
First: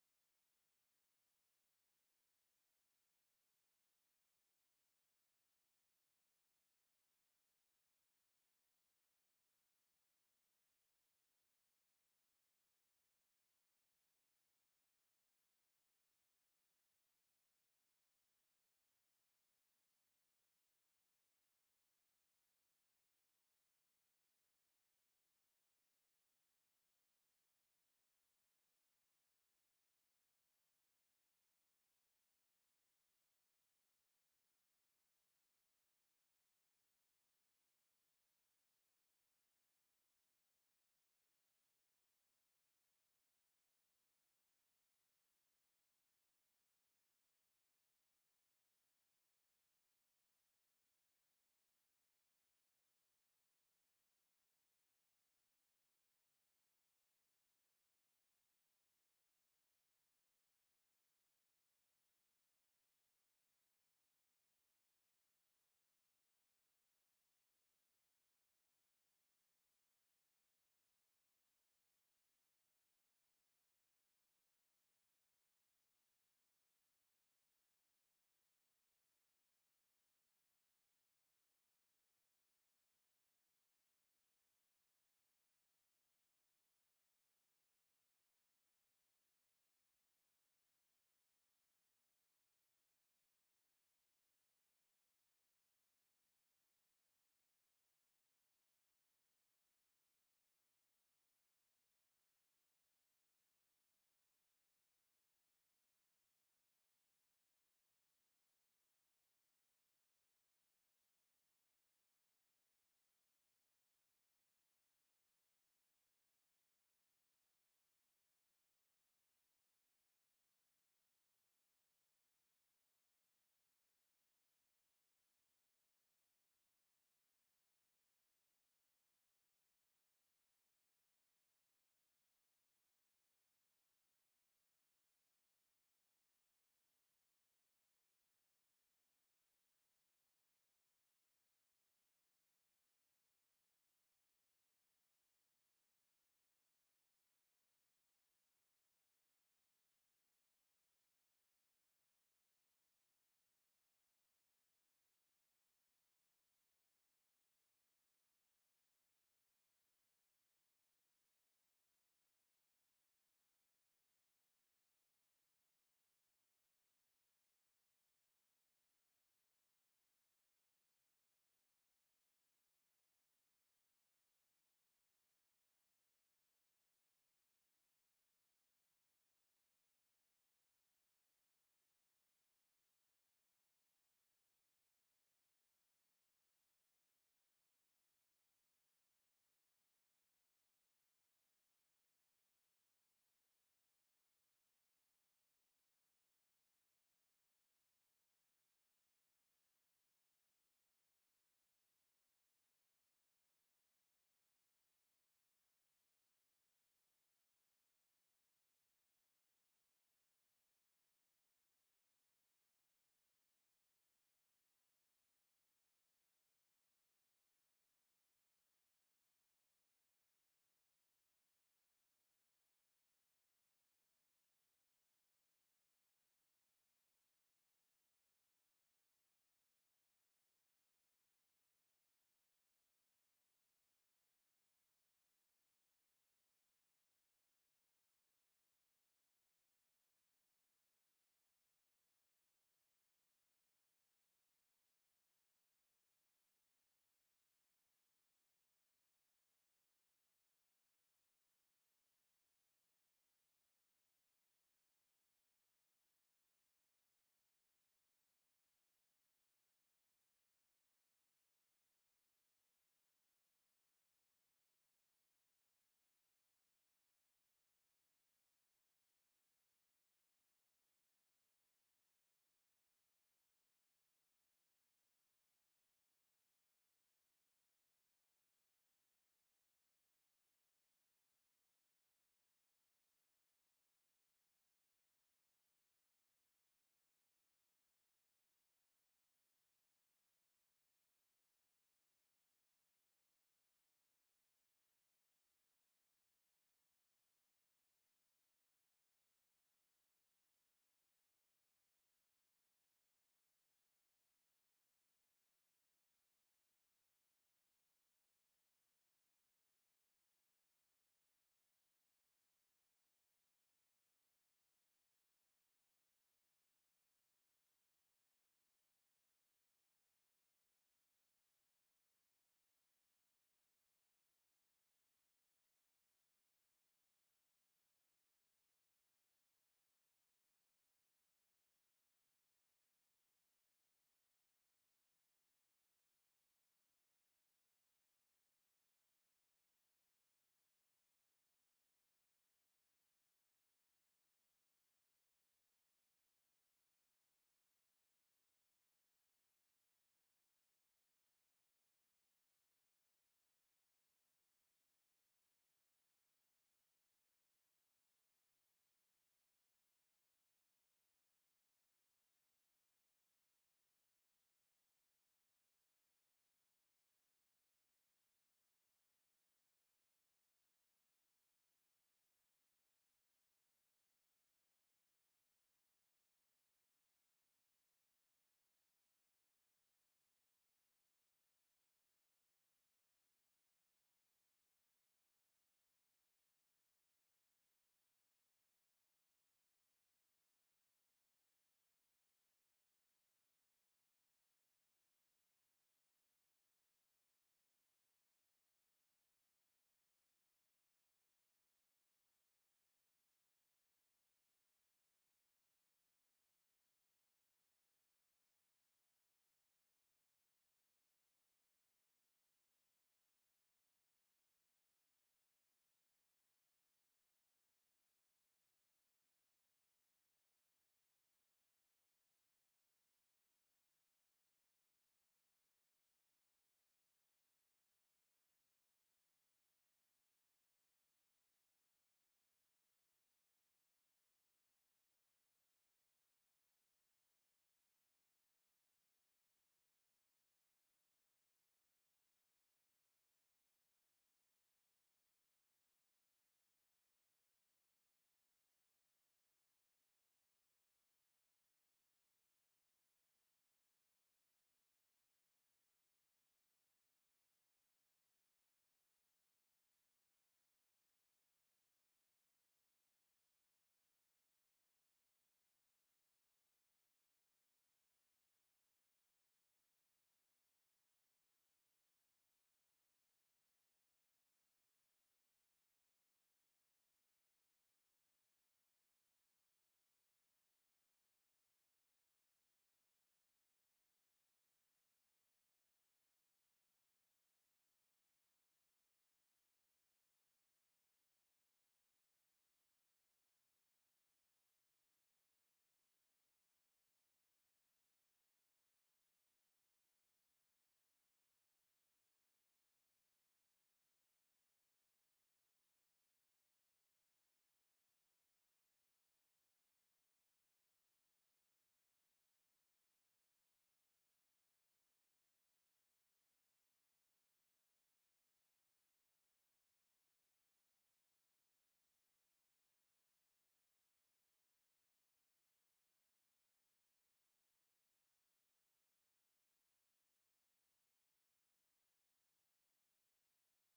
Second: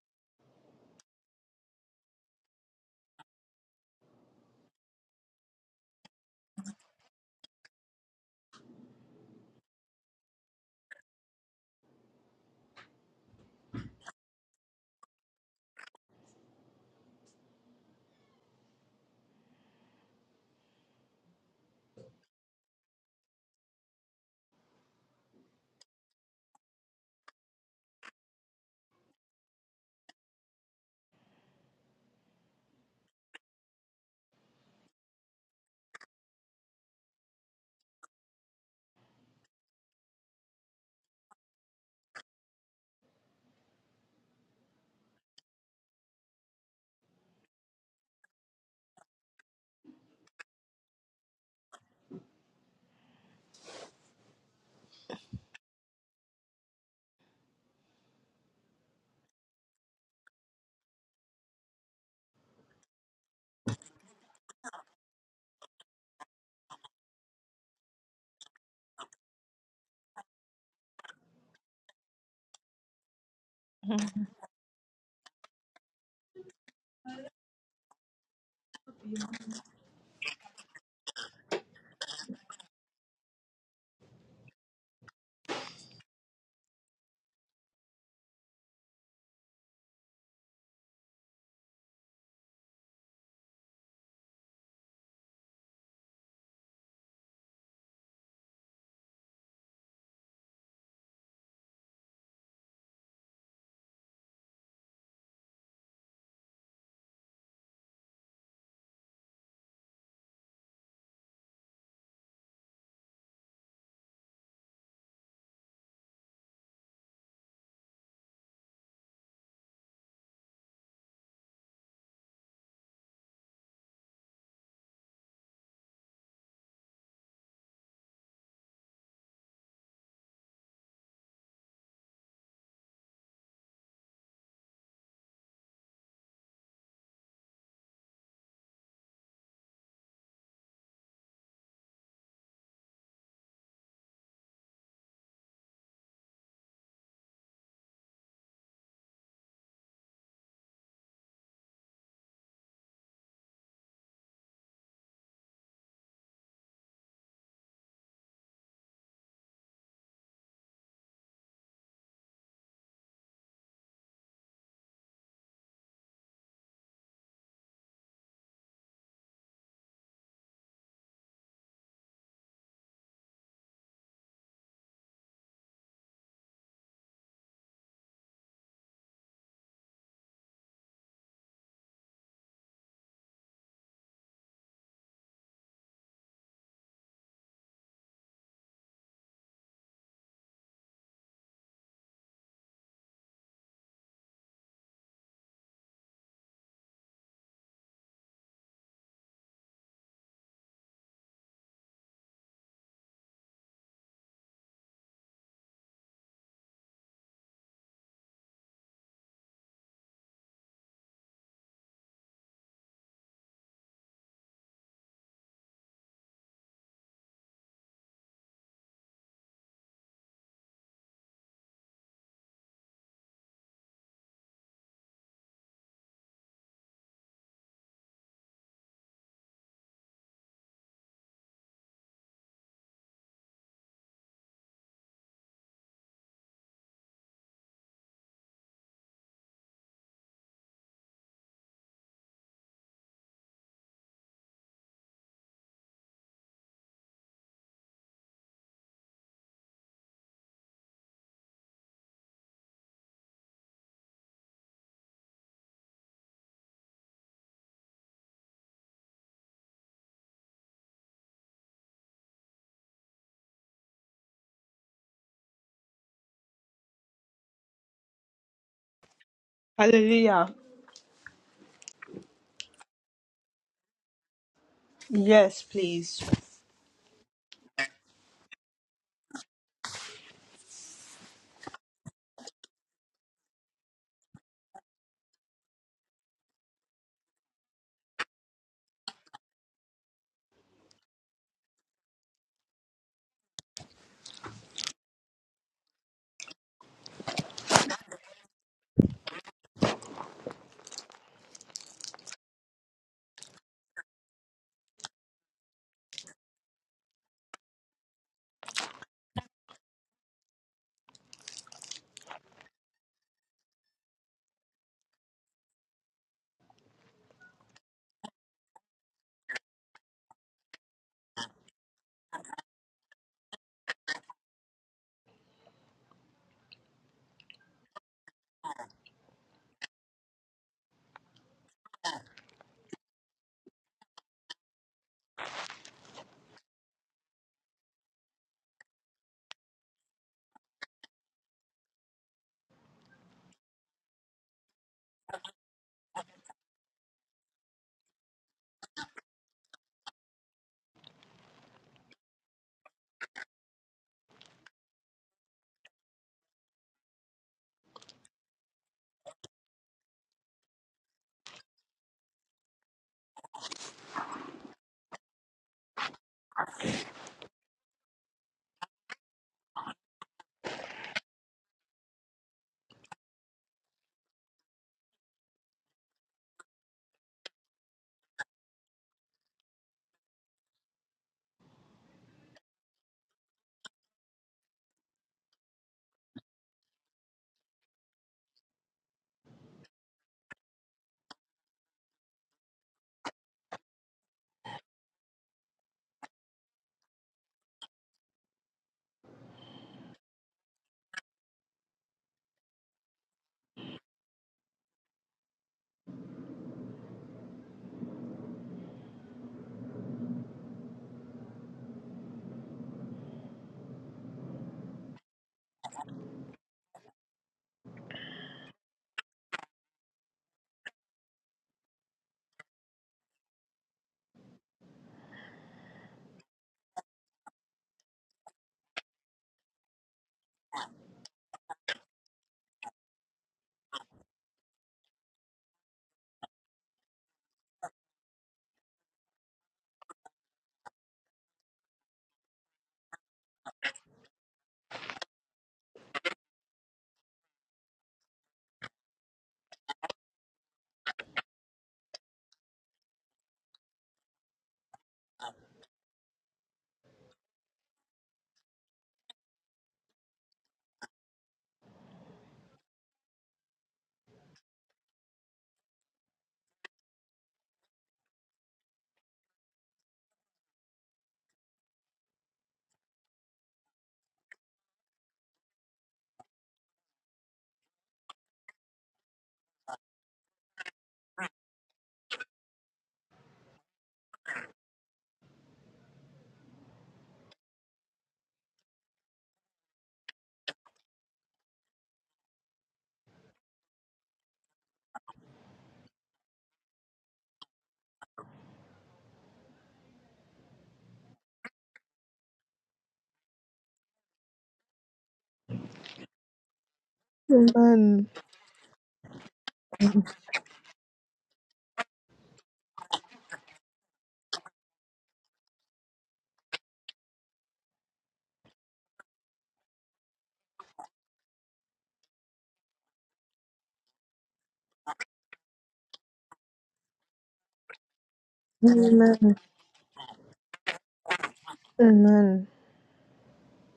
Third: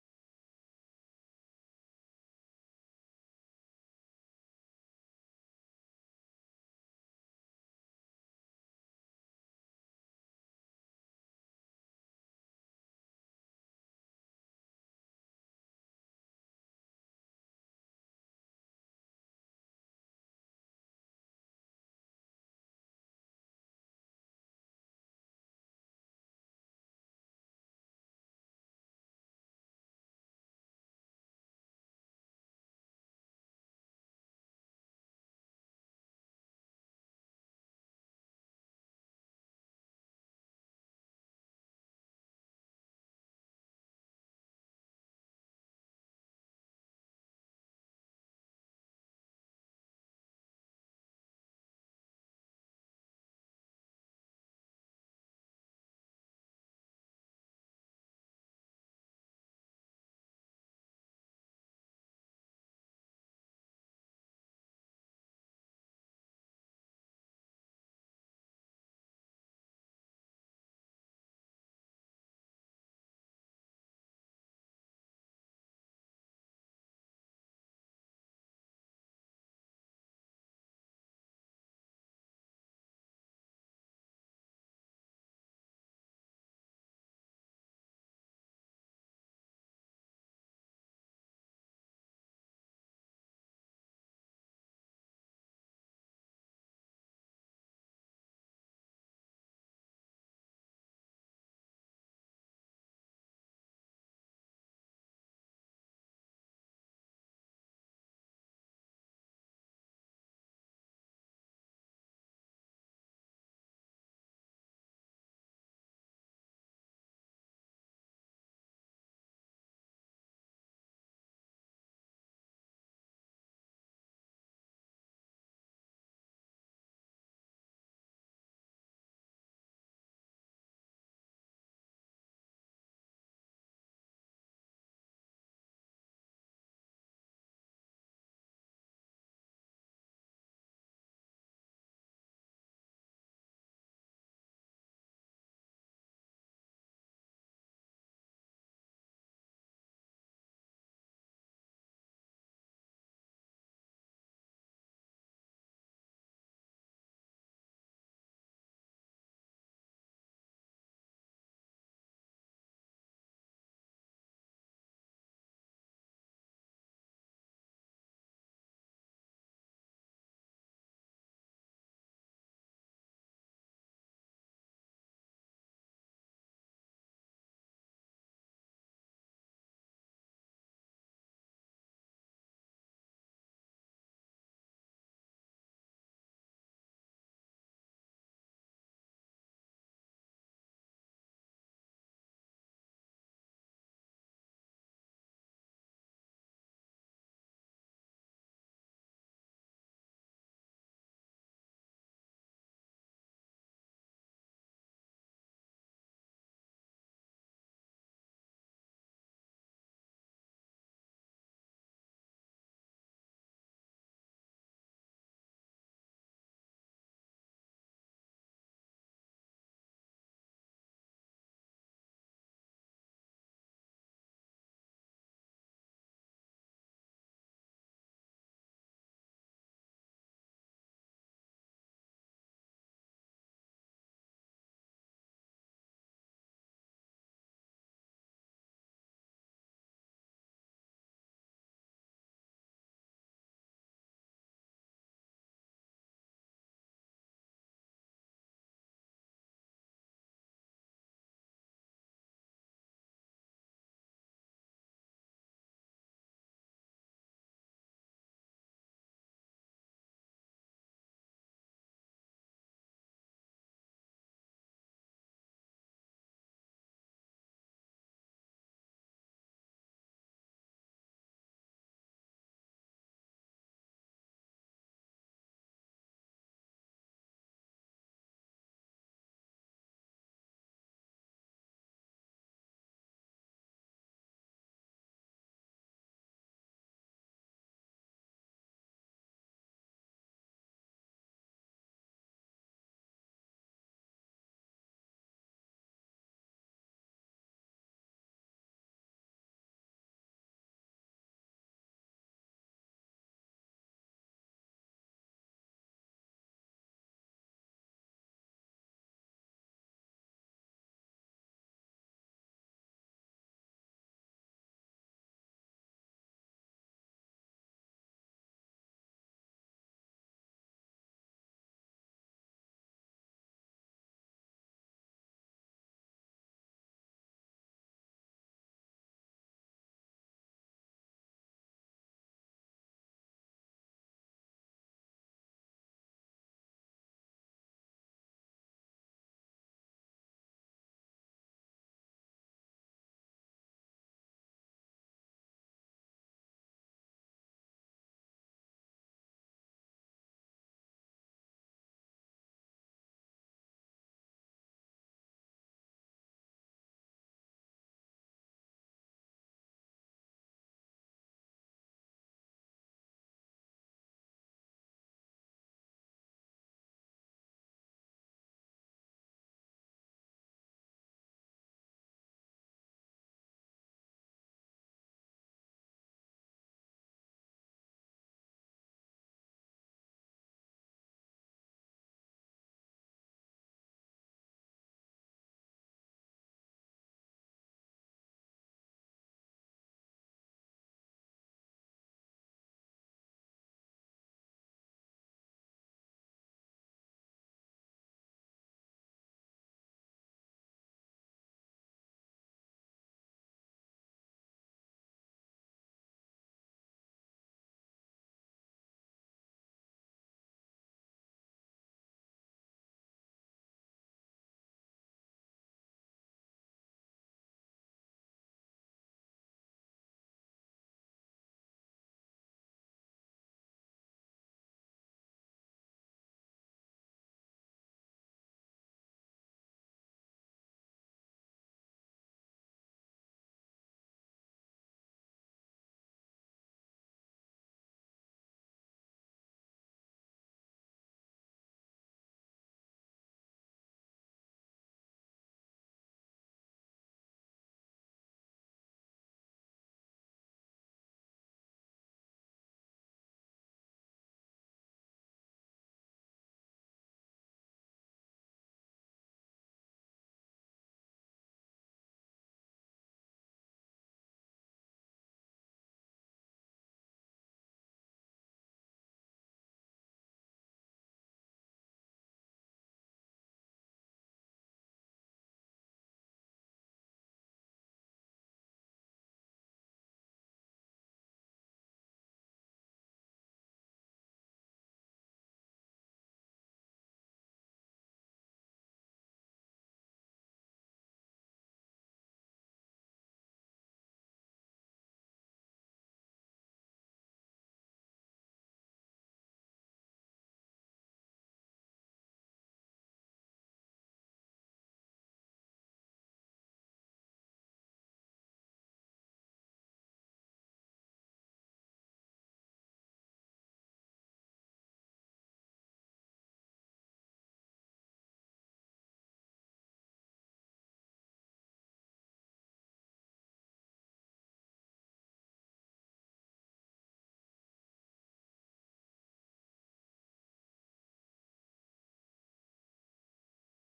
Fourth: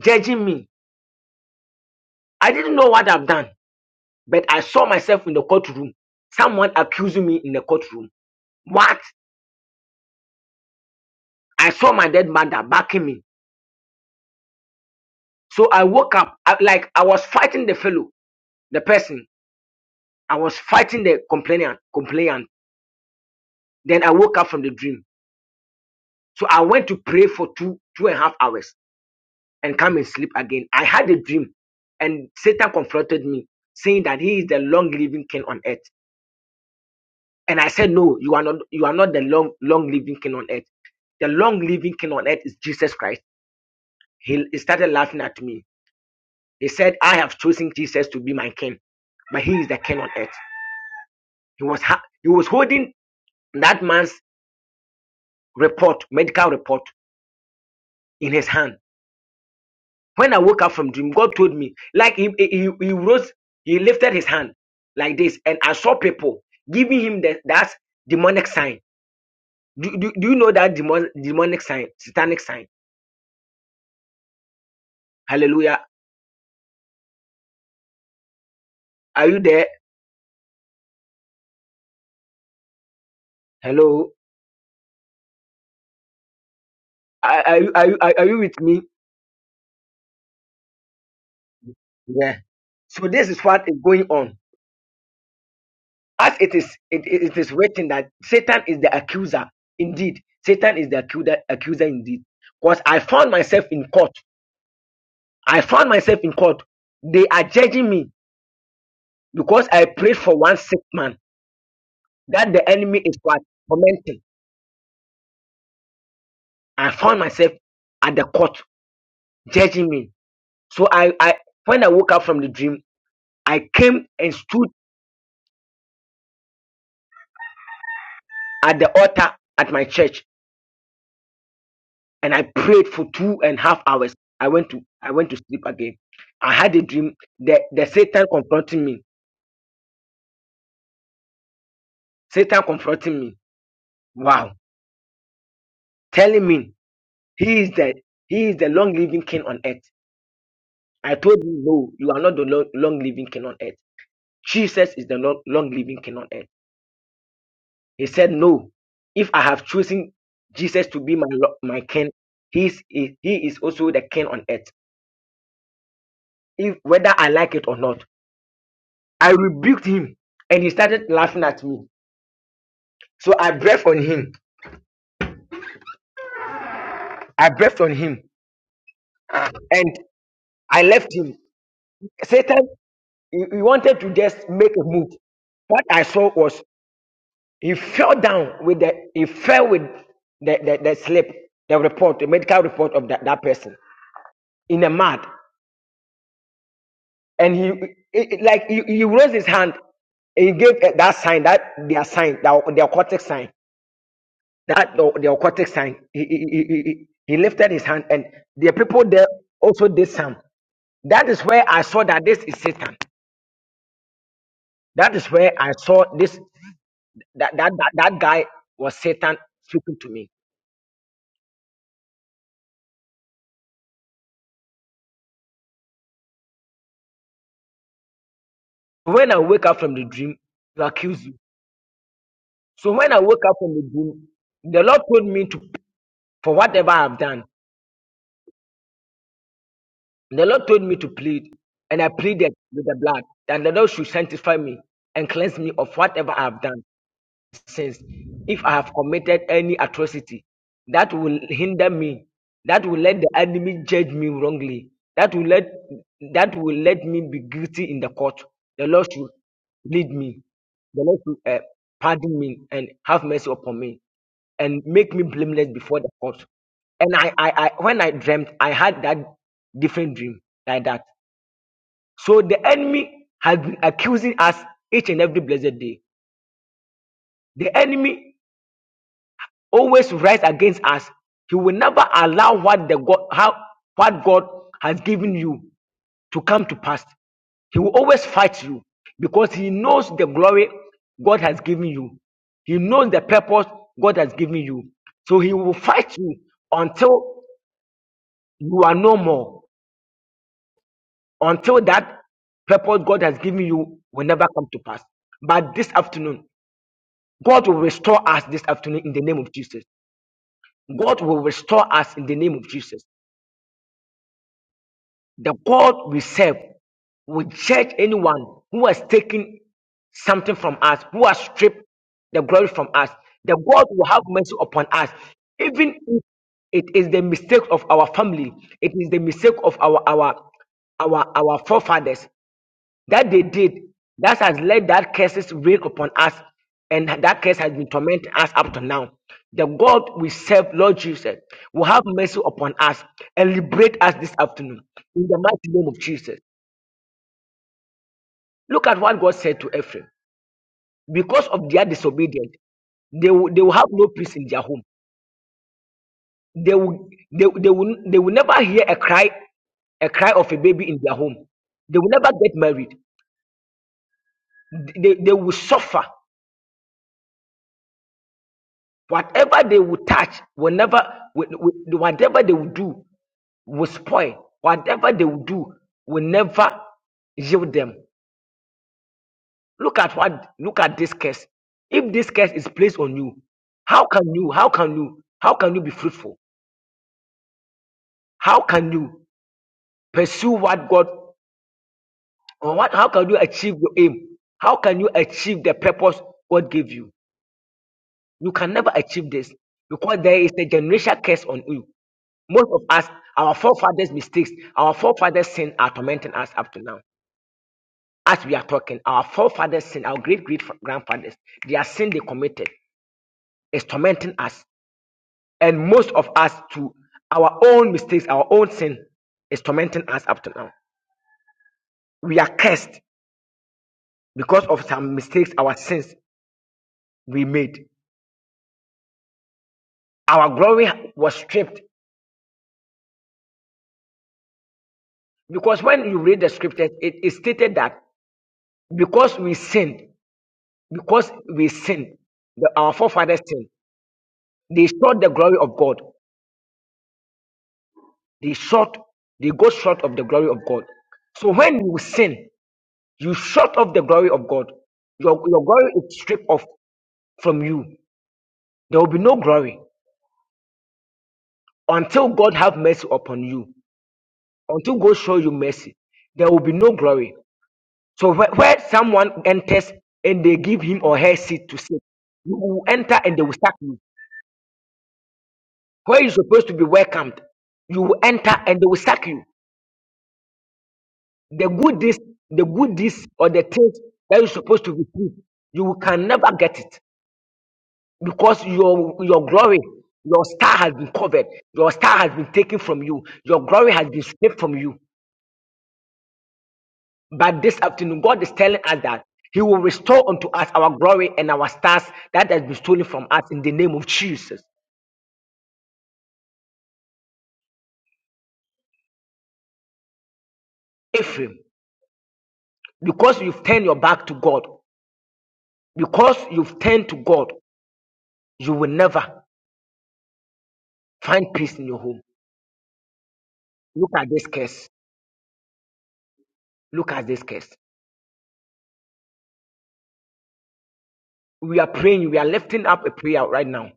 judging me. I didn't know what I've done, but I saw myself in the courtroom. Someone accusing me in the courtroom. What? I saw my dead mother backing me. So I woke up I, like I was fighting the fellow, the person. I was fighting the complainant, complainant. Then I woke up from the dream So I went to pray for two two and a half hours and come and sleep again. I had a dream, and Satan confronted me, saying that he is the long living king on earth. And I said, No, you are not. You are not the long long living king on earth. The long living king on earth is Jesus Christ. He, he started laughing at me. He said, I have chosen Jesus to be my king, but he is the king on earth. He was ha- he was holding that man's report, medical report, in his hand When I woke up from dream, God told me, like he, he, he rose, he lifted his hand like this, and I saw people giving him the, that demonic sign. Do, do, do you know that demon, demonic sign, satanic sign? Hallelujah. Are you there? Hello. Are, are, you, are, you, are you with me? Yeah. So this is what is going on. As it is, it, it is written that Satan is the accuser. Indeed, Satan is the accuser, accuser indeed. Because I found myself in court. I found myself in court. They are judging me Because I prayed for one sick man that the enemy is what tormenting. I found myself at the court judging me. So I, I when I woke up from the dream, I came and stood at the altar at my church and I prayed for two and a half hours. I went to I went to sleep again. I had a dream that the Satan confronting me. Satan confronting me. Wow. Telling me he is the he is the long living king on earth. I told him, no, you are not the long living king on earth. Jesus is the long, living king on earth. He said, No, if I have chosen Jesus to be my my king, he is, he, he is also the king on earth, if, whether I like it or not. I rebuked him and he started laughing at me. So I breathed on him. I breathed on him and I left him. Satan, he, he wanted to just make a move. What I saw was he fell down with the, he fell with the, the, the slip, the report, the medical report of that, that person in the mud. and he it, it- like he, he raised his hand and he gave eh, that sign that their sign the, the aquatic sign that the, the aquatic sign he, he, he, he he- he lifted his hand and the people there also did some that is where i saw that this is satan that is where i saw this that that that, that guy was satan speaking to me when i wake up from the dream to accuse you so when i woke up from the dream the lord told me to for whatever i've done The Lord told me to plead, and I pleaded with the blood that the Lord should sanctify me and cleanse me of whatever I have done sins, if I have committed any atrocity that will hinder me, that will let the enemy judge me wrongly, that will let that will let me be guilty in the court, the Lord should lead me. The Lord should uh, pardon me and have mercy upon me and make me blameless before the court. And I, I, I, when I dreamt, I had that different dream
Hallelujah.
like that. So the enemy has been accusing us each and every
Yes,
blessed day.
please.
The enemy always rise against us. He will never allow what the God how what God has given you to come to pass. He will always fight you because he knows the glory God has given you. He knows the purpose God has given you. So he will fight you until you are no more, until that purpose God has given you will never come to pass. But this afternoon, God will restore us this afternoon in the name of Jesus. God will restore us in the name of Jesus. The God we serve will judge anyone who has taken something from us, who has stripped the glory from us. The God will have mercy upon us, even if it is the mistake of our family, it is the mistake of our our our our forefathers that they did that has let that curses wake upon us and that curse has been tormenting us up to now the god we serve lord jesus will have mercy upon us and liberate us this afternoon in the mighty name of jesus look at what god said to ephraim because of their disobedience they will, they will have no peace in their home they will they, they will they will never hear a cry a cry of a baby in their home they will never get married they, they will suffer Whatever they will touch will never, will- will- whatever they will do will spoil. Whatever they will do will never yield them. Look at what, look at this curse. If this curse is placed on you, how can you, how can you, how can you be fruitful? How can you pursue what God, or what, how can you achieve your aim? How can you achieve the purpose God gave you? You can never achieve this because there is a generational curse on you. Most of us, our forefathers' mistakes, our forefathers' sin are tormenting us up to now. As we are talking, our forefathers' sin, our great great grandfathers, their sin they committed is tormenting us. And most of us, too, our own mistakes, our own sin is tormenting us up to now. We are cursed because of some mistakes, our sins we made. Our glory was stripped because when you read the scriptures, it is stated that because we sinned, because we sinned, the- our forefathers sinned They sought the glory of God. They sought, they go short of the glory of God. So when you sin, you short of the glory of God. Your, your glory is stripped off from you. There will be no glory until God have mercy upon you. Until God show you mercy, there will be no glory. So where, where someone enters and they give him or her seat to sit, you will enter and they will sack you. Where you're supposed to be welcomed, you will enter and they will sack you. The goodies, the goodies or the things that you're supposed to receive, you can never get it because your your glory, your star has been covered, your star has been taken from you, your glory has been stripped from you. But this afternoon, God is telling us that He will restore unto us our glory and our stars that has been stolen from us in the name of Jesus.
Amen.
Ephraim, because you've turned your back to God, because you've turned to God, you will never find peace in your home. Look at this case. Look at this case.
Amen.
we are praying, we are
Amen.
lifting up a prayer right now.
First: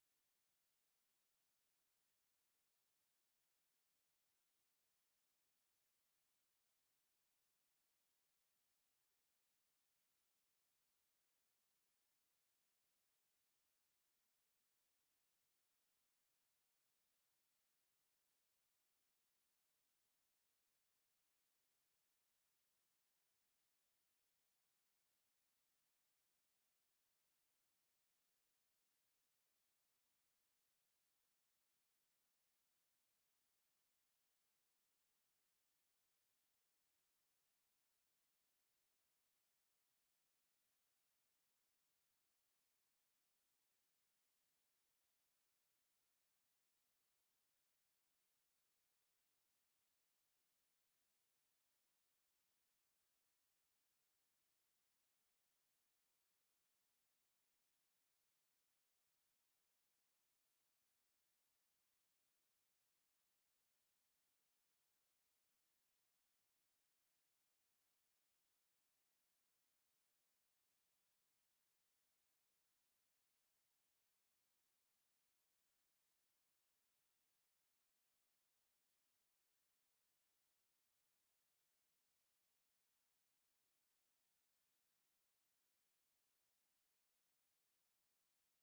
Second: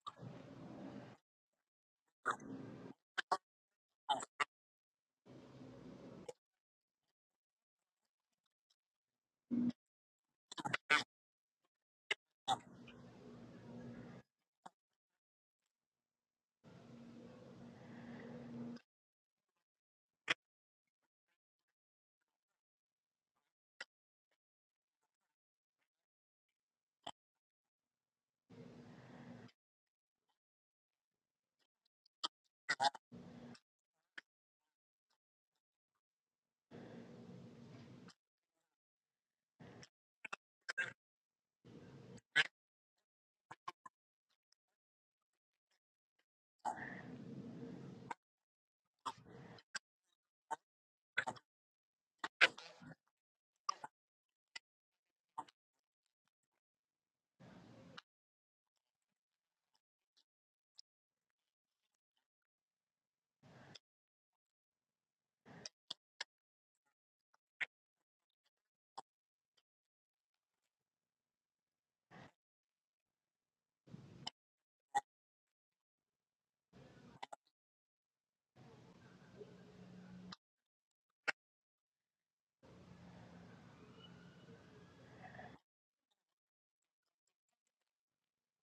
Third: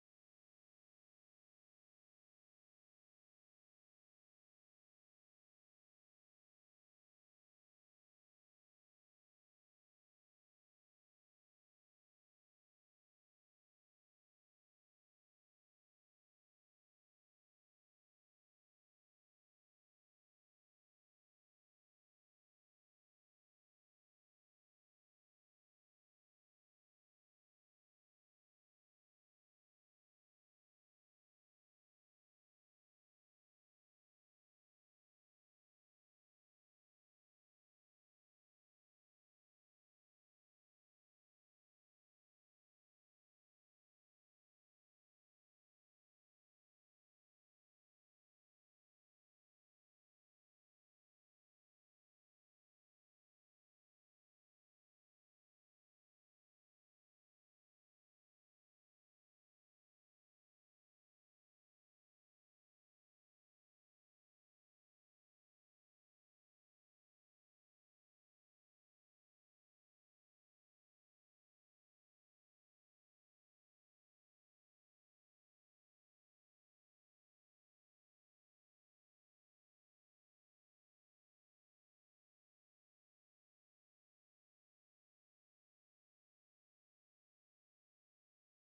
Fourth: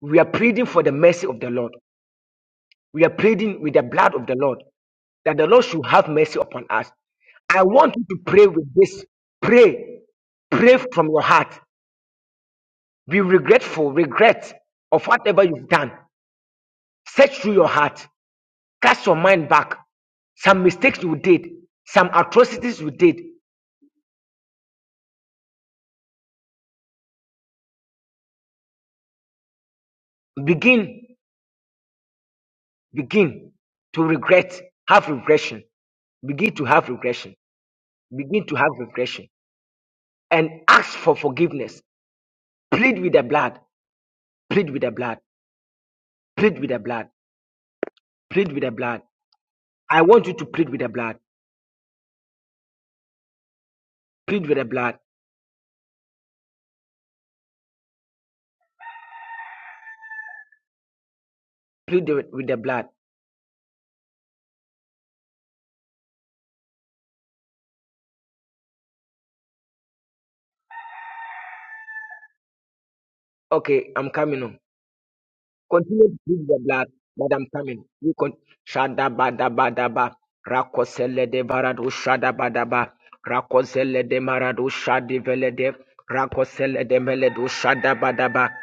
We are pleading for the mercy of the Lord. We are pleading with the blood of the Lord that the Lord should have mercy upon us. I want you to pray with this. Pray. Pray from your heart. Be regretful, regret of whatever you've done. Search through your heart. Cast your mind back. Some mistakes you did, some atrocities you did. Begin, begin to regret. Have regression. Begin to have regression. Begin to have regression. and ask for forgiveness. Plead with the blood. Plead with the blood. Plead with the blood. Plead with the blood. I want you to plead with the blood. Plead with the blood. Plead with with the blood. Okay, I'm coming on. Continue to plead with the blood, but I'm coming. You can shada bada bada ba. Rakosele de barado shada bada ba. Rakosele de marado shadi vele de. Rakosele de mele do shada bada ba.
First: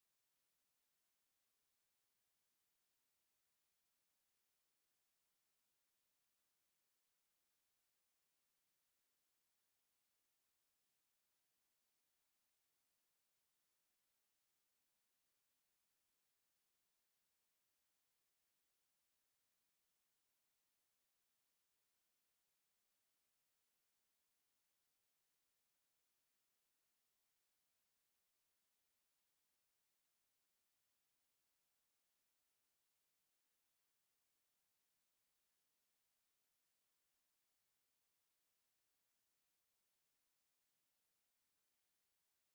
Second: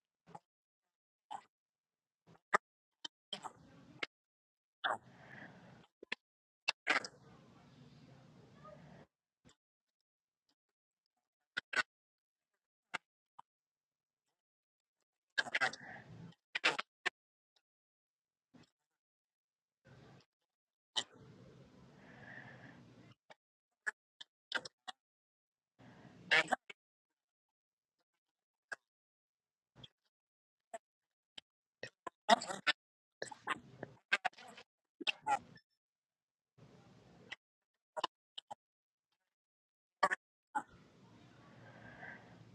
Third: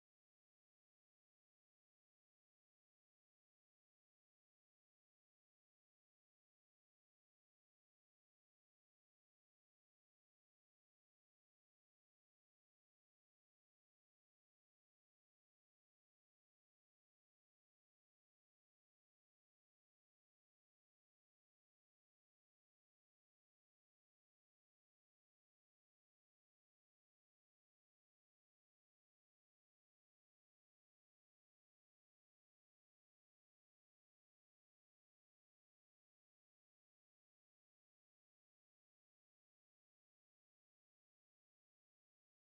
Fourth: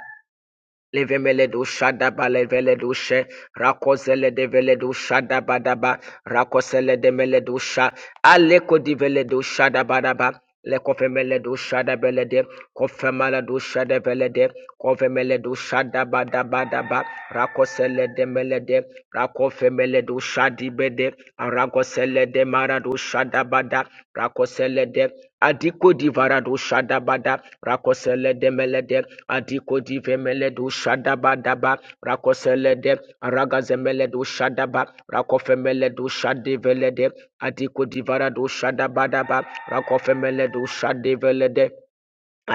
Levemele do shada ba levele do she rakozele de vele do shada ba da ba rakosele de mele do sha aleko di vele do shada ba da ba le kofemele do shada bele de kofemala do shada bele de kofemele do shada ba da ba da ba rakosele de mele de rakofemele do shadi be de rakosele de mara do shada ba da rakosele de Adiko divarado shadabada rakosele de melede adiko divemeledo shadabadaba rakosele de ragazemeledo shadaba rakofemeledo shadevelede adiko divarado shadabadaba rakofemeledo shadevelede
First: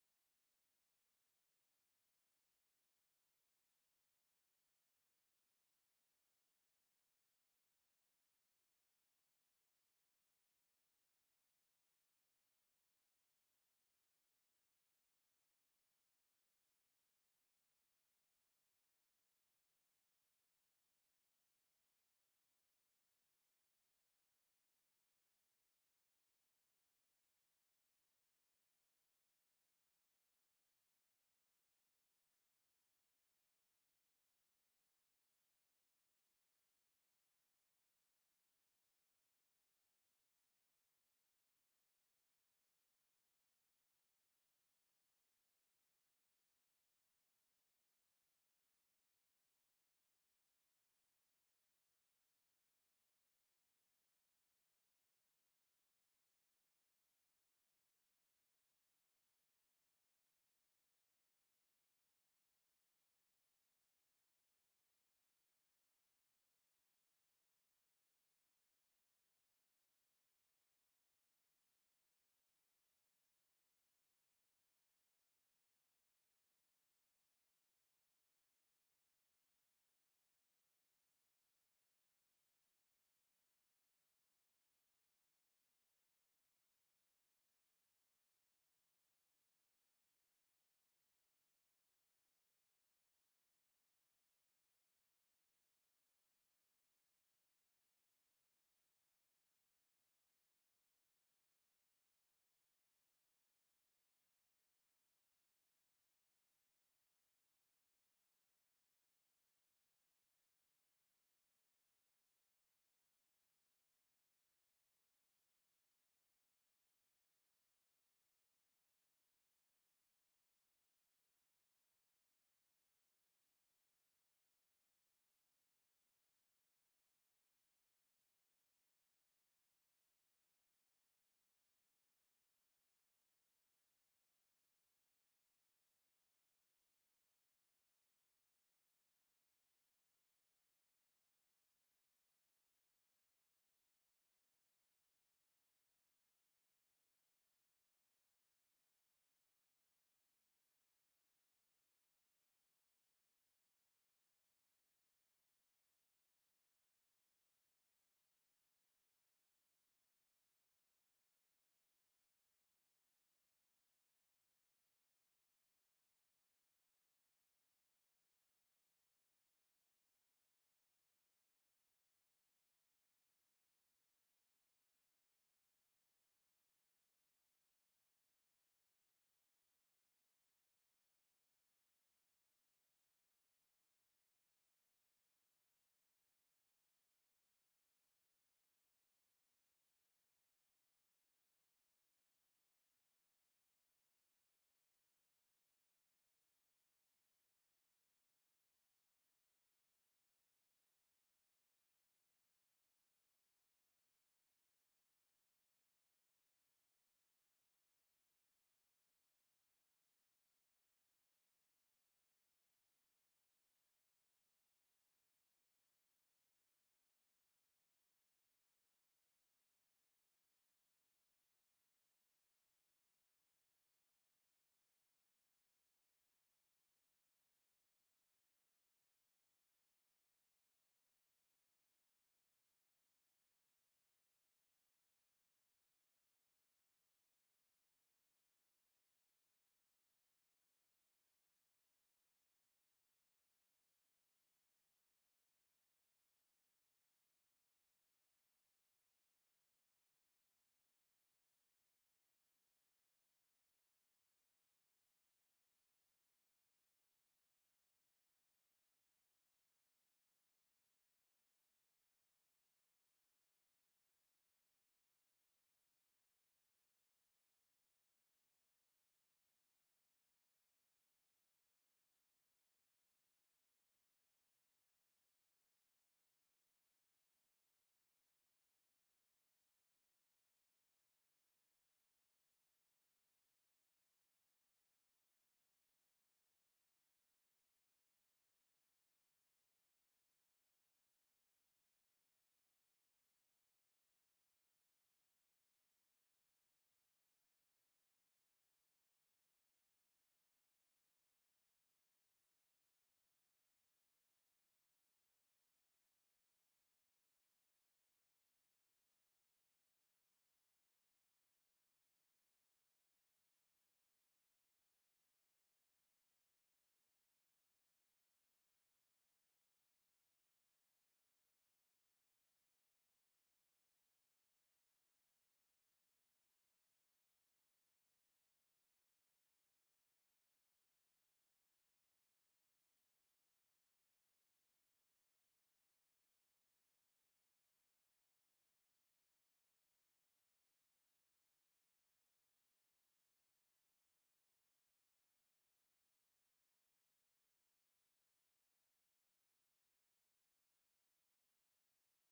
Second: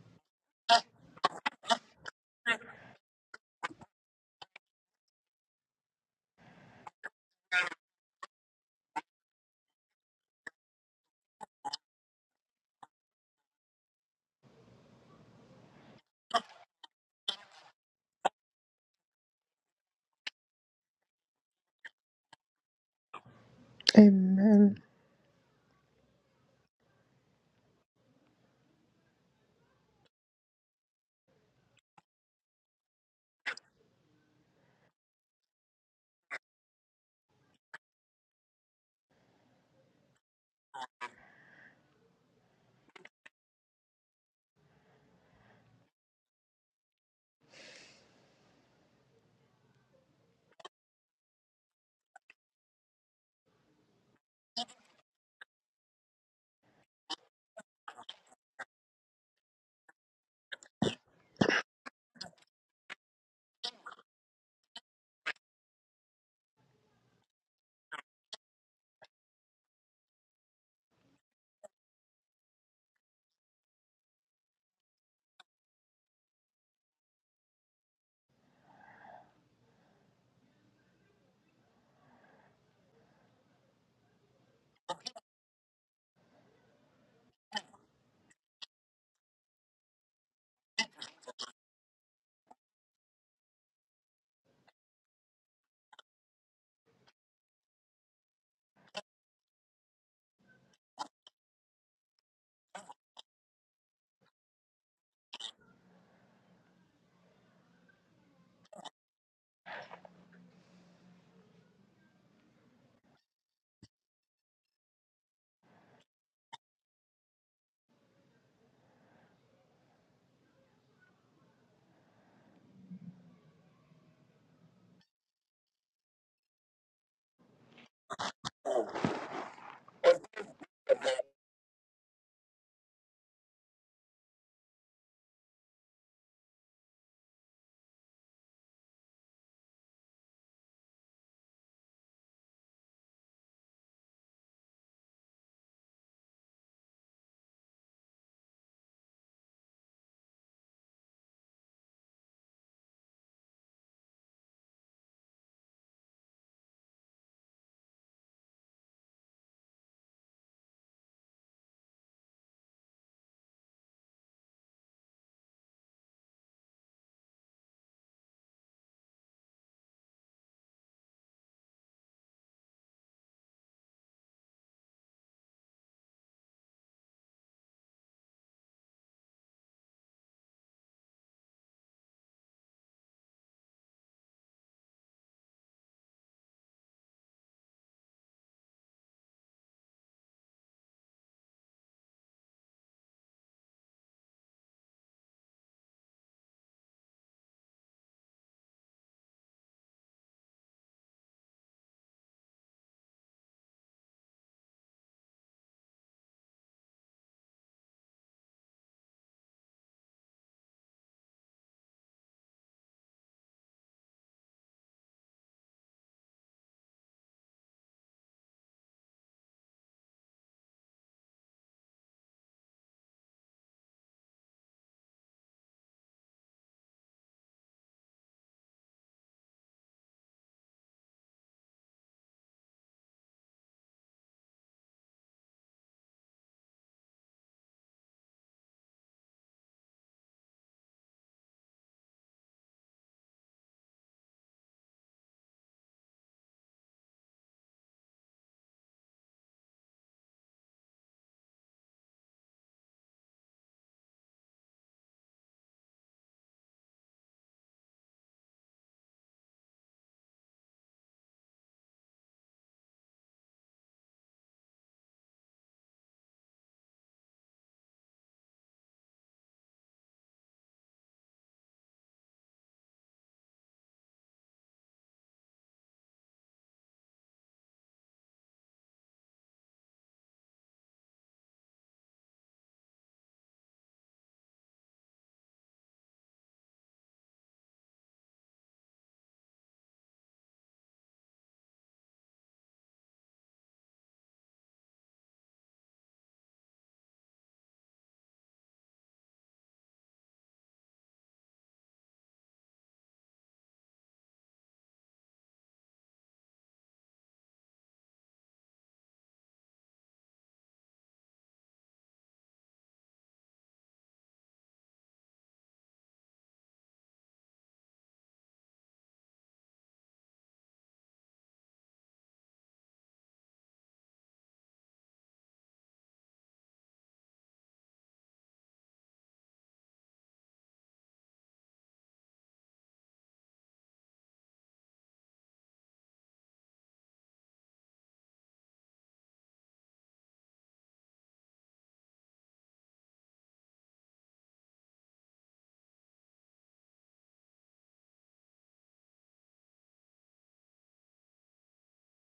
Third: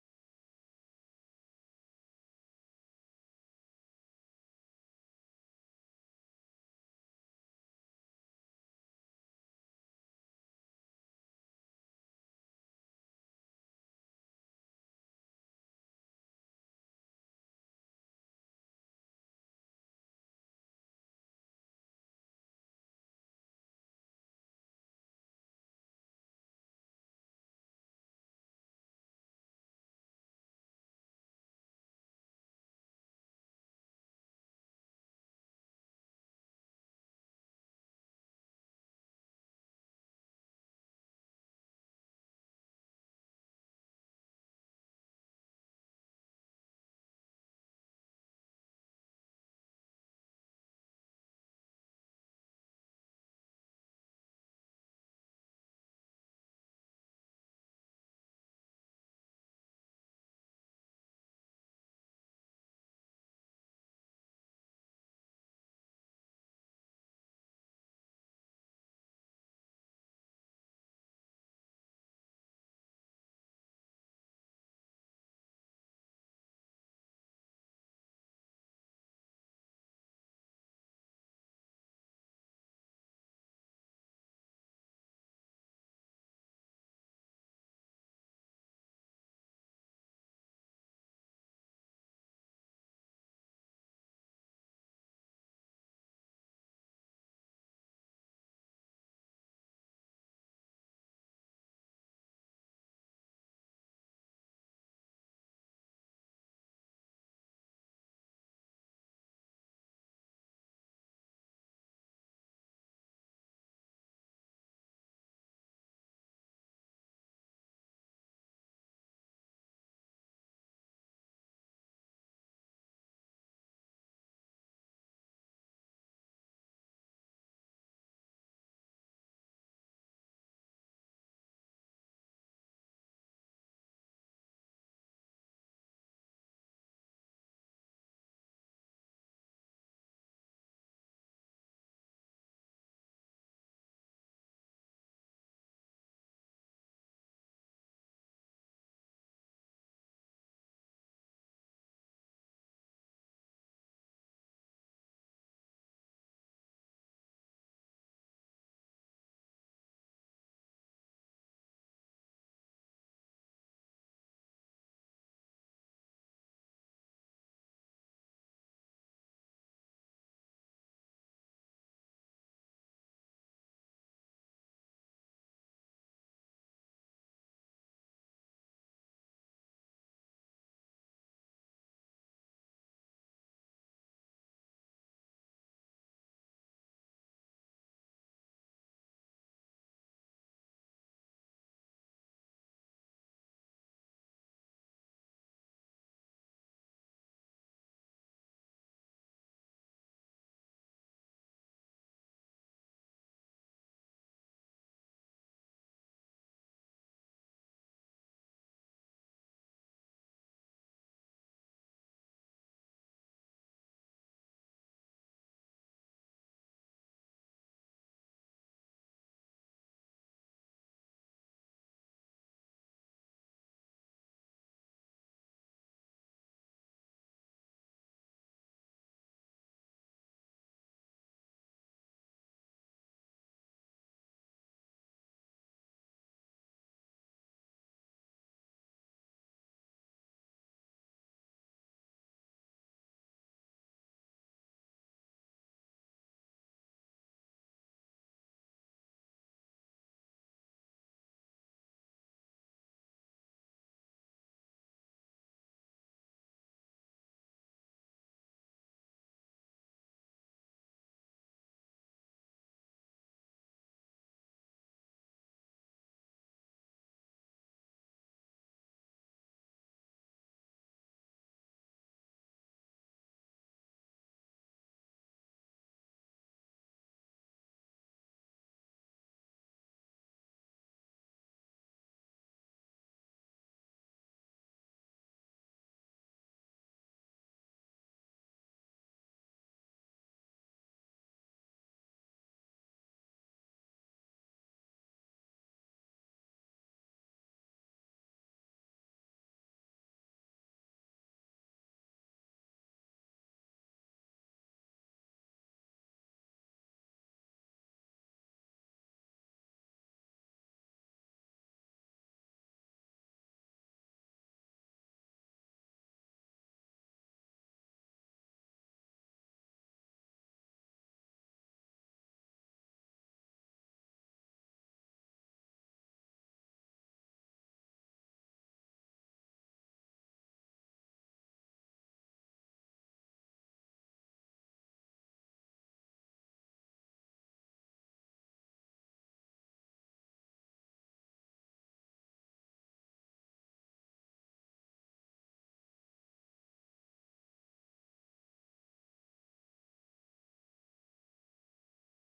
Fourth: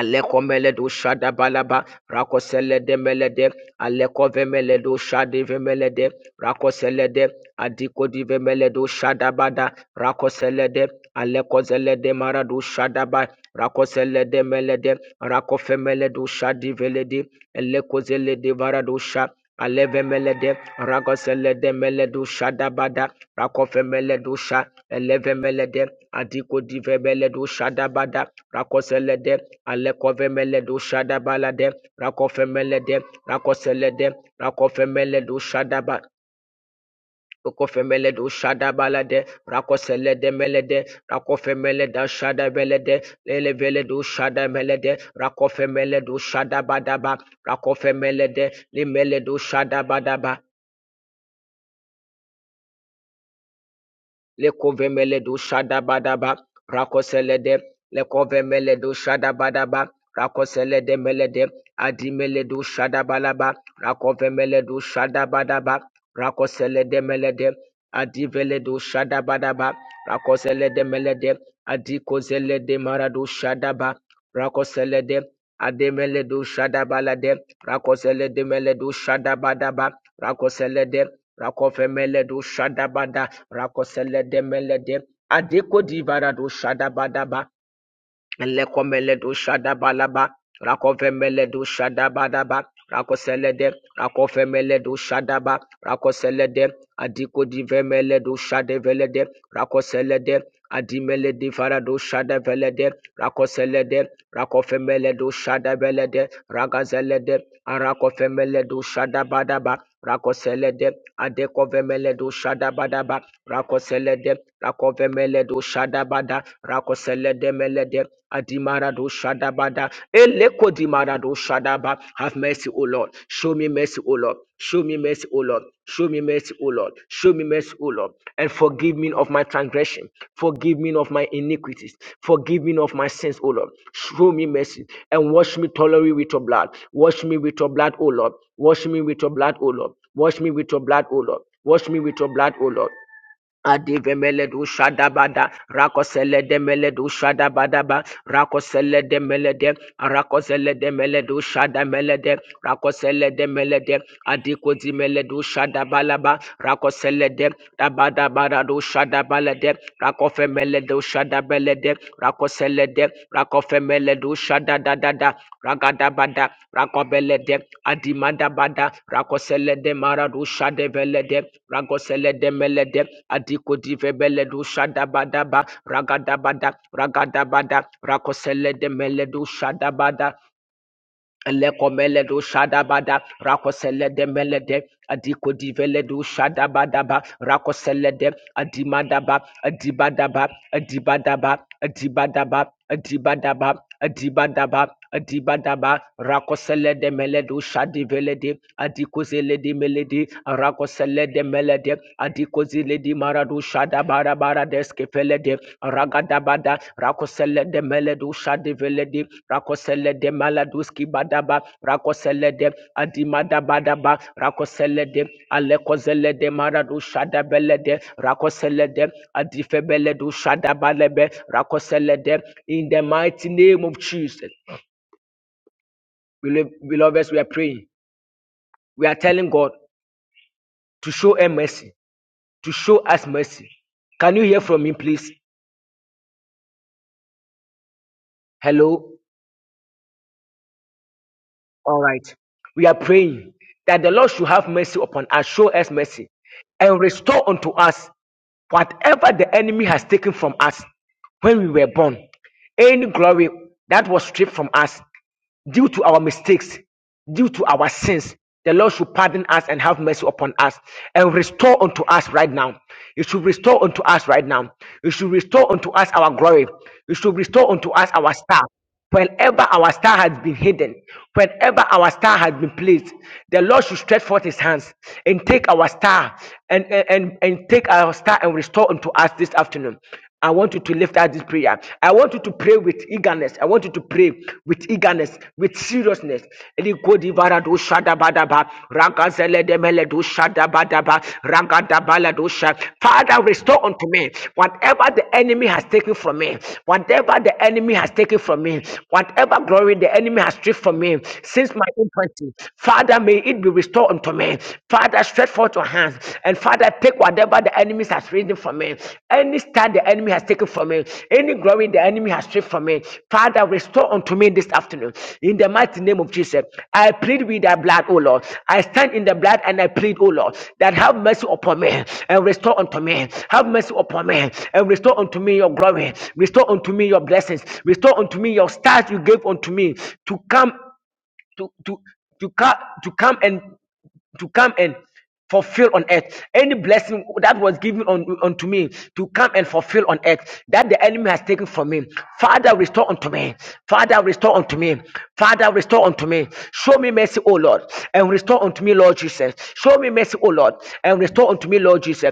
Alekomele do shada balaba rakosele de melede aleko vemele do shade vemele de rakosele de adiko di vemele do shada bada rakosele de aleko zele de mara shada ba rakosele de melede rakofemele do shadi veledi eleko zele de vara do sha Alevemelede, Ragoselede Meledu Shadabada, Rakofemeledu Sha,
Amen.
Elevemelede, Adiko dive Divebeledu Shadabada, Rakoselede, Alekovemeledu Shadabalade, Rakofemelede, Rakoselede, Rakofemeledu Shadaba. Okofemeledu Shadabalade, Rakoselede Melede, Rakofemeleda Shadabelede, Leleveledu Shadamelede, Rakofemeledu Shadabadaba, Rakofemelede, Limeledu Shadabadaba, lekovemele do shada badaba rakoselede lekovemele do shada badaba rakoselede melede adimele do shadabalaba rakovemele do shada badaba rakoselede melede adivele do shada badaba rakoselede melede adikozelede marado shadaba rakoselede ademele do shada balade rakoselede meledo shada badaba rakoselede rakovemele do shada bada. Rakosele de melede. Adeko di varado shadabadaba. Lekomele do shadabalaba. Rakove meledo shadabadaba. Rakosele de. Rakofemele do shadaba. Rakosele de. Adiko di vemele do Rakoselede, de. Rakosele de. Adimele di varado shadevele de. Rakosele de. Rakofemele do arakove meledo Ragazele de. shadabadaba. Rakoselede Adekovemeledo Shadabadaba Rakoselede Rakovemeledo Shada bada. Rakoselede Melede Adimarado Shada bada. Eleko Dimarado Shadaba Have mercy, O Lord. Show me mercy, O Lord. Show me mercy, O Lord. Show me mercy, mercy, O Lord. Show me mercy, O Lord, and forgive me of my transgression. Forgive me of my iniquities. Forgive me of my sins, O Lord. Show me mercy and wash me thoroughly with your blood. Wash me with your blood, O Lord. Wash me with your blood, O Lord. Wash me with your blood, O Lord. Wash me with your blood, O Lord. Adivemele du shadabada, rakosele de mele du shadabadaba, rakosele de mele de, rakosele de mele du shadamele de, rakosele de mele de, adikozi mele du shadabalaba, rakosele de, dabadabada du shadabale de, rakofe mele du shadabele Rakoselede, Rakoselede, Rakofemele Shada da da da, Ragadabada, Rakobelede, Adimadabada, Rakoselede Maradu Shade Velede, Ragoselede Melede, Adiko Divebele do Shadabadaba, Ragadabada, Ragadabada, Rakoselede Meledu Shadabada, Lekomele do shadabada rakosele de melede adiko divele do shadabadaba rakosele de adimadaba adibadaba adibadaba adibadaba adibadaba adibadaba adibadaba rakosele de meledo shadivele de adiko zele de melede rakosele de melede adiko zile di maradu shada bara bara deske fele ragada bada rakosele de meledu shadi vele rakosele de maladuski badaba rakosele de adimada badaba rakosele de alekozele de maradu shada bele rakosele de adife shada balebe rakosele de in the mighty name of Jesus beloveds we are praying we are telling God to show us mercy to show us mercy can you hear from me please hello All right. We are praying that the Lord should have mercy upon us, show us mercy, and restore unto us whatever the enemy has taken from us when we were born. Any glory that was stripped from us due to our mistakes, due to our sins, the Lord should pardon us and have mercy upon us and restore unto us right now. You should restore unto us right now. You should restore unto us our glory. You should restore unto us our star. Whenever our star has been hidden, whenever our star has been placed, the Lord should stretch forth his hands and take our star and, and, and and take our star and restore unto us this afternoon. I want you to lift out this prayer. I want you to pray with eagerness. I want you to pray with eagerness, with seriousness. Father, restore unto me whatever the enemy has taken from me, whatever the enemy has taken from me, whatever glory the enemy has stripped from me since my infancy. Father, may it be restored unto me. Father, stretch forth your hands and Father, take whatever the enemy has risen from me. Any stand the enemy has taken from me, any glory the enemy has stripped from me, Father, restore unto me this afternoon. In the mighty name of Jesus, I plead with thy blood, O Lord. I stand in the blood and I plead, O Lord, that have mercy upon me and restore unto me. Have mercy upon me and restore unto me your glory. Restore unto me your blessings. Restore unto me your stars you gave unto me to come to to to come to come and to come and fulfill on earth any blessing that was given on, unto me to come and fulfill on earth that the enemy has taken from me father restore unto me father restore unto me father restore unto me show me mercy o lord and restore unto me lord jesus show me mercy o lord and restore unto me lord jesus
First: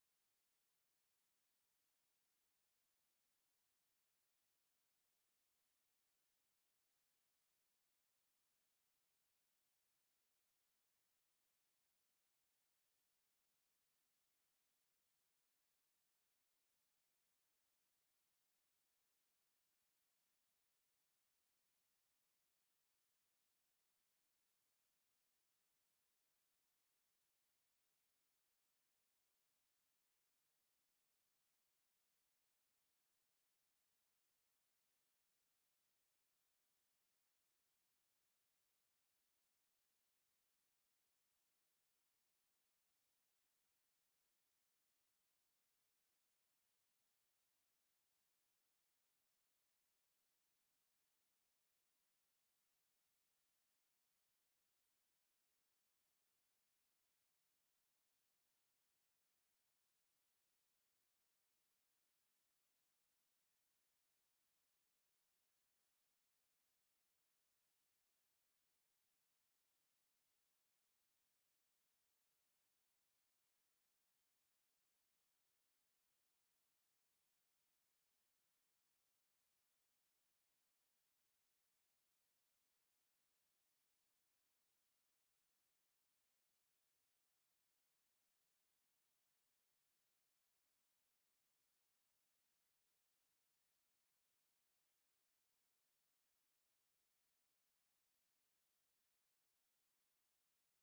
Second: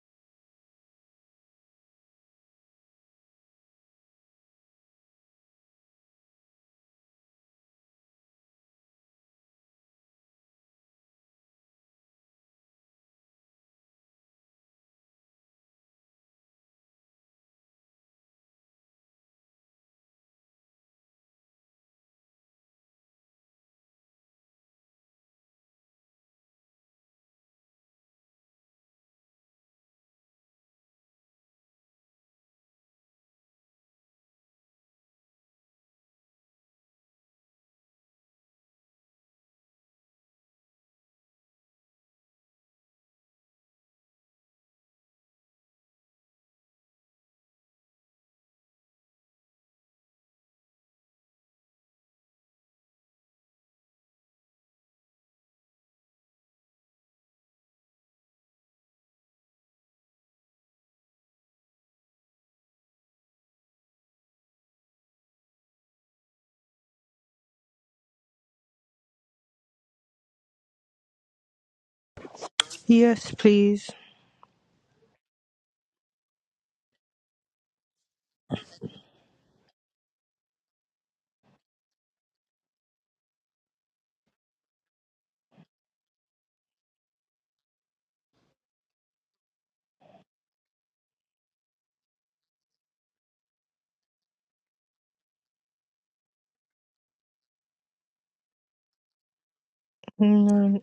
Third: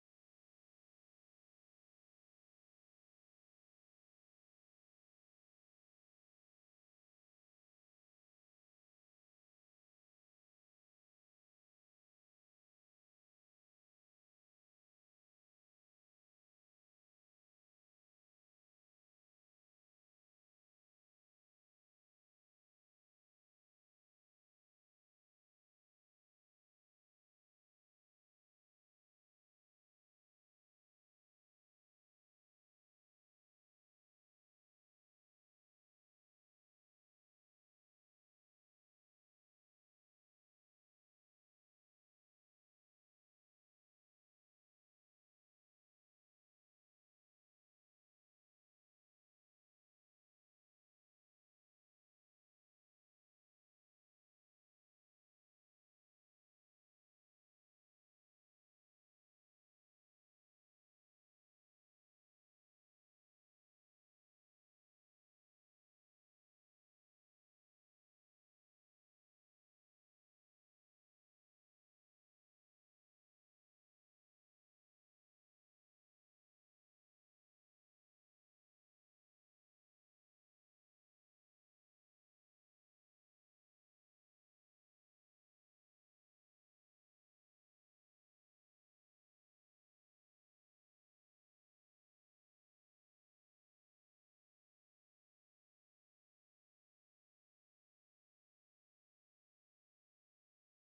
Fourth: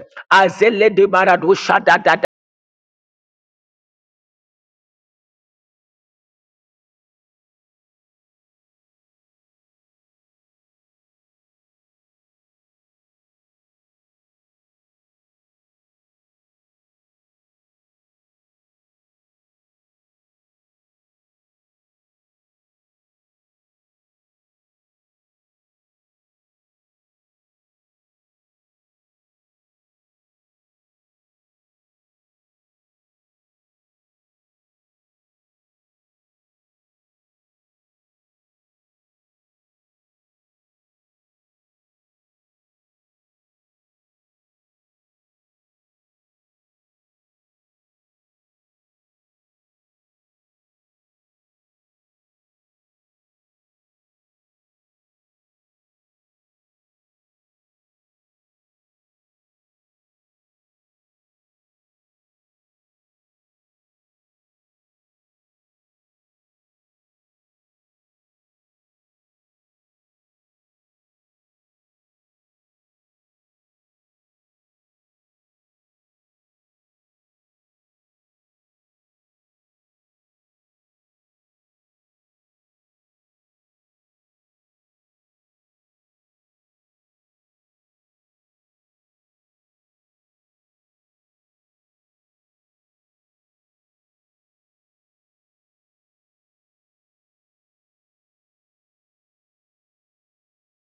Yes, please. Amen.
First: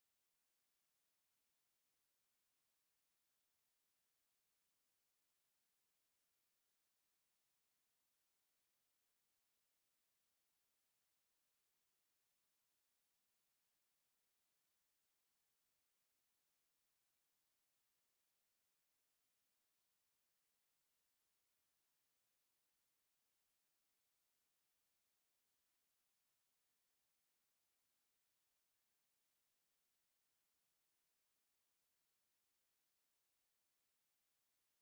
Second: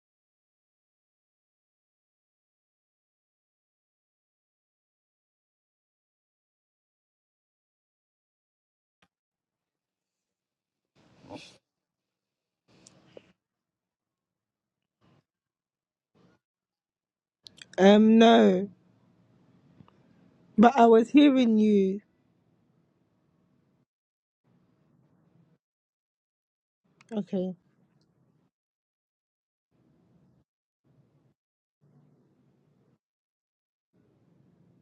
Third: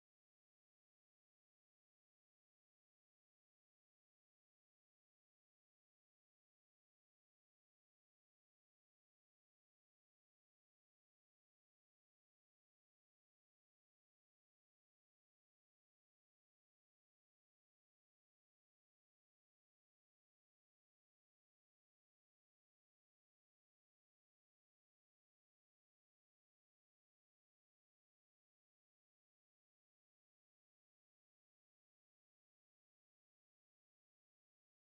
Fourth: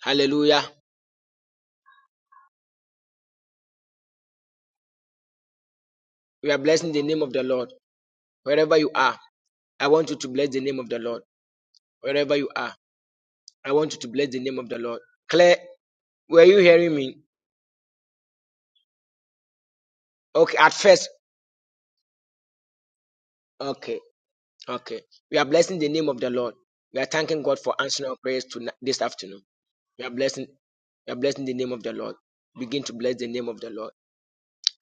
hallelujah we are blessing the name of the lord wherever you are i want you to bless the name of the lord wherever you are i want you to bless the name of the lord claire were you hearing me
Um, no.
Okay, at
But I
first,
was hearing you.
okay, okay. We are blessing the name of the Lord. We are thanking
Okay.
God for answering our prayers to this afternoon. We are blessing, we are blessing the name of the Lord. Begin to bless the name of the Lord.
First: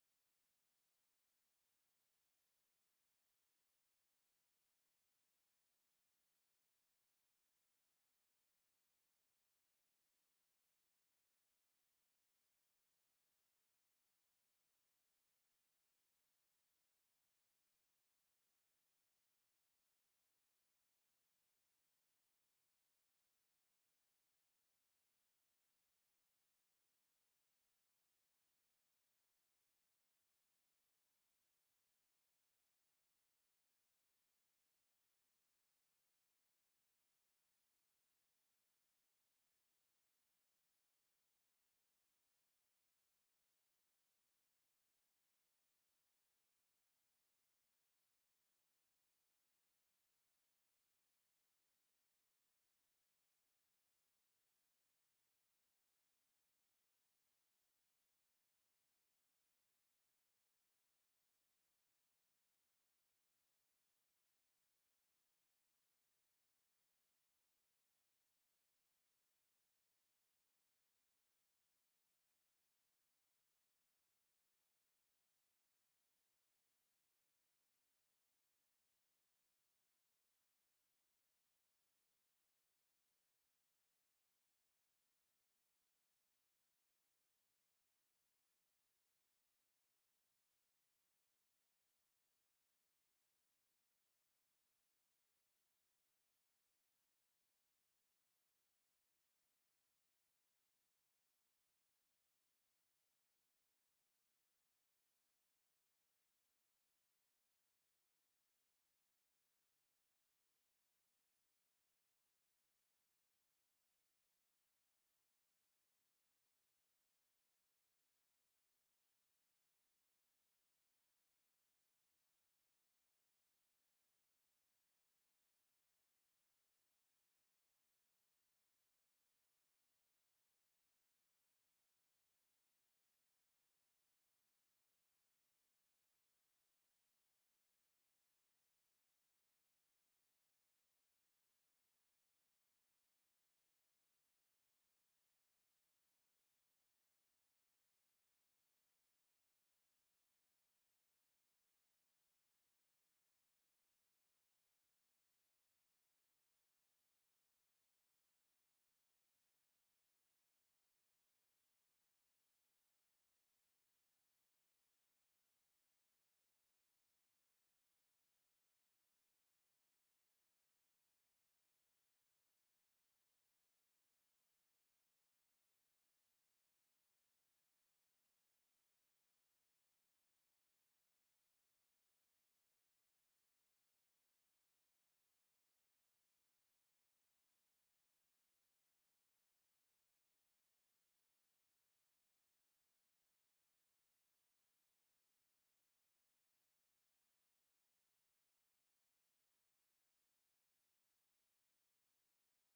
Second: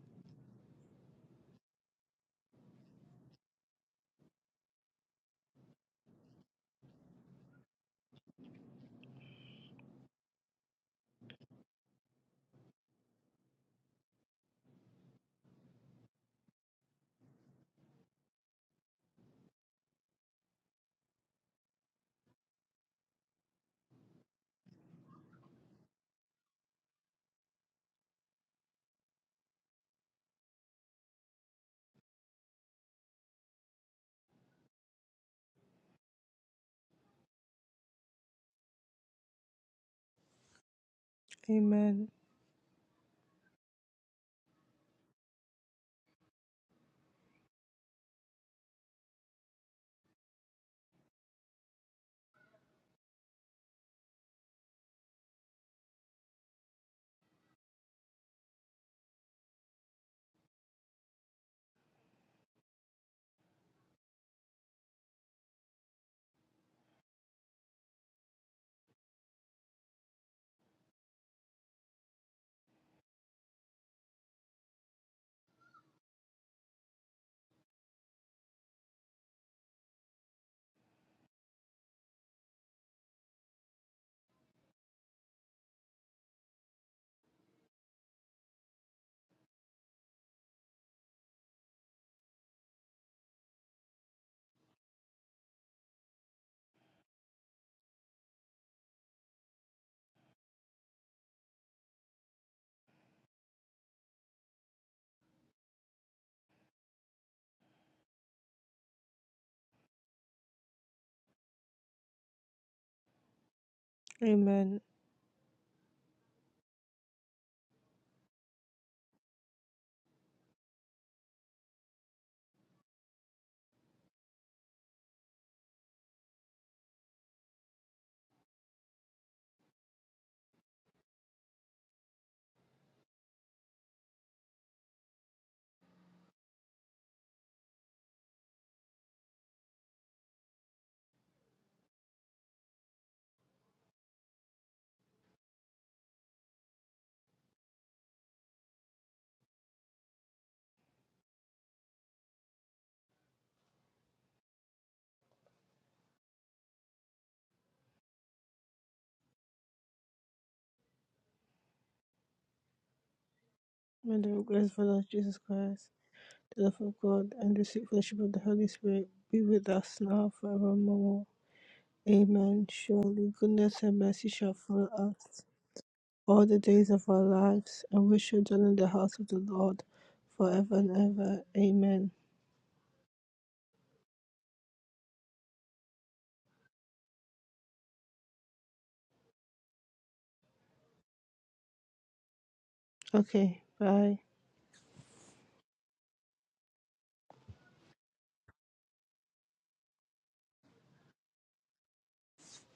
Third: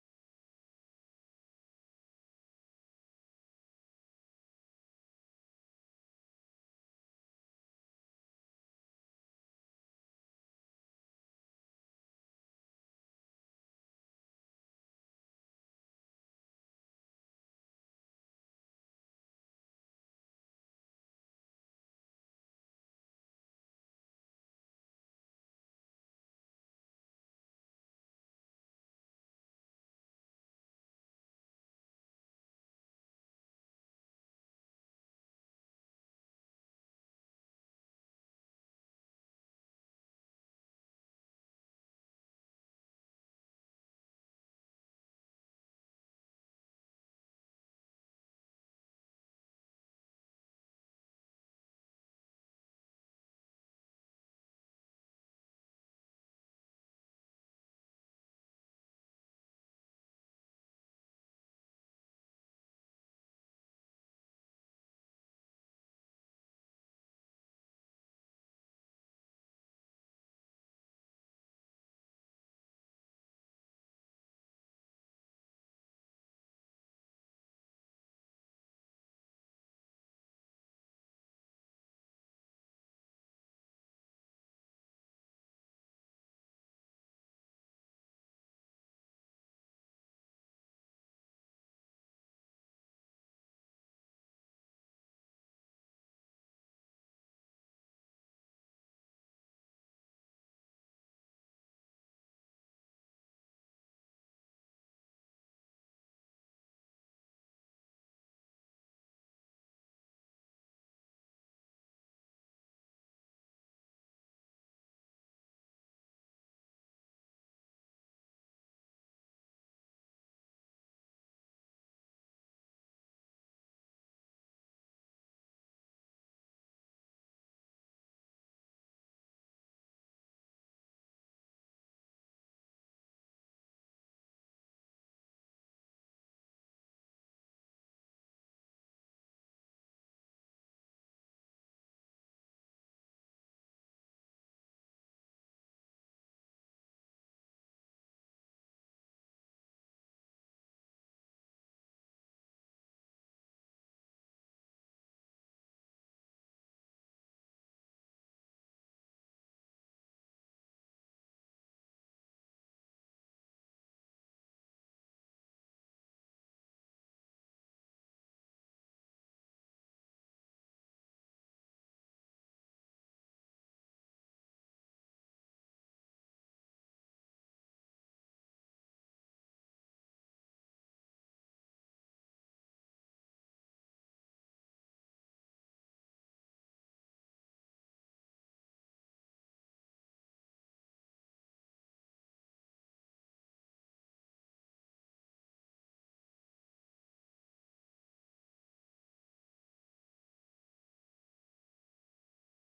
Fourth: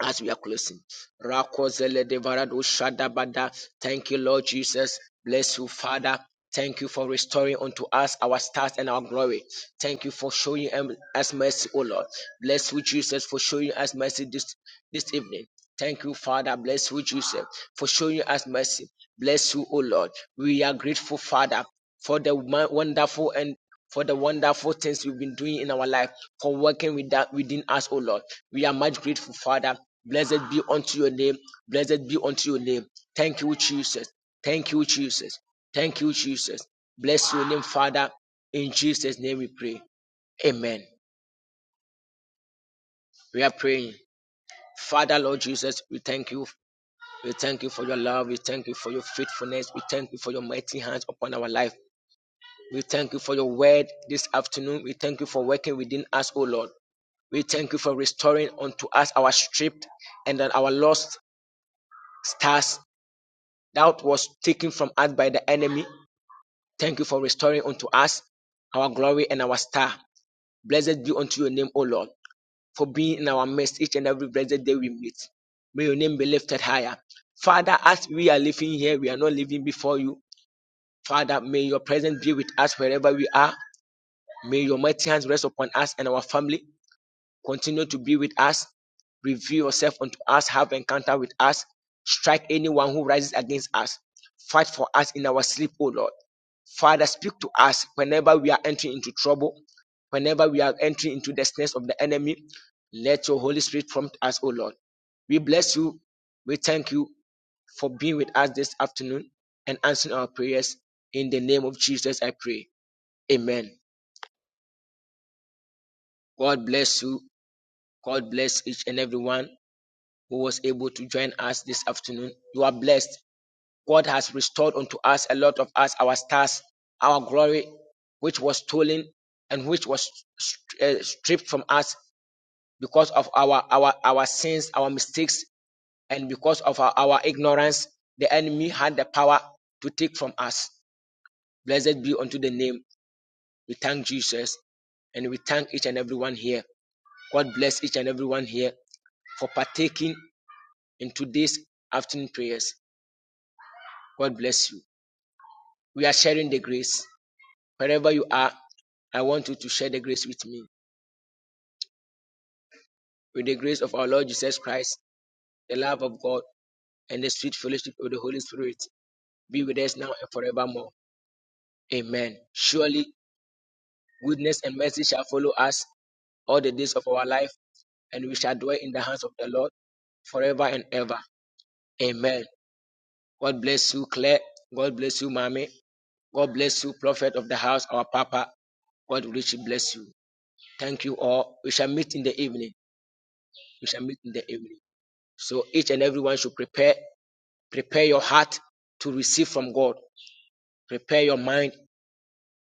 as we are closing. Rakozele devarado shadabada. Thank you, Lord Jesus. Bless you, Father. Thank you for restoring unto us our stars and our glory. Thank you for showing em- us mercy, O Lord. Bless you, Jesus, for showing us mercy this, this evening. Thank you, Father. Bless you, Jesus, for showing us mercy. Bless you, O Lord. We are grateful, Father, for the mon- wonderful and for the wonderful things you've been doing in our life, for working with that within us, O Lord. We are much grateful, Father. Blessed be unto your name. Blessed be unto your name. Thank you, Jesus. Thank you, Jesus. Thank you, Jesus. Bless your name, Father. In Jesus' name we pray. Amen.
Amen.
We are praying. Father, Lord Jesus, we thank you. We thank you for your love. We thank you for your faithfulness. We thank you for your mighty hands upon our life. We thank you for your word this afternoon. We thank you for working within us, O Lord. We thank you for restoring unto us our stripped and then our lost stars that was taken from us by the enemy. Thank you for restoring unto us our glory and our star. Blessed be unto your name, O Lord, for being in our midst each and every blessed day we meet. May your name be lifted higher. Father, as we are living here, we are not living before you. Father, may your presence be with us wherever we are. May your mighty hands rest upon us and our family. Continue to be with us. Reveal yourself unto us. Have encounter with us. Strike anyone who rises against us. Fight for us in our sleep, O Lord. Father, speak to us whenever we are entering into trouble, whenever we are entering into the snares of the enemy. Let your Holy Spirit prompt us, O Lord. We bless you. We thank you for being with us this afternoon and answering our prayers. In the name of Jesus, I pray. Amen.
Amen.
God bless you. God bless each and every one. who was able to join us this afternoon. You are blessed. God has restored unto us a lot of us our stars, our glory, which was stolen and which was st- uh, stripped from us because of our our our sins, our mistakes, and because of our, our ignorance. The enemy had the power to take from us. Blessed be unto the name. We thank Jesus and we thank each and everyone here. God bless each and everyone here for partaking in today's afternoon prayers. God bless you. We are sharing the grace. Wherever you are, I want to share the grace with me. With the grace of our
May
Lord
the
Jesus
grace of our
Christ,
Lord Jesus
the
Christ,
love of God,
the love of
and the
God,
sweet
and the sweet
fellowship of the
fellowship of the
Holy
Holy
Spirit
Spirit be
be
with
with us
us
now and
now
forevermore.
forevermore.
Amen.
Amen.
Surely
Surely goodness and mercy shall
goodness and
follow
mercy shall
us
follow us
all the
all the
days
days
of
of
our
our life,
lives, and we
and we
shall
shall
dwell in
dwell
the
in the
house
hands
of
of
the
the Lord
Lord
forever
forever
and
and
ever.
ever. Amen.
Amen. God bless you, Claire. God bless you, Mommy. God bless you, Prophet of the house, our Papa. God richly bless you. Thank you all. We shall meet in the evening.
Okay.
We shall meet
Bye.
in the evening. So each and everyone should prepare prepare your heart to receive from God. Prepare your mind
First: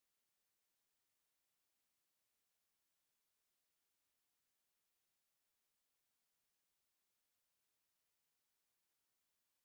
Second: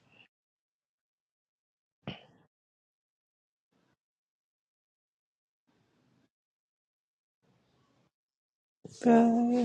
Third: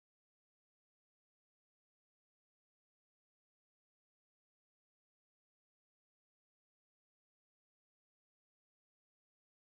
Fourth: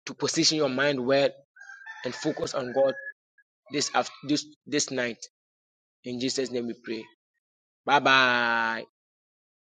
to position your mind well and focus on God this this this night. In Jesus' name we pray. Bye bye.
Bye.